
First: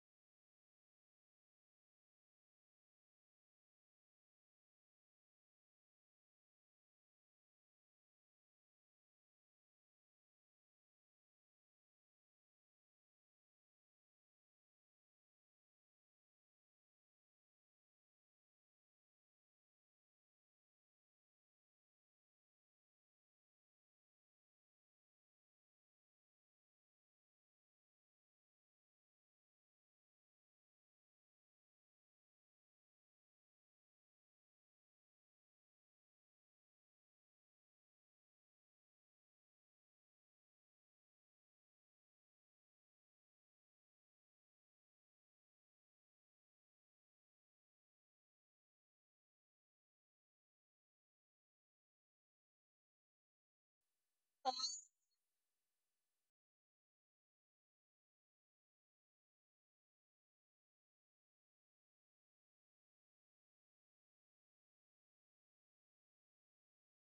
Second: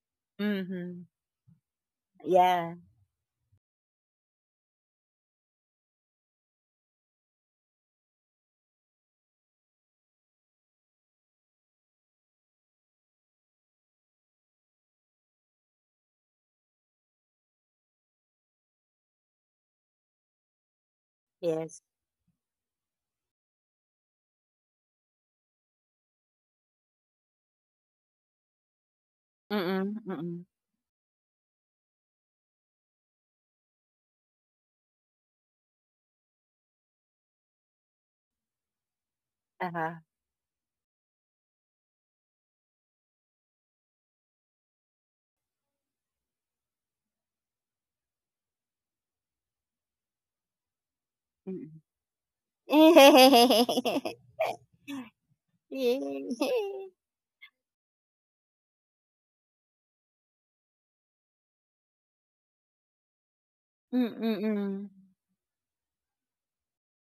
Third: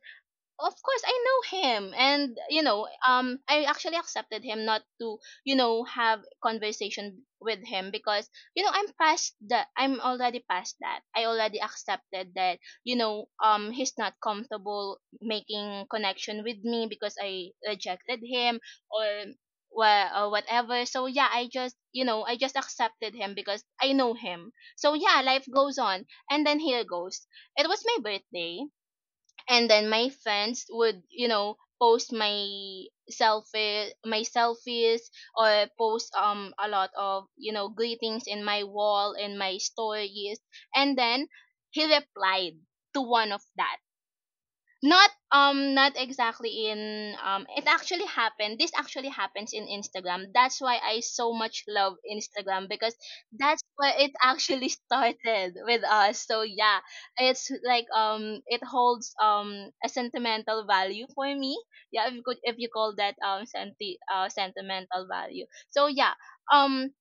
B: of course
A: Mhm.
B: I know him. And
A: Yeah,
B: I actually accepted him not to have conversation with him, because I'm past that, I'm already past that. I already accepted that he's not comfortable making connection with me because I rejected him or or whatever. So yeah, I just
A: yes.
B: I just accepted him because I know him. So yeah, life goes on, and then here goes. It was my birthday,
A: Mm.
B: and then
A: Mm.
B: my
A: Mm mm.
B: friends would post my selfies or post a lot of greetings in my wall and my
A: Uh-huh.
B: stories. And then he replied to one of that, not not exactly in it actually happened. This actually happens in Instagram. That's why I so much
A: Mm.
B: love Instagram, because that's
A: Mm.
B: where it actually started with us.
A: Mm.
B: So yeah, it's like it holds a sentimental value for me. Yeah, if you could, if you call that
A: Mm.
B: sentimental value. So yeah, um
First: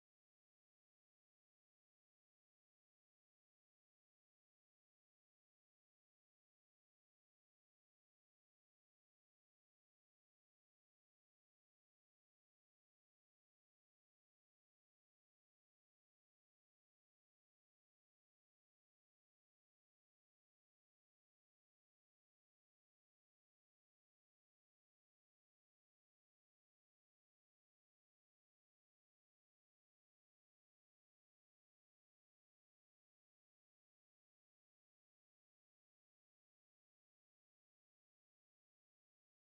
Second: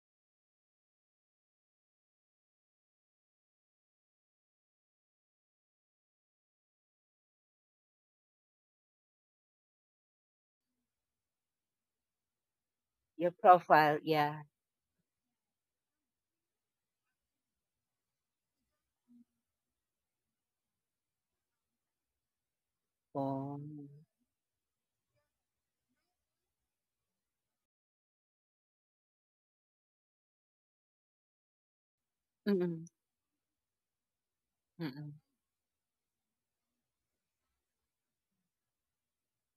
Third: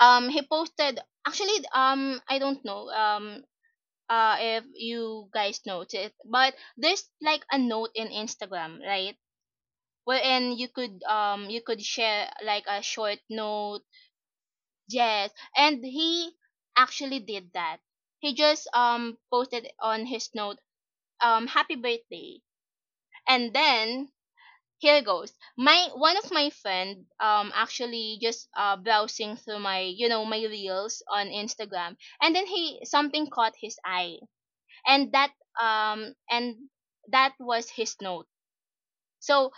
B: he posted, actually, I don't know, if you guys noticed, but there's like a note in Instagram, right, wherein you could, you could share like a short
A: Your
B: note.
A: profile, yeah.
B: Yes. And he actually did that. He just posted on his note happy birthday. And
A: Oh.
B: then here goes my one of my friend, actually just browsing through my my reels on Instagram, and then he
A: Mm.
B: something caught his eye.
A: Mm. Mm
B: And
A: mm.
B: um and that was his note. So,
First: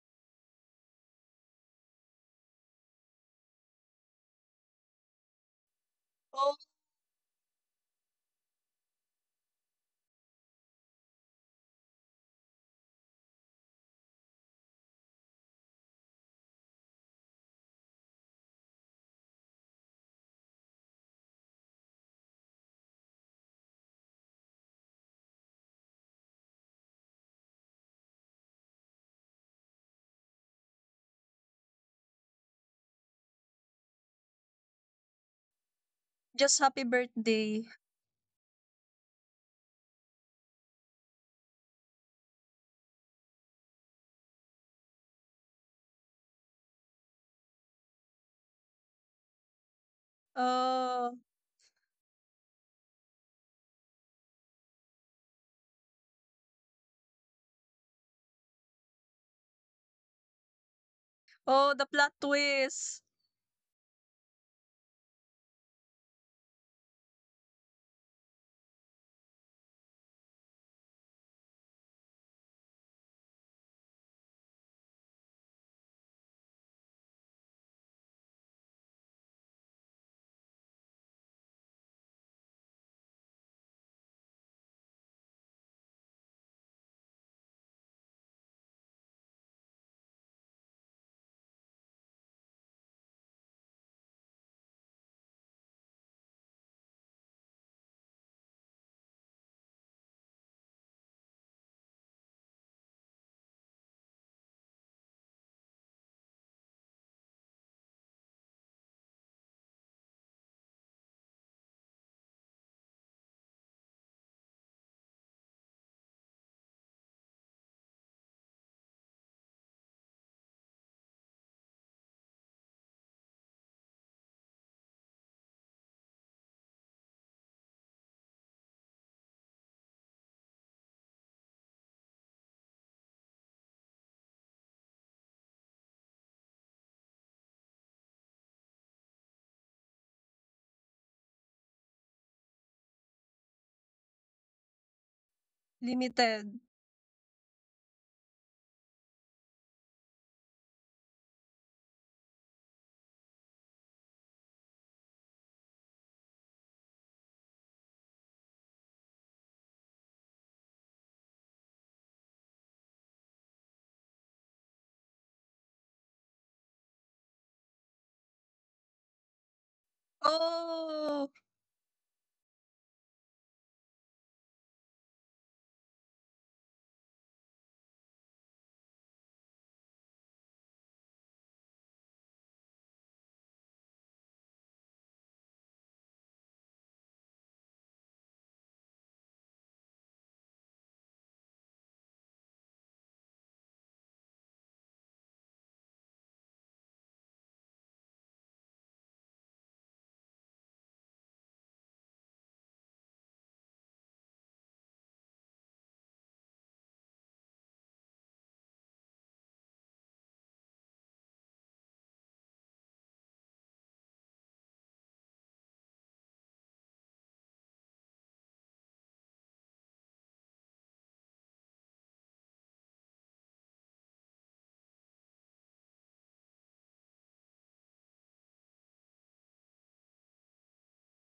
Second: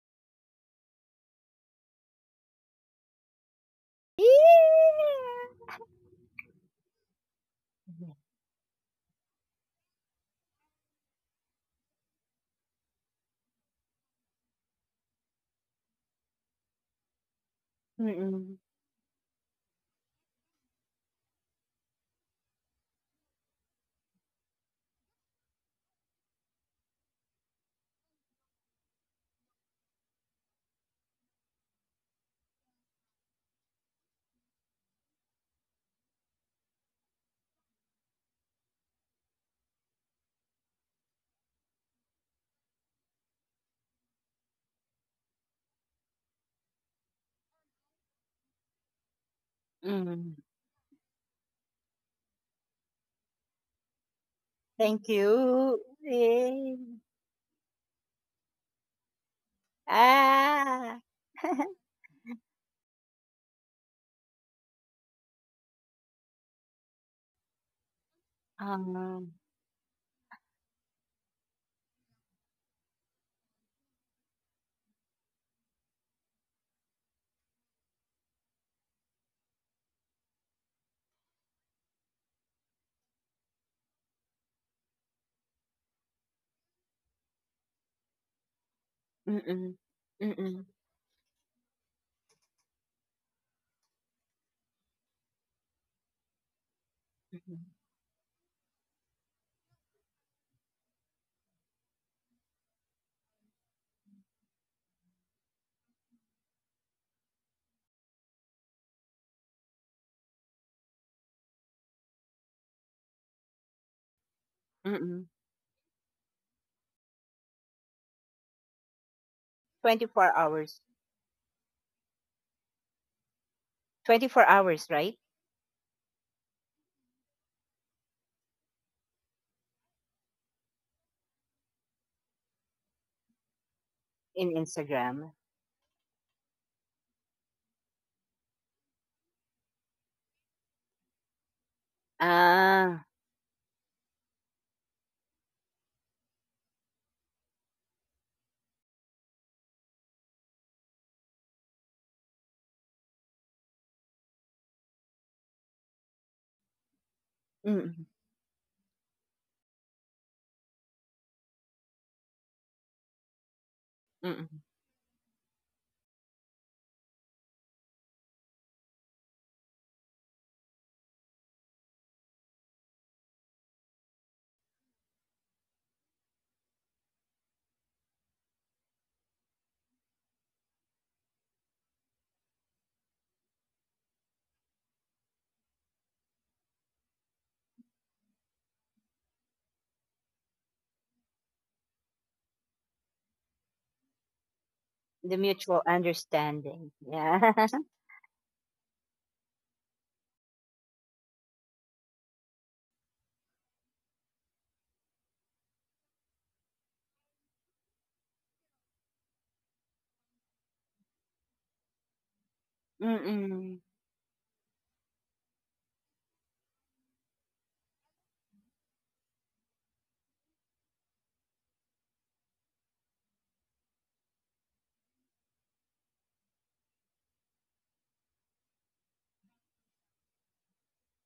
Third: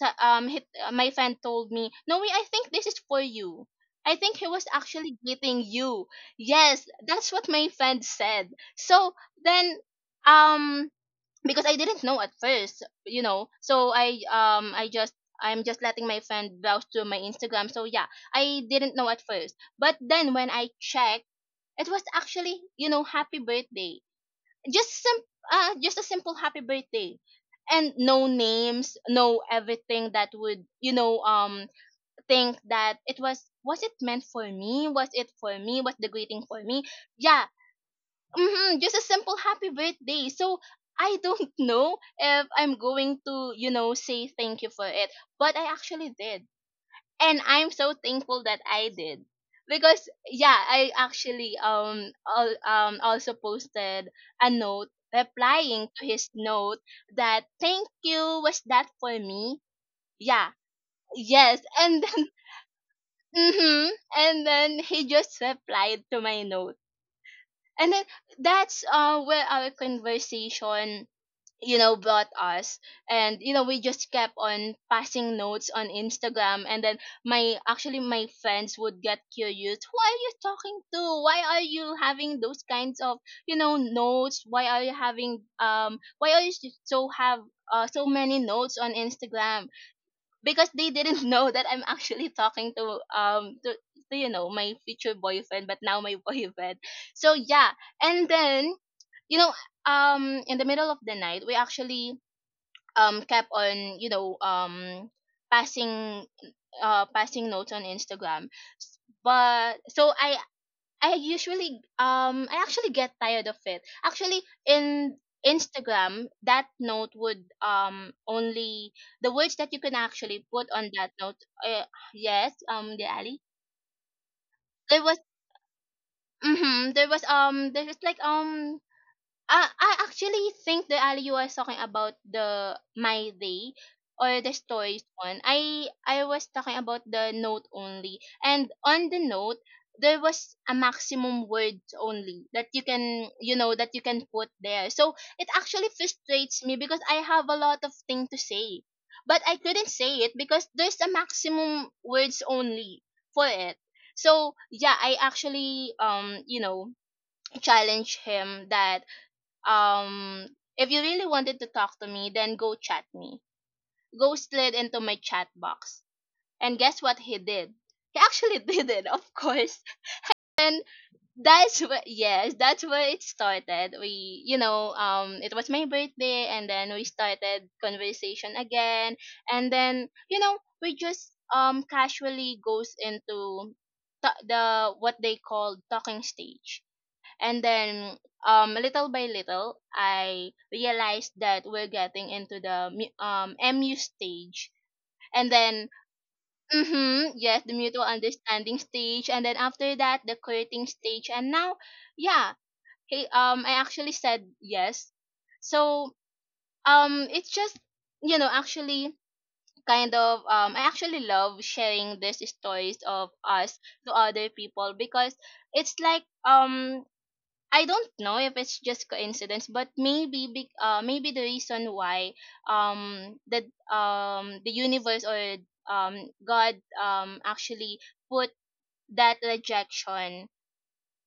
B: so, he, my friend told me, no, I think this is for you. I think he was actually greeting you.
C: Oh.
B: Yes, that's what my friend
A: Yeah.
B: said. So then, um because I didn't know at first, you know, so I, I just, I'm just letting my friend browse through my Instagram. So yeah,
A: Mm Mm.
B: I didn't know at first, but then when I checked, it was actually you know happy birthday, just just a simple happy birthday. And no names, no everything that would you know think that it was it meant for me, was it for me, was the greeting
C: Just
B: for me.
C: happy
B: Yeah.
C: birthday.
B: Mm-hmm, just a simple happy birthday. So I don't know if I'm going to you know say thank you for it, but I actually did. And I'm so thankful that I did, because
A: Mm,
B: yeah, I
C: Oh.
B: actually also posted a note
A: thank you.
B: replying to his
A: Yay.
B: note, that thank you, was that for me. Yeah.
A: Ah.
B: Yes.
C: Oh, the
B: And
C: plot
B: then
C: twist.
B: hmm, and then he just replied to my note, and then that's
A: um,
B: where our conversation, you know, brought us. And you know, we just kept on passing notes on Instagram. And then my, actually my friends would get curious: who are you talking to, why are you having those kinds of you know notes, why are you having why are you so have so many notes on Instagram.
A: mm-mm, mm-mm,
B: Because they didn't know that I'm actually talking to to you know my future boyfriend, but now my boyfriend. So
A: mm-mm,
B: yeah. And then, you know, in the middle of the night we actually kept on passing, passing notes on Instagram. But so I usually, I actually get tired of it, actually in
A: mm-mm.
B: Instagram that note would only, the words that you can
A: 24
B: actually put
A: hours.
B: on that note. uh, yes, the alley
A: 24 hours,
B: there was,
A: right?
B: mm-hmm, there was like I actually think the Ali you was talking about the my day or
A: In
B: the stories
A: Instagram.
B: one. I was talking about the note only, and on the note there was a maximum words only that you can,
A: Ah.
B: you know, that you can put there. So it actually
C: Limited.
B: frustrates me because I have a lot of thing to say, but I couldn't say it because there's a maximum words only for it. So yeah, I actually you know
A: Mm-mm,
B: challenge him that, um, if you really wanted to talk to me, then go chat me. Ghost
A: mm-mm.
B: slid into my chat box. And guess what he did? He actually did it, of course.
C: Oh.
B: That's where, yes, that's where it started. We, you know, it was my birthday and then we started conversation again. And then, you know, we just casually goes into the what they call talking stage. And then little by little I realized that we're getting into the MU stage.
A: The
B: And
A: mutual
B: then
A: understanding.
B: mhm,
A: Yeah.
B: yes, the mutual understanding stage, and then after that the courting stage, and now yeah, hey, I actually said yes. So it's just you know actually kind of I actually love sharing these stories of us
A: Mm-mm.
B: to other people because it's like I don't know if it's just coincidence, but maybe big maybe the reason why that the universe or God actually put that rejection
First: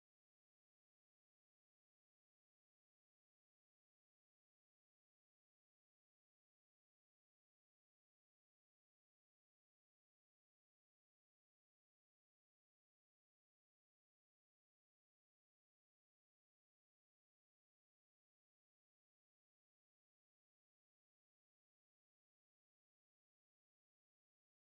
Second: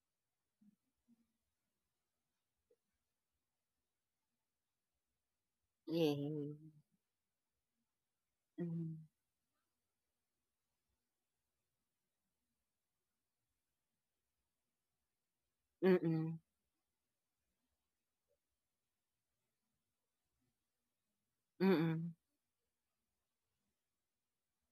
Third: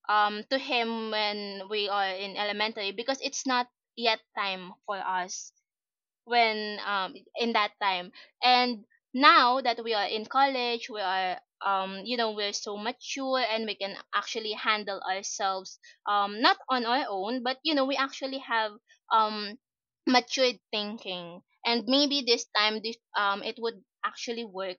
B: to him when we are in elementary, because it's not yet time for us
A: Yay.
B: when in that time. And
A: Mm-mm,
B: now that we are in college, we are you know we're so mature and we can actually handle ourselves,
A: mm-mm,
B: not on our own, but you know we actually have um matured thinking. And
A: mm-mm,
B: maybe this time this it would actually work,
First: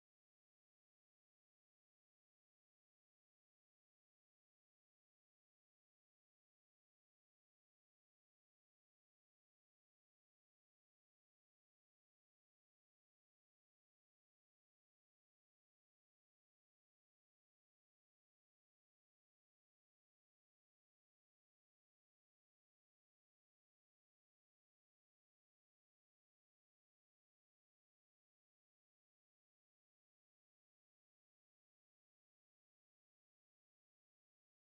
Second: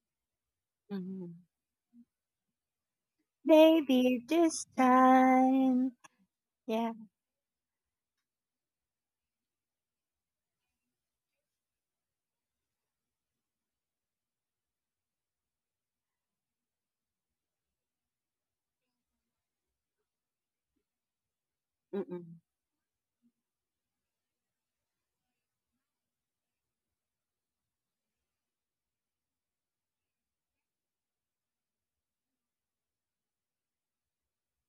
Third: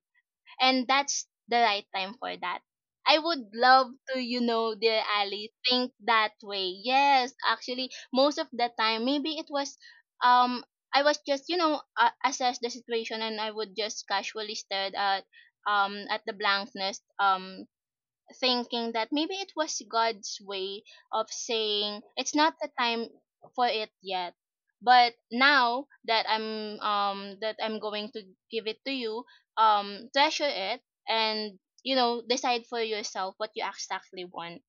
B: and that's
A: mm-mm.
B: the right time for that. I would love to,
A: Maybe
B: you
A: this
B: know, dear Ali, think
A: time.
B: that way.
A: Yeah.
B: Yes, actually, most of the time, maybe it was, um, I was just, you know, assess the situation, and I would just casually stare at the blankness, thinking that maybe it was God's way of saying it's
A: Mm-mm.
B: not the time for it yet. But now that I'm going to give it to you, treasure it, and you know decide for yourself what you exactly want.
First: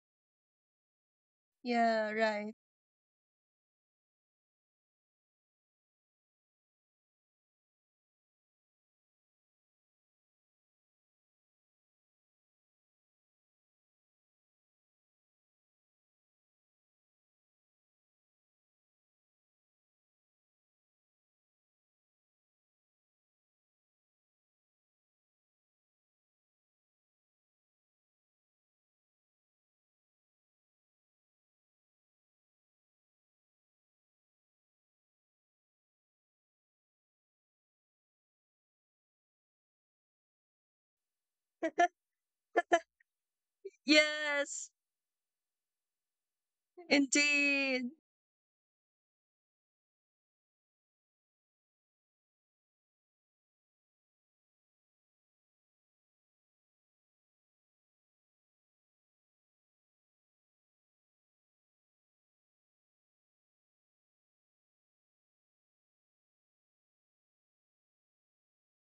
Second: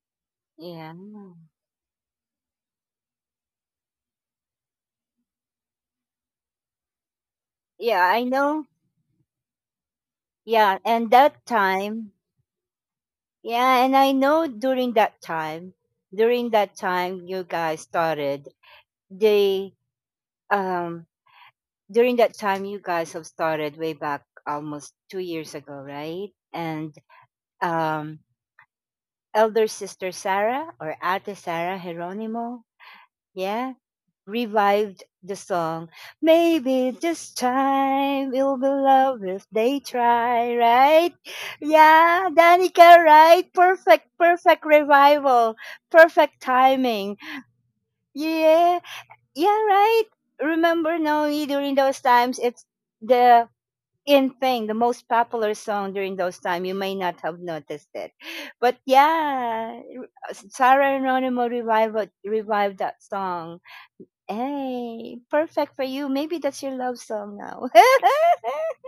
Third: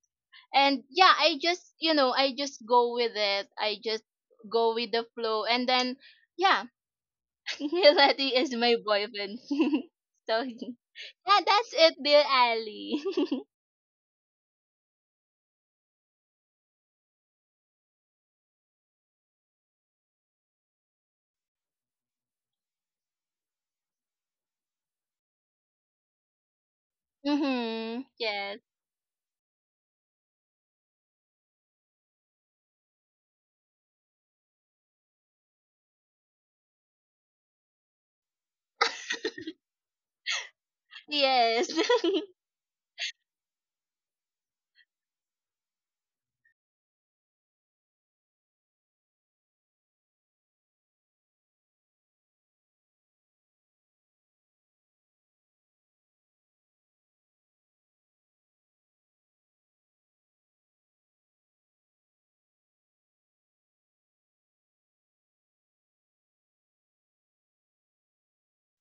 B: And
A: Yeah.
B: yeah, I just you
C: Yeah,
B: know I
C: right.
B: just go with it. I just go with the flow, and then yeah,
A: Yeah, I
B: Letty is
A: know.
B: my boyfriend. So
A: Yeah, and
B: yeah,
A: that
B: that's it,
A: time,
B: dear Ali.
A: yeah, and I know during that time you guys started the um during that time you guys have started way back almost 2 years ago, right? And
B: Mm-hmm.
A: um
B: Yes.
A: elder sister Sarah or Ate Sarah Geronimo, yeah, revived the song. Maybe this time it'll be love if they try, right?
B: Yes.
A: Yeah, Danica, right? Perfect, perfect
C: Yes.
A: revival, perfect timing.
C: Indeed.
A: Yeah, yeah, right. Remember Noe during those times, it's the in thing, the most popular song during those time. You may not have noticed it, but yeah, Sarah Anonimo revived that song. Hey, perfect for you. Maybe that's your love song now.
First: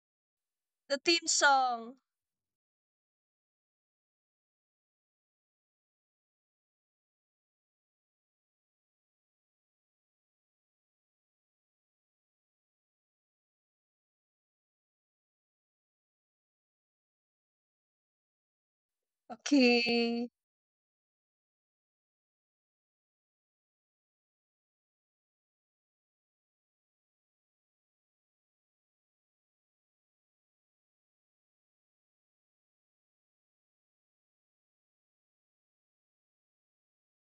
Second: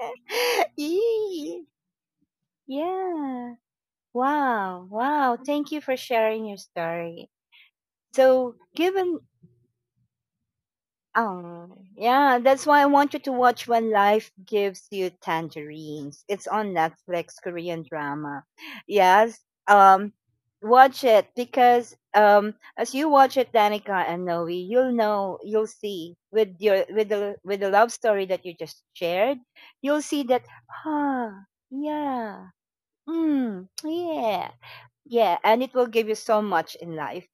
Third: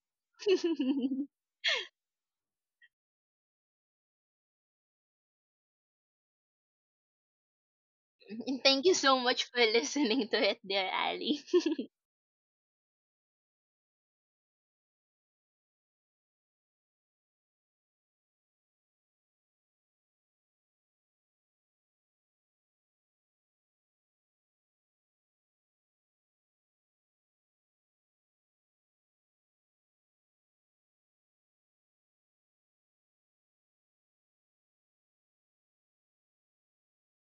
C: The theme
A: Yee.
C: song.
A: Yeah. Wow. Wow. Thank you for sharing your story. So,
B: And thank you so
A: given
B: much for listening to it, dear Ali.
A: Oh, yeah, that's why I want you to watch When Life Gives You Tangerines. It's on Netflix, Korean drama. Yes, um,
C: Okay.
A: watch it because as you watch it, Danica and Noe, you'll know, you'll see with your with the love story that you just shared, you'll see that, ah, yeah, mm, yeah. Yeah, and it will give you so much in life.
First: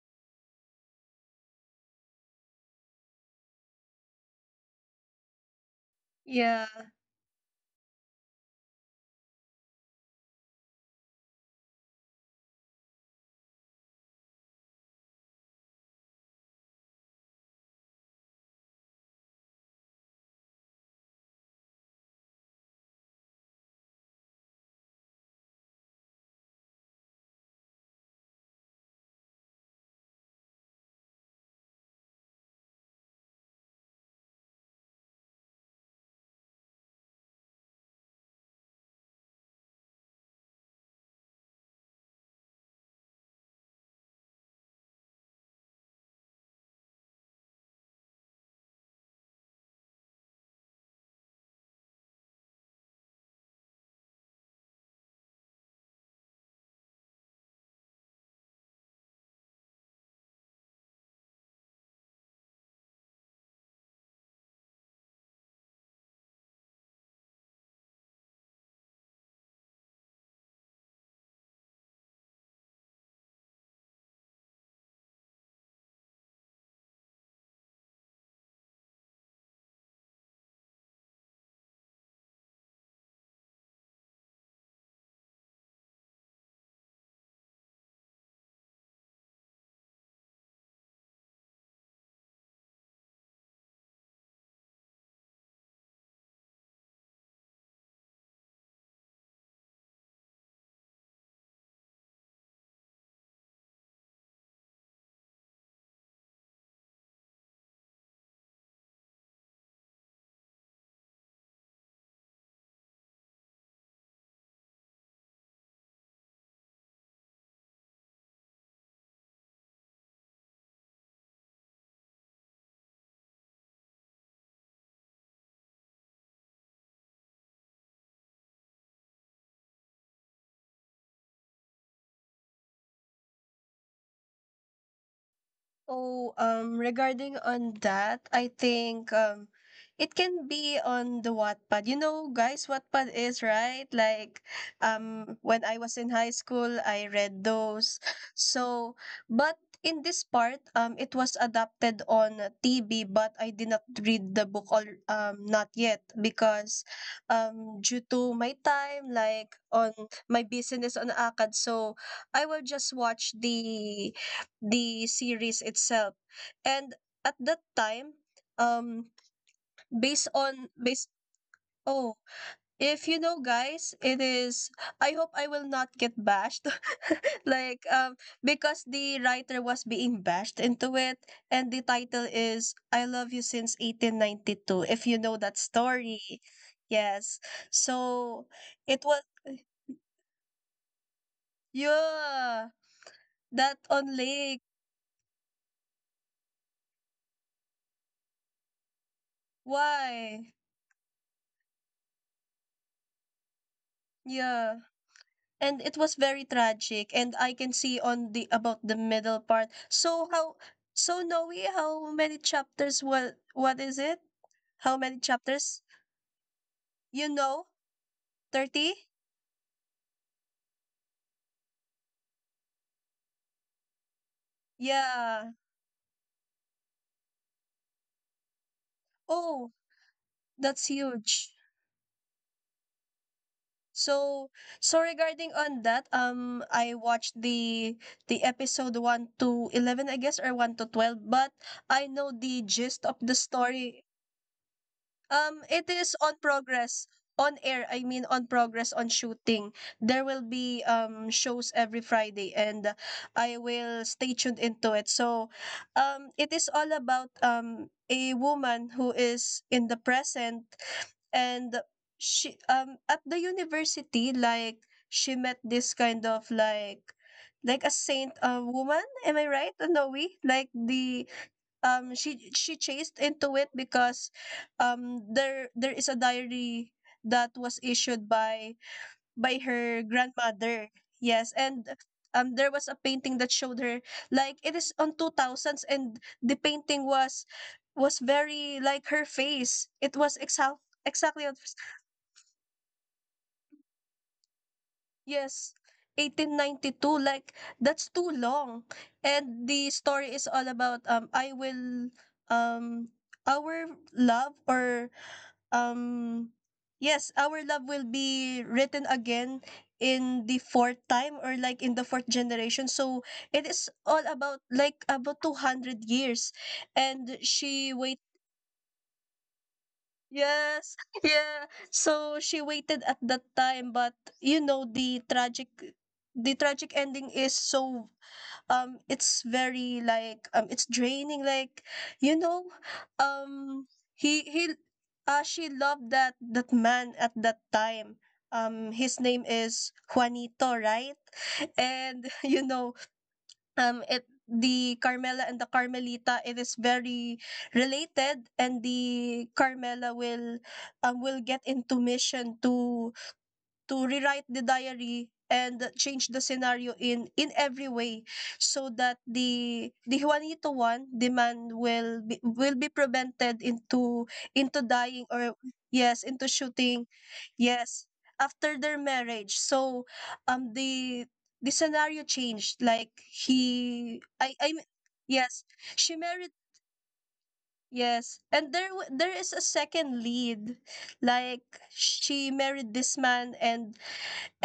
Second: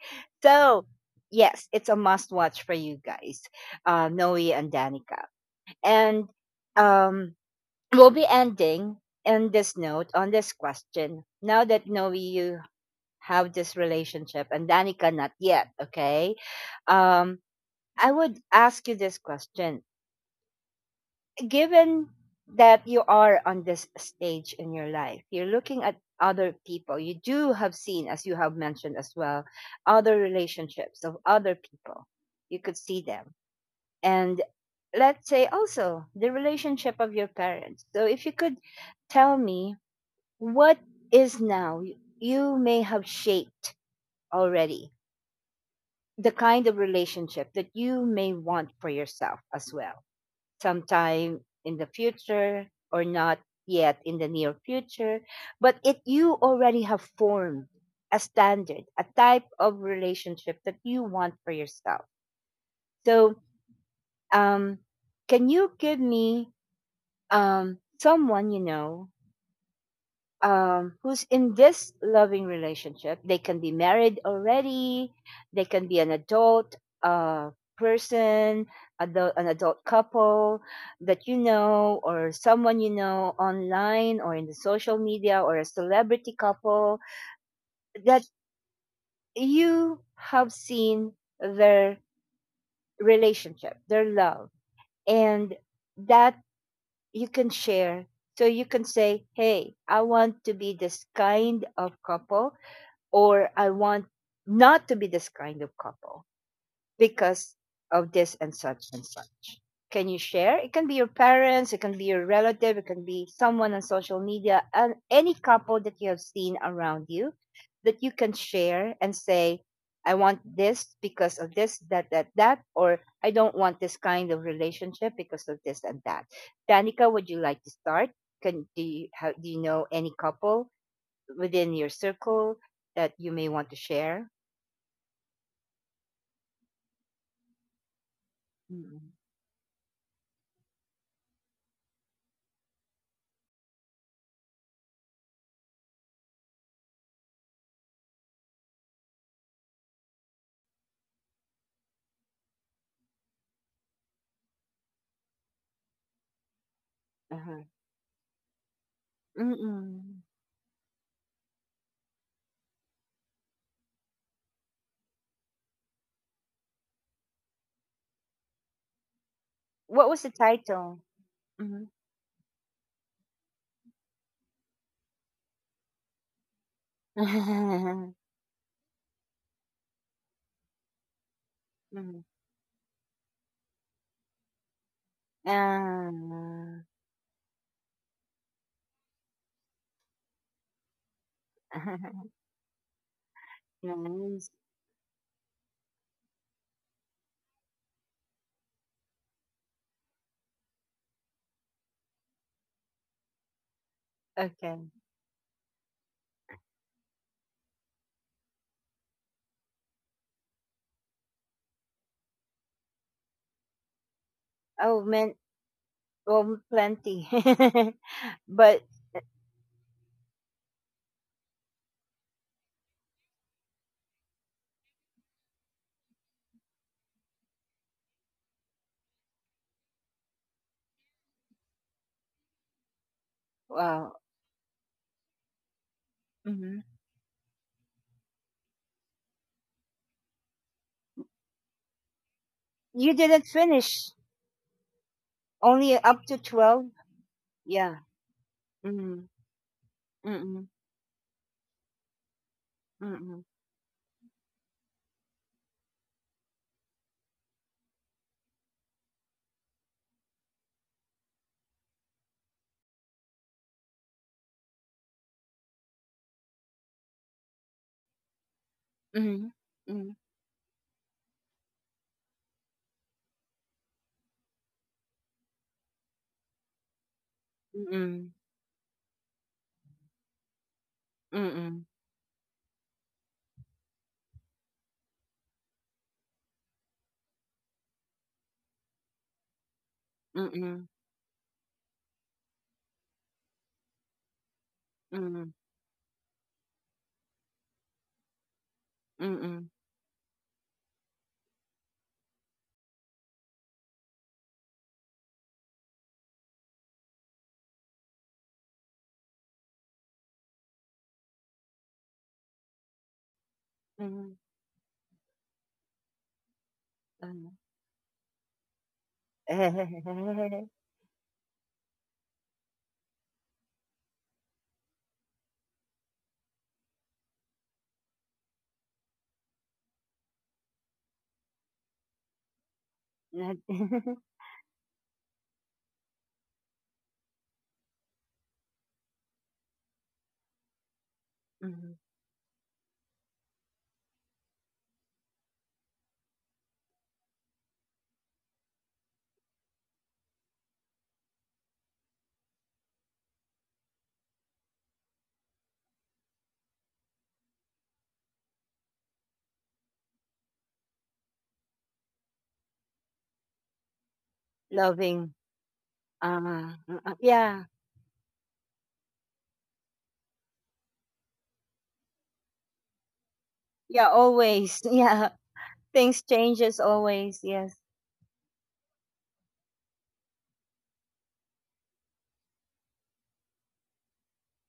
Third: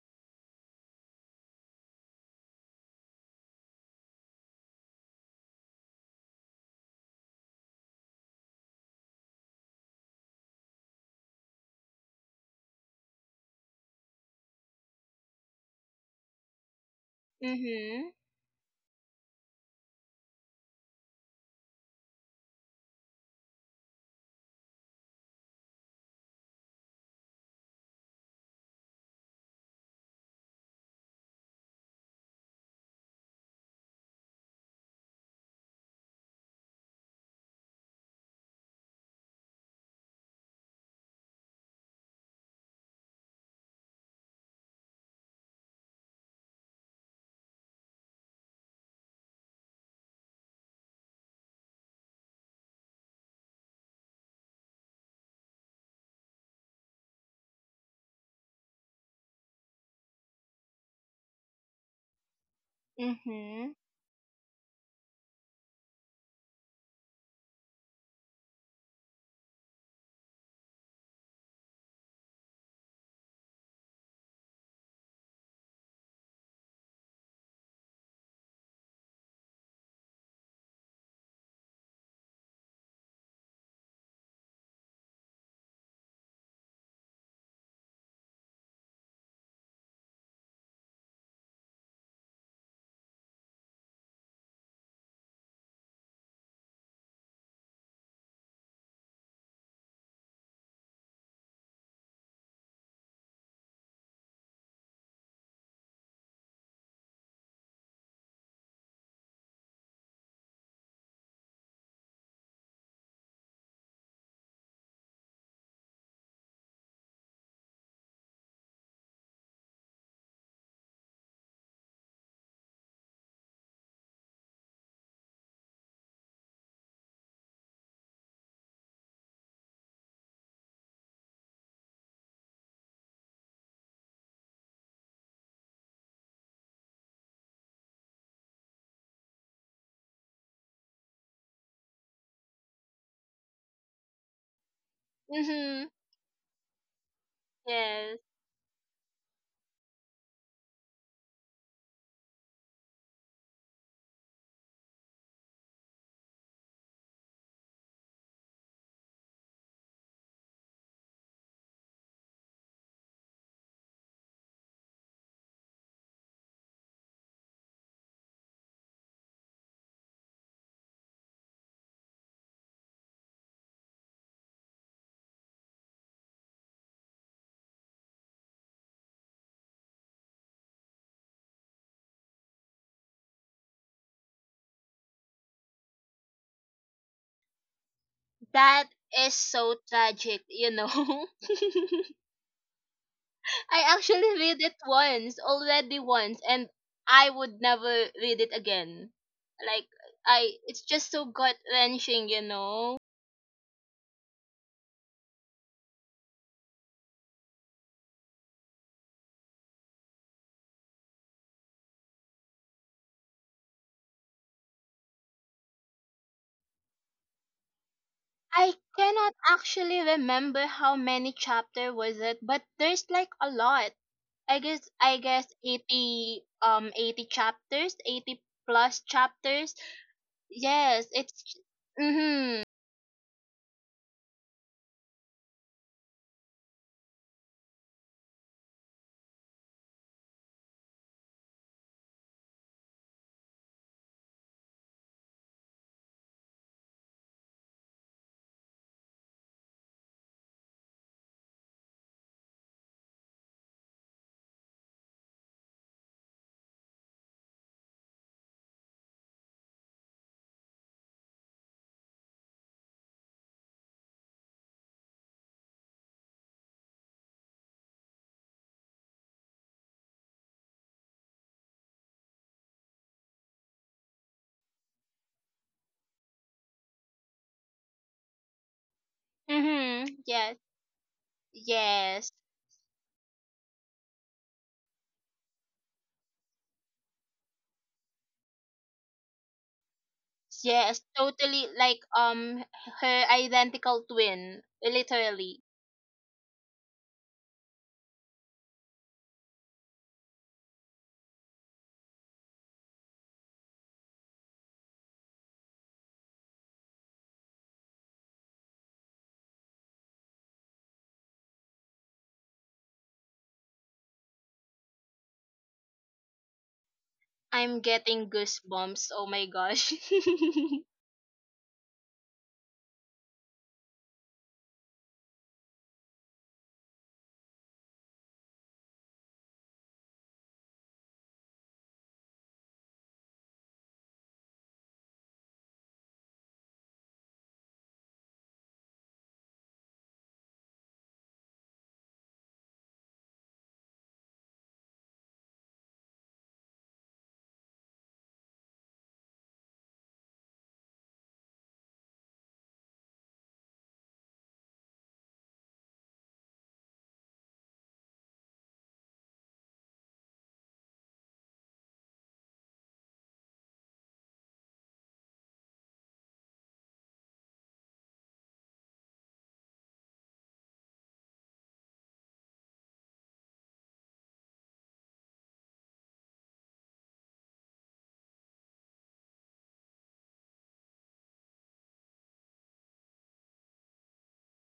A: So, yes, it's a must watch for you guys, Noe and Danica. And
C: Yeah.
A: um, we'll be ending in this note on this question. Now that Noe, you have this relationship, and Danica, not yet, okay? Um,
B: Mm-hmm.
A: I would ask you this question given that you are on this stage in your life, you're looking at other people. You do have seen, as you have mentioned as well, other relationships of other people. You could see them. And let's say also the relationship of your parents. So if you could tell me what is now you may have shaped already the kind of relationship that you may want for yourself as well sometime in the future or not yet in the near future, but it you already have formed a standard, a type of relationship that you want for yourself. So
B: Mm-hmm.
A: um can you give me someone you know, who's in this loving relationship. They can be married already, they can be an adult uh, person, an adult couple that you know, or someone you know online or in the social media, or a celebrity couple that you have seen their relationship, their love, and that you can share. So you can say, hey, I want to be this kind of couple, or I want not to be this kind of couple because of this and such and such. Can you share? It can be your parents, it can be your relative, it can be someone on social media, and any couple that you have seen around you that you can share and say, I want this because of this, that, that, that, or I don't want this kind of relationship because of this and that. Danica, would you like to start? Can do you, how, do you know any couple within your circle that you may want to share?
C: Oh, regarding on that, I
A: Mm-mm.
C: think it can be on the Wattpad. You know, guys, Wattpad is right. Like, when I
B: Mm-hmm.
C: was in high school, I read those.
B: Yes.
C: So, but in this part, it was adapted on TV, but I did not read the book all, not yet, because,
A: Uh-huh.
C: due to my time, like on
A: Mm-mm.
C: my business on Akad, so I will just watch the series itself. And at that time, um,
A: What was the title?
C: based,
A: Mhm.
C: oh, if you know guys, it is, I hope I will not get bashed. Like
A: Mhm.
C: because the writer was being bashed into it, and the title is I Love You Since 1892, if you know that story.
A: Ah,
C: Yes. So
B: That
C: it was,
B: is so tragic, you know.
C: yeah, that
B: I
C: on
B: actually
A: nice.
C: lake.
B: read it once, already once, and I would never read it again. Like,
C: Why?
B: I it's just so gut wrenching, you know.
C: Yeah.
A: Okay.
C: And it was very tragic, and I can see on the about the middle part. So how, so Noe, how many chapters, what is it, how
A: Oh,
C: many
A: man.
C: chapters,
A: Well, plenty.
C: you know
B: I
A: But,
C: 30?
B: cannot actually remember how many chapter was it, but there's like a lot. I
C: Yeah.
B: guess 80, 80 chapters, 80 plus
C: Oh,
B: chapters.
C: that's
B: Yes,
C: huge.
B: it's mhm.
A: wow.
C: So so, regarding on that,
A: Mhm.
C: I watched the episode 1 to 11, I guess, or 1 to 12, but I know the gist
A: You
C: of the
A: didn't
C: story.
A: finish.
C: It
A: Only
C: is
A: up to
C: on
A: 12?
C: progress on air.
A: Yeah.
C: I mean, on progress on
A: Mhm.
C: shooting. There will
A: Mm-mm.
C: be shows every Friday, and
A: Mm-mm.
C: I will stay tuned into it. So, it is all about a woman who is in the present, and she, at the university, like she met this kind of, like, a saint, woman. Am I
A: Mhm.
C: right, Noe?
A: Mhm.
C: Like the, she chased into it because, there is a diary that was issued
A: Mm-mm.
C: by her
B: Mhm. Yes.
C: grandmother, yes,
A: Mm-mm.
C: and,
B: Yes.
C: there was a painting that showed her, like it is on 2000s, and the painting was very like her face. It was
A: Mm-mm.
B: Yes,
C: exactly
B: totally like her identical twin,
A: Mm-mm.
B: literally.
C: yes, 1892, like, that's too long. And
A: Mm-mm.
C: the story is all about, I will, um our love, or Um, yes, our love will be written again in the fourth time, or like in the fourth generation. So it is all
A: Mm-mm.
C: about, like, about 200 years. And
B: I'm
C: she wait
B: getting goosebumps. Oh my gosh.
A: Not
C: Yes, yeah. So she waited at that time, but you know the tragic ending is so, it's very, like, it's draining, like, you know, um he she loved that man at that time. His name is Juanito, right?
A: Mhm.
C: And you know, it the Carmela and the Carmelita, it is very related, and the Carmela will, will get into mission to rewrite the diary and change the scenario in every way, so that the Juanito one, the man, will be, prevented into dying,
A: Loving.
C: or yes, into
A: Ah,
C: shooting,
A: yeah,
C: yes, after their marriage. So, um the the scenario changed, like,
A: yeah,
C: he I
A: always.
C: mean,
A: Yeah,
C: yes, she
A: things
C: married,
A: changes always. Yes.
C: yes, and there there is a second lead, like, she married this man. and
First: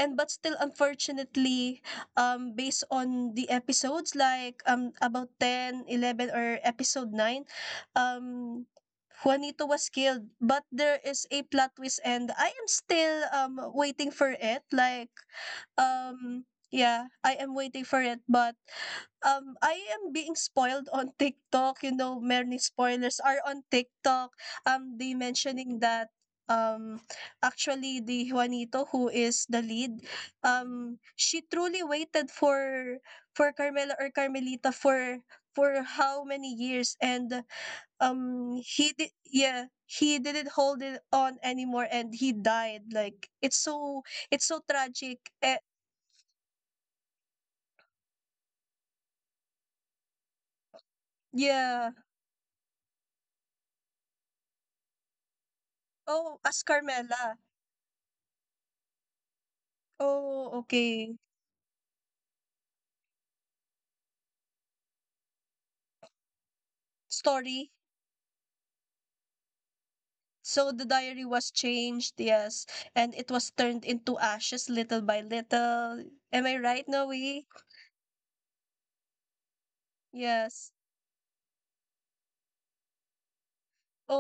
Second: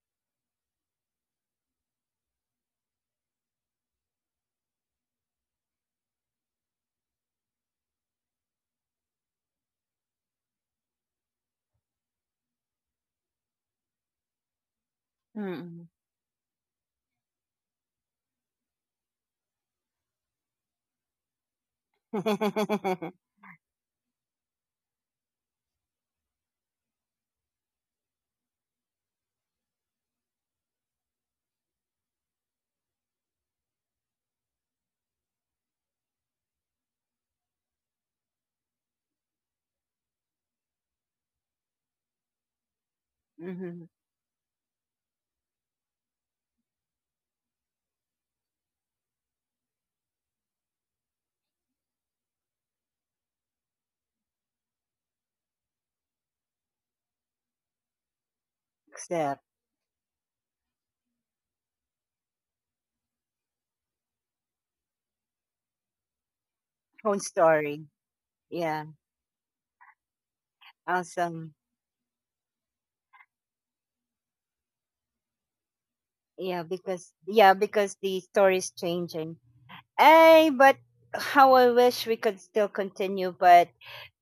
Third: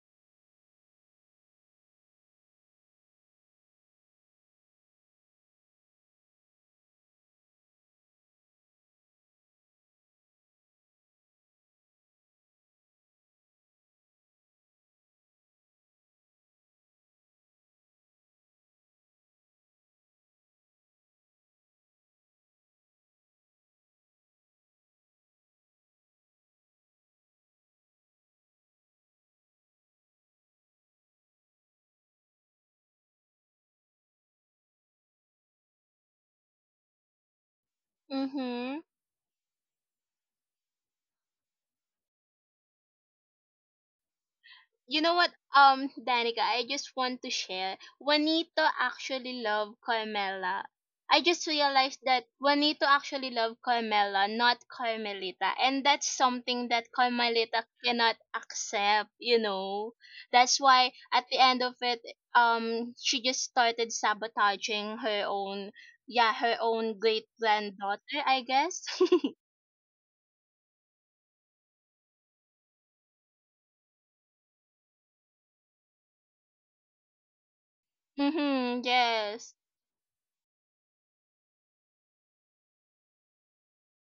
C: And but still, unfortunately, based on the episodes, like, about 10, 11, or episode 9, um, Juanito was killed, but there is a plot twist, and I am still, waiting for it, like,
A: Mm-mm.
C: um, yeah, I am waiting for it, but, I am being spoiled on TikTok. You know, many
A: Hmm.
C: spoilers are on TikTok. They mentioning that, um actually, the Juanito who is the lead, she truly waited for Carmela or Carmelita for how many years, and,
B: Mhm.
C: he did yeah, he didn't hold it on anymore, and he died, like, it's so,
B: You know
C: tragic,
B: what,
C: eh.
B: Danica, I just want to share. Juanito actually loved Carmela. I just
C: Yeah.
B: realized that Juanito actually loved Carmela, not Carmelita. And that's
C: Oh, as
B: something that
C: Carmela.
B: Carmelita cannot accept, you
A: Except
B: know.
C: Oh,
B: That's why
C: okay.
B: at the end of it, she just started sabotaging her own, yeah, her own
A: own
B: great
C: Story.
A: story.
B: granddaughter, I guess.
A: Yeah,
C: So the diary was
A: awesome.
C: changed, yes, and it was turned into ashes little by little. Am I right, Noe?
A: Yeah, because the story is
B: Mm-hmm,
A: changing.
B: yes.
A: Hey,
C: Yes.
A: but how I wish we could still continue, but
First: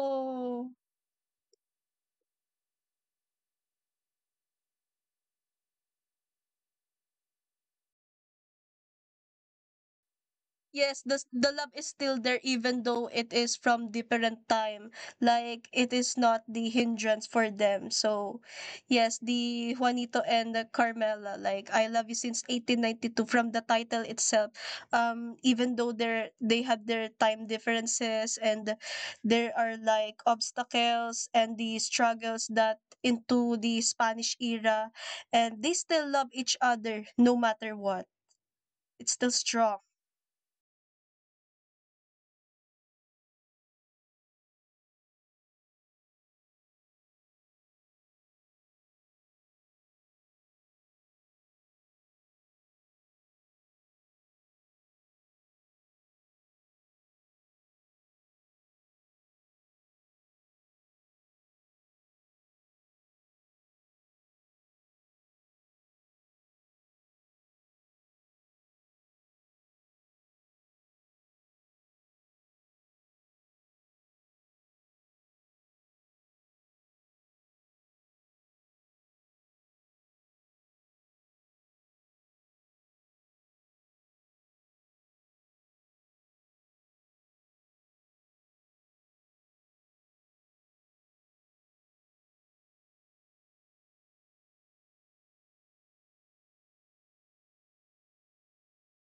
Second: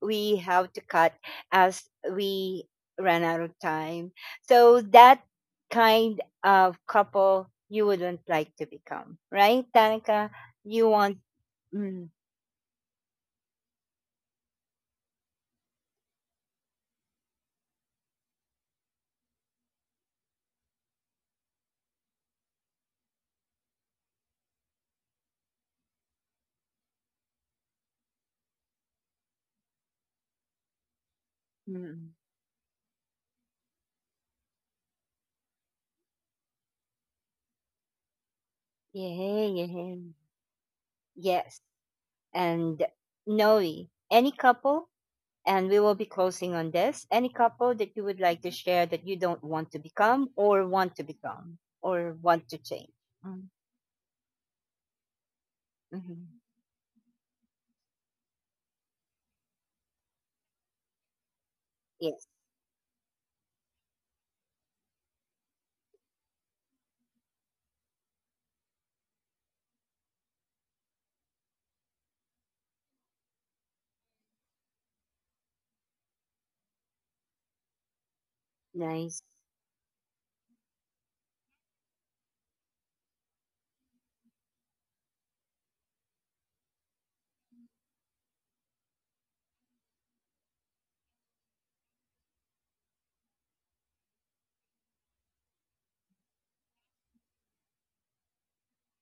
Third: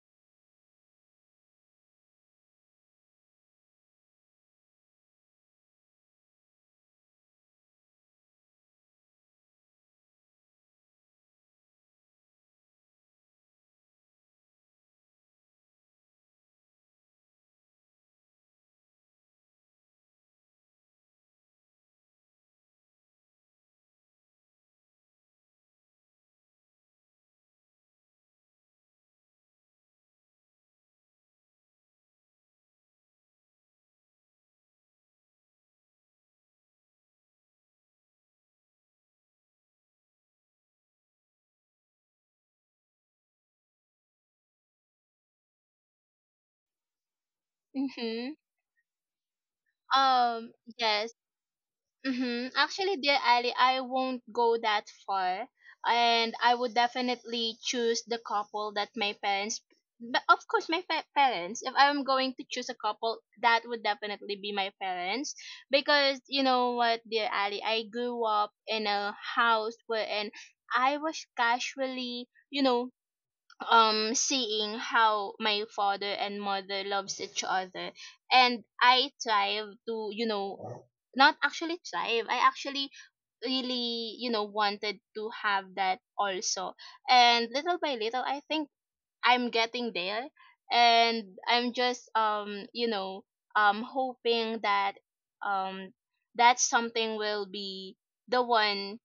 A: we have to cut as we ran out of time. So that kind of couple you wouldn't like to become, right, Tanika? You
C: Yes,
A: want,
C: the love is
A: mm,
C: still there, even though it is from different time. Like it is not the hindrance for them. So, yes, the Juanito and the Carmela, like, I love you since 1892, from the title itself. Even though they have their time differences, and there are, like, obstacles and the
A: mm,
C: struggles that into the Spanish era, and they still love each other no matter what. It's still
A: yeah,
C: strong.
A: yeah, yes, and Noe, any couple, and we will be closing on this. Any couple that you would
B: Mm-hmm.
A: like to share that you don't want to become,
B: Um,
A: or want to
B: yes.
A: become, or
B: Mm-hmm.
A: want to change?
B: Actually, dear
A: Mm,
B: Ali, I won't go that far, and
A: mm-hmm.
B: I would definitely choose the couple that my parents. But of course, my parents. If I'm
A: Yes,
B: going to choose a couple, that would definitely be my parents, because you know what, dear Ali, I grew up in a house wherein I was casually, you know, seeing how my father and mother loves each other, and I
A: nice.
B: thrive to you know, not actually thrive I actually really you know wanted to have that also. And little by little I think I'm getting there, and I'm just you know hoping that um that something will be the one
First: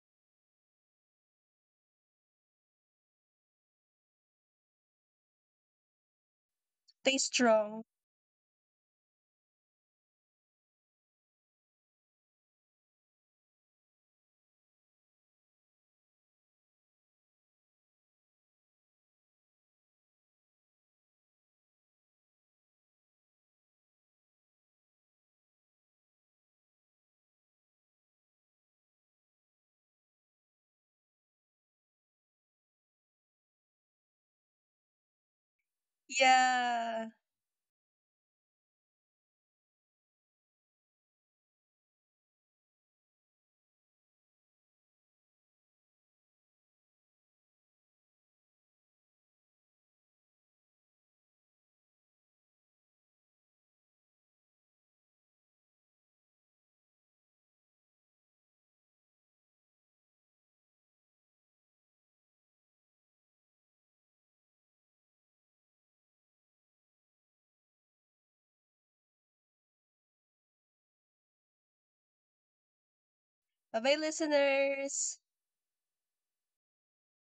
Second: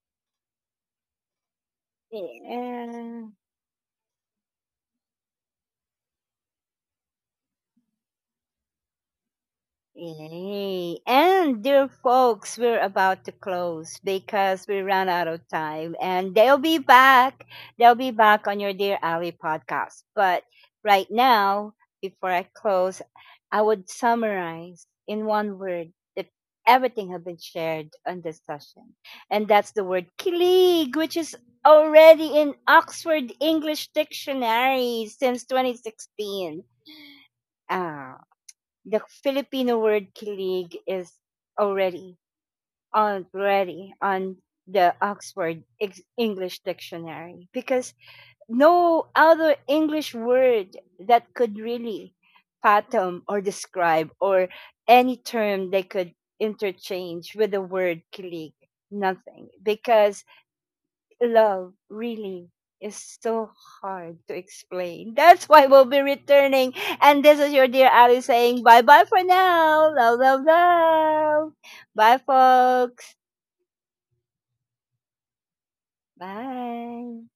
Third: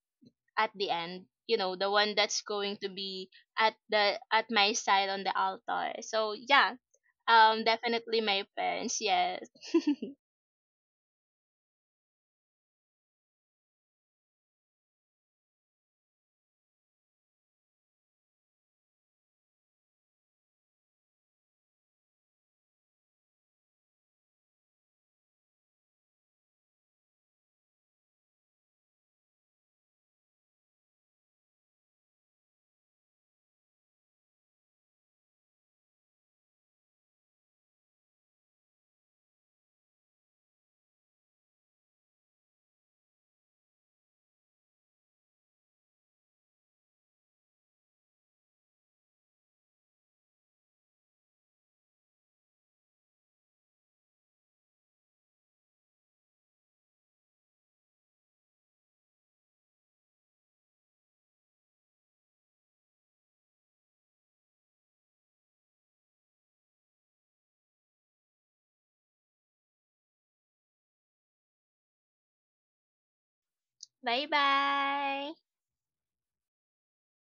B: at the end, you know, the one that's going to
A: Yeah.
B: be at the, at my side on the altar. So yeah,
C: Stay strong.
B: definitely my parents, yes.
A: Yay. And dear folks, we're about to close because we ran out of time and they'll be back. They'll be back on your Dear Ali podcast. But right now, before I close, I would summarize in one word that everything has been shared on this session. And that's the word kilig, which is already in Oxford English Dictionary since 2016.
C: Yeah.
A: Ah, the Filipino word kilig is already already on the Oxford English Dictionary, because no other English word that could really fathom or describe, or any term they could interchange with the word kilig. Nothing, because love really is so hard to explain. That's why we'll be returning. And this is your dear Ali saying bye bye for now. Love, love, love. Bye, folks.
C: Bye bye,
B: Bye
C: listeners.
B: bye.
A: Bye.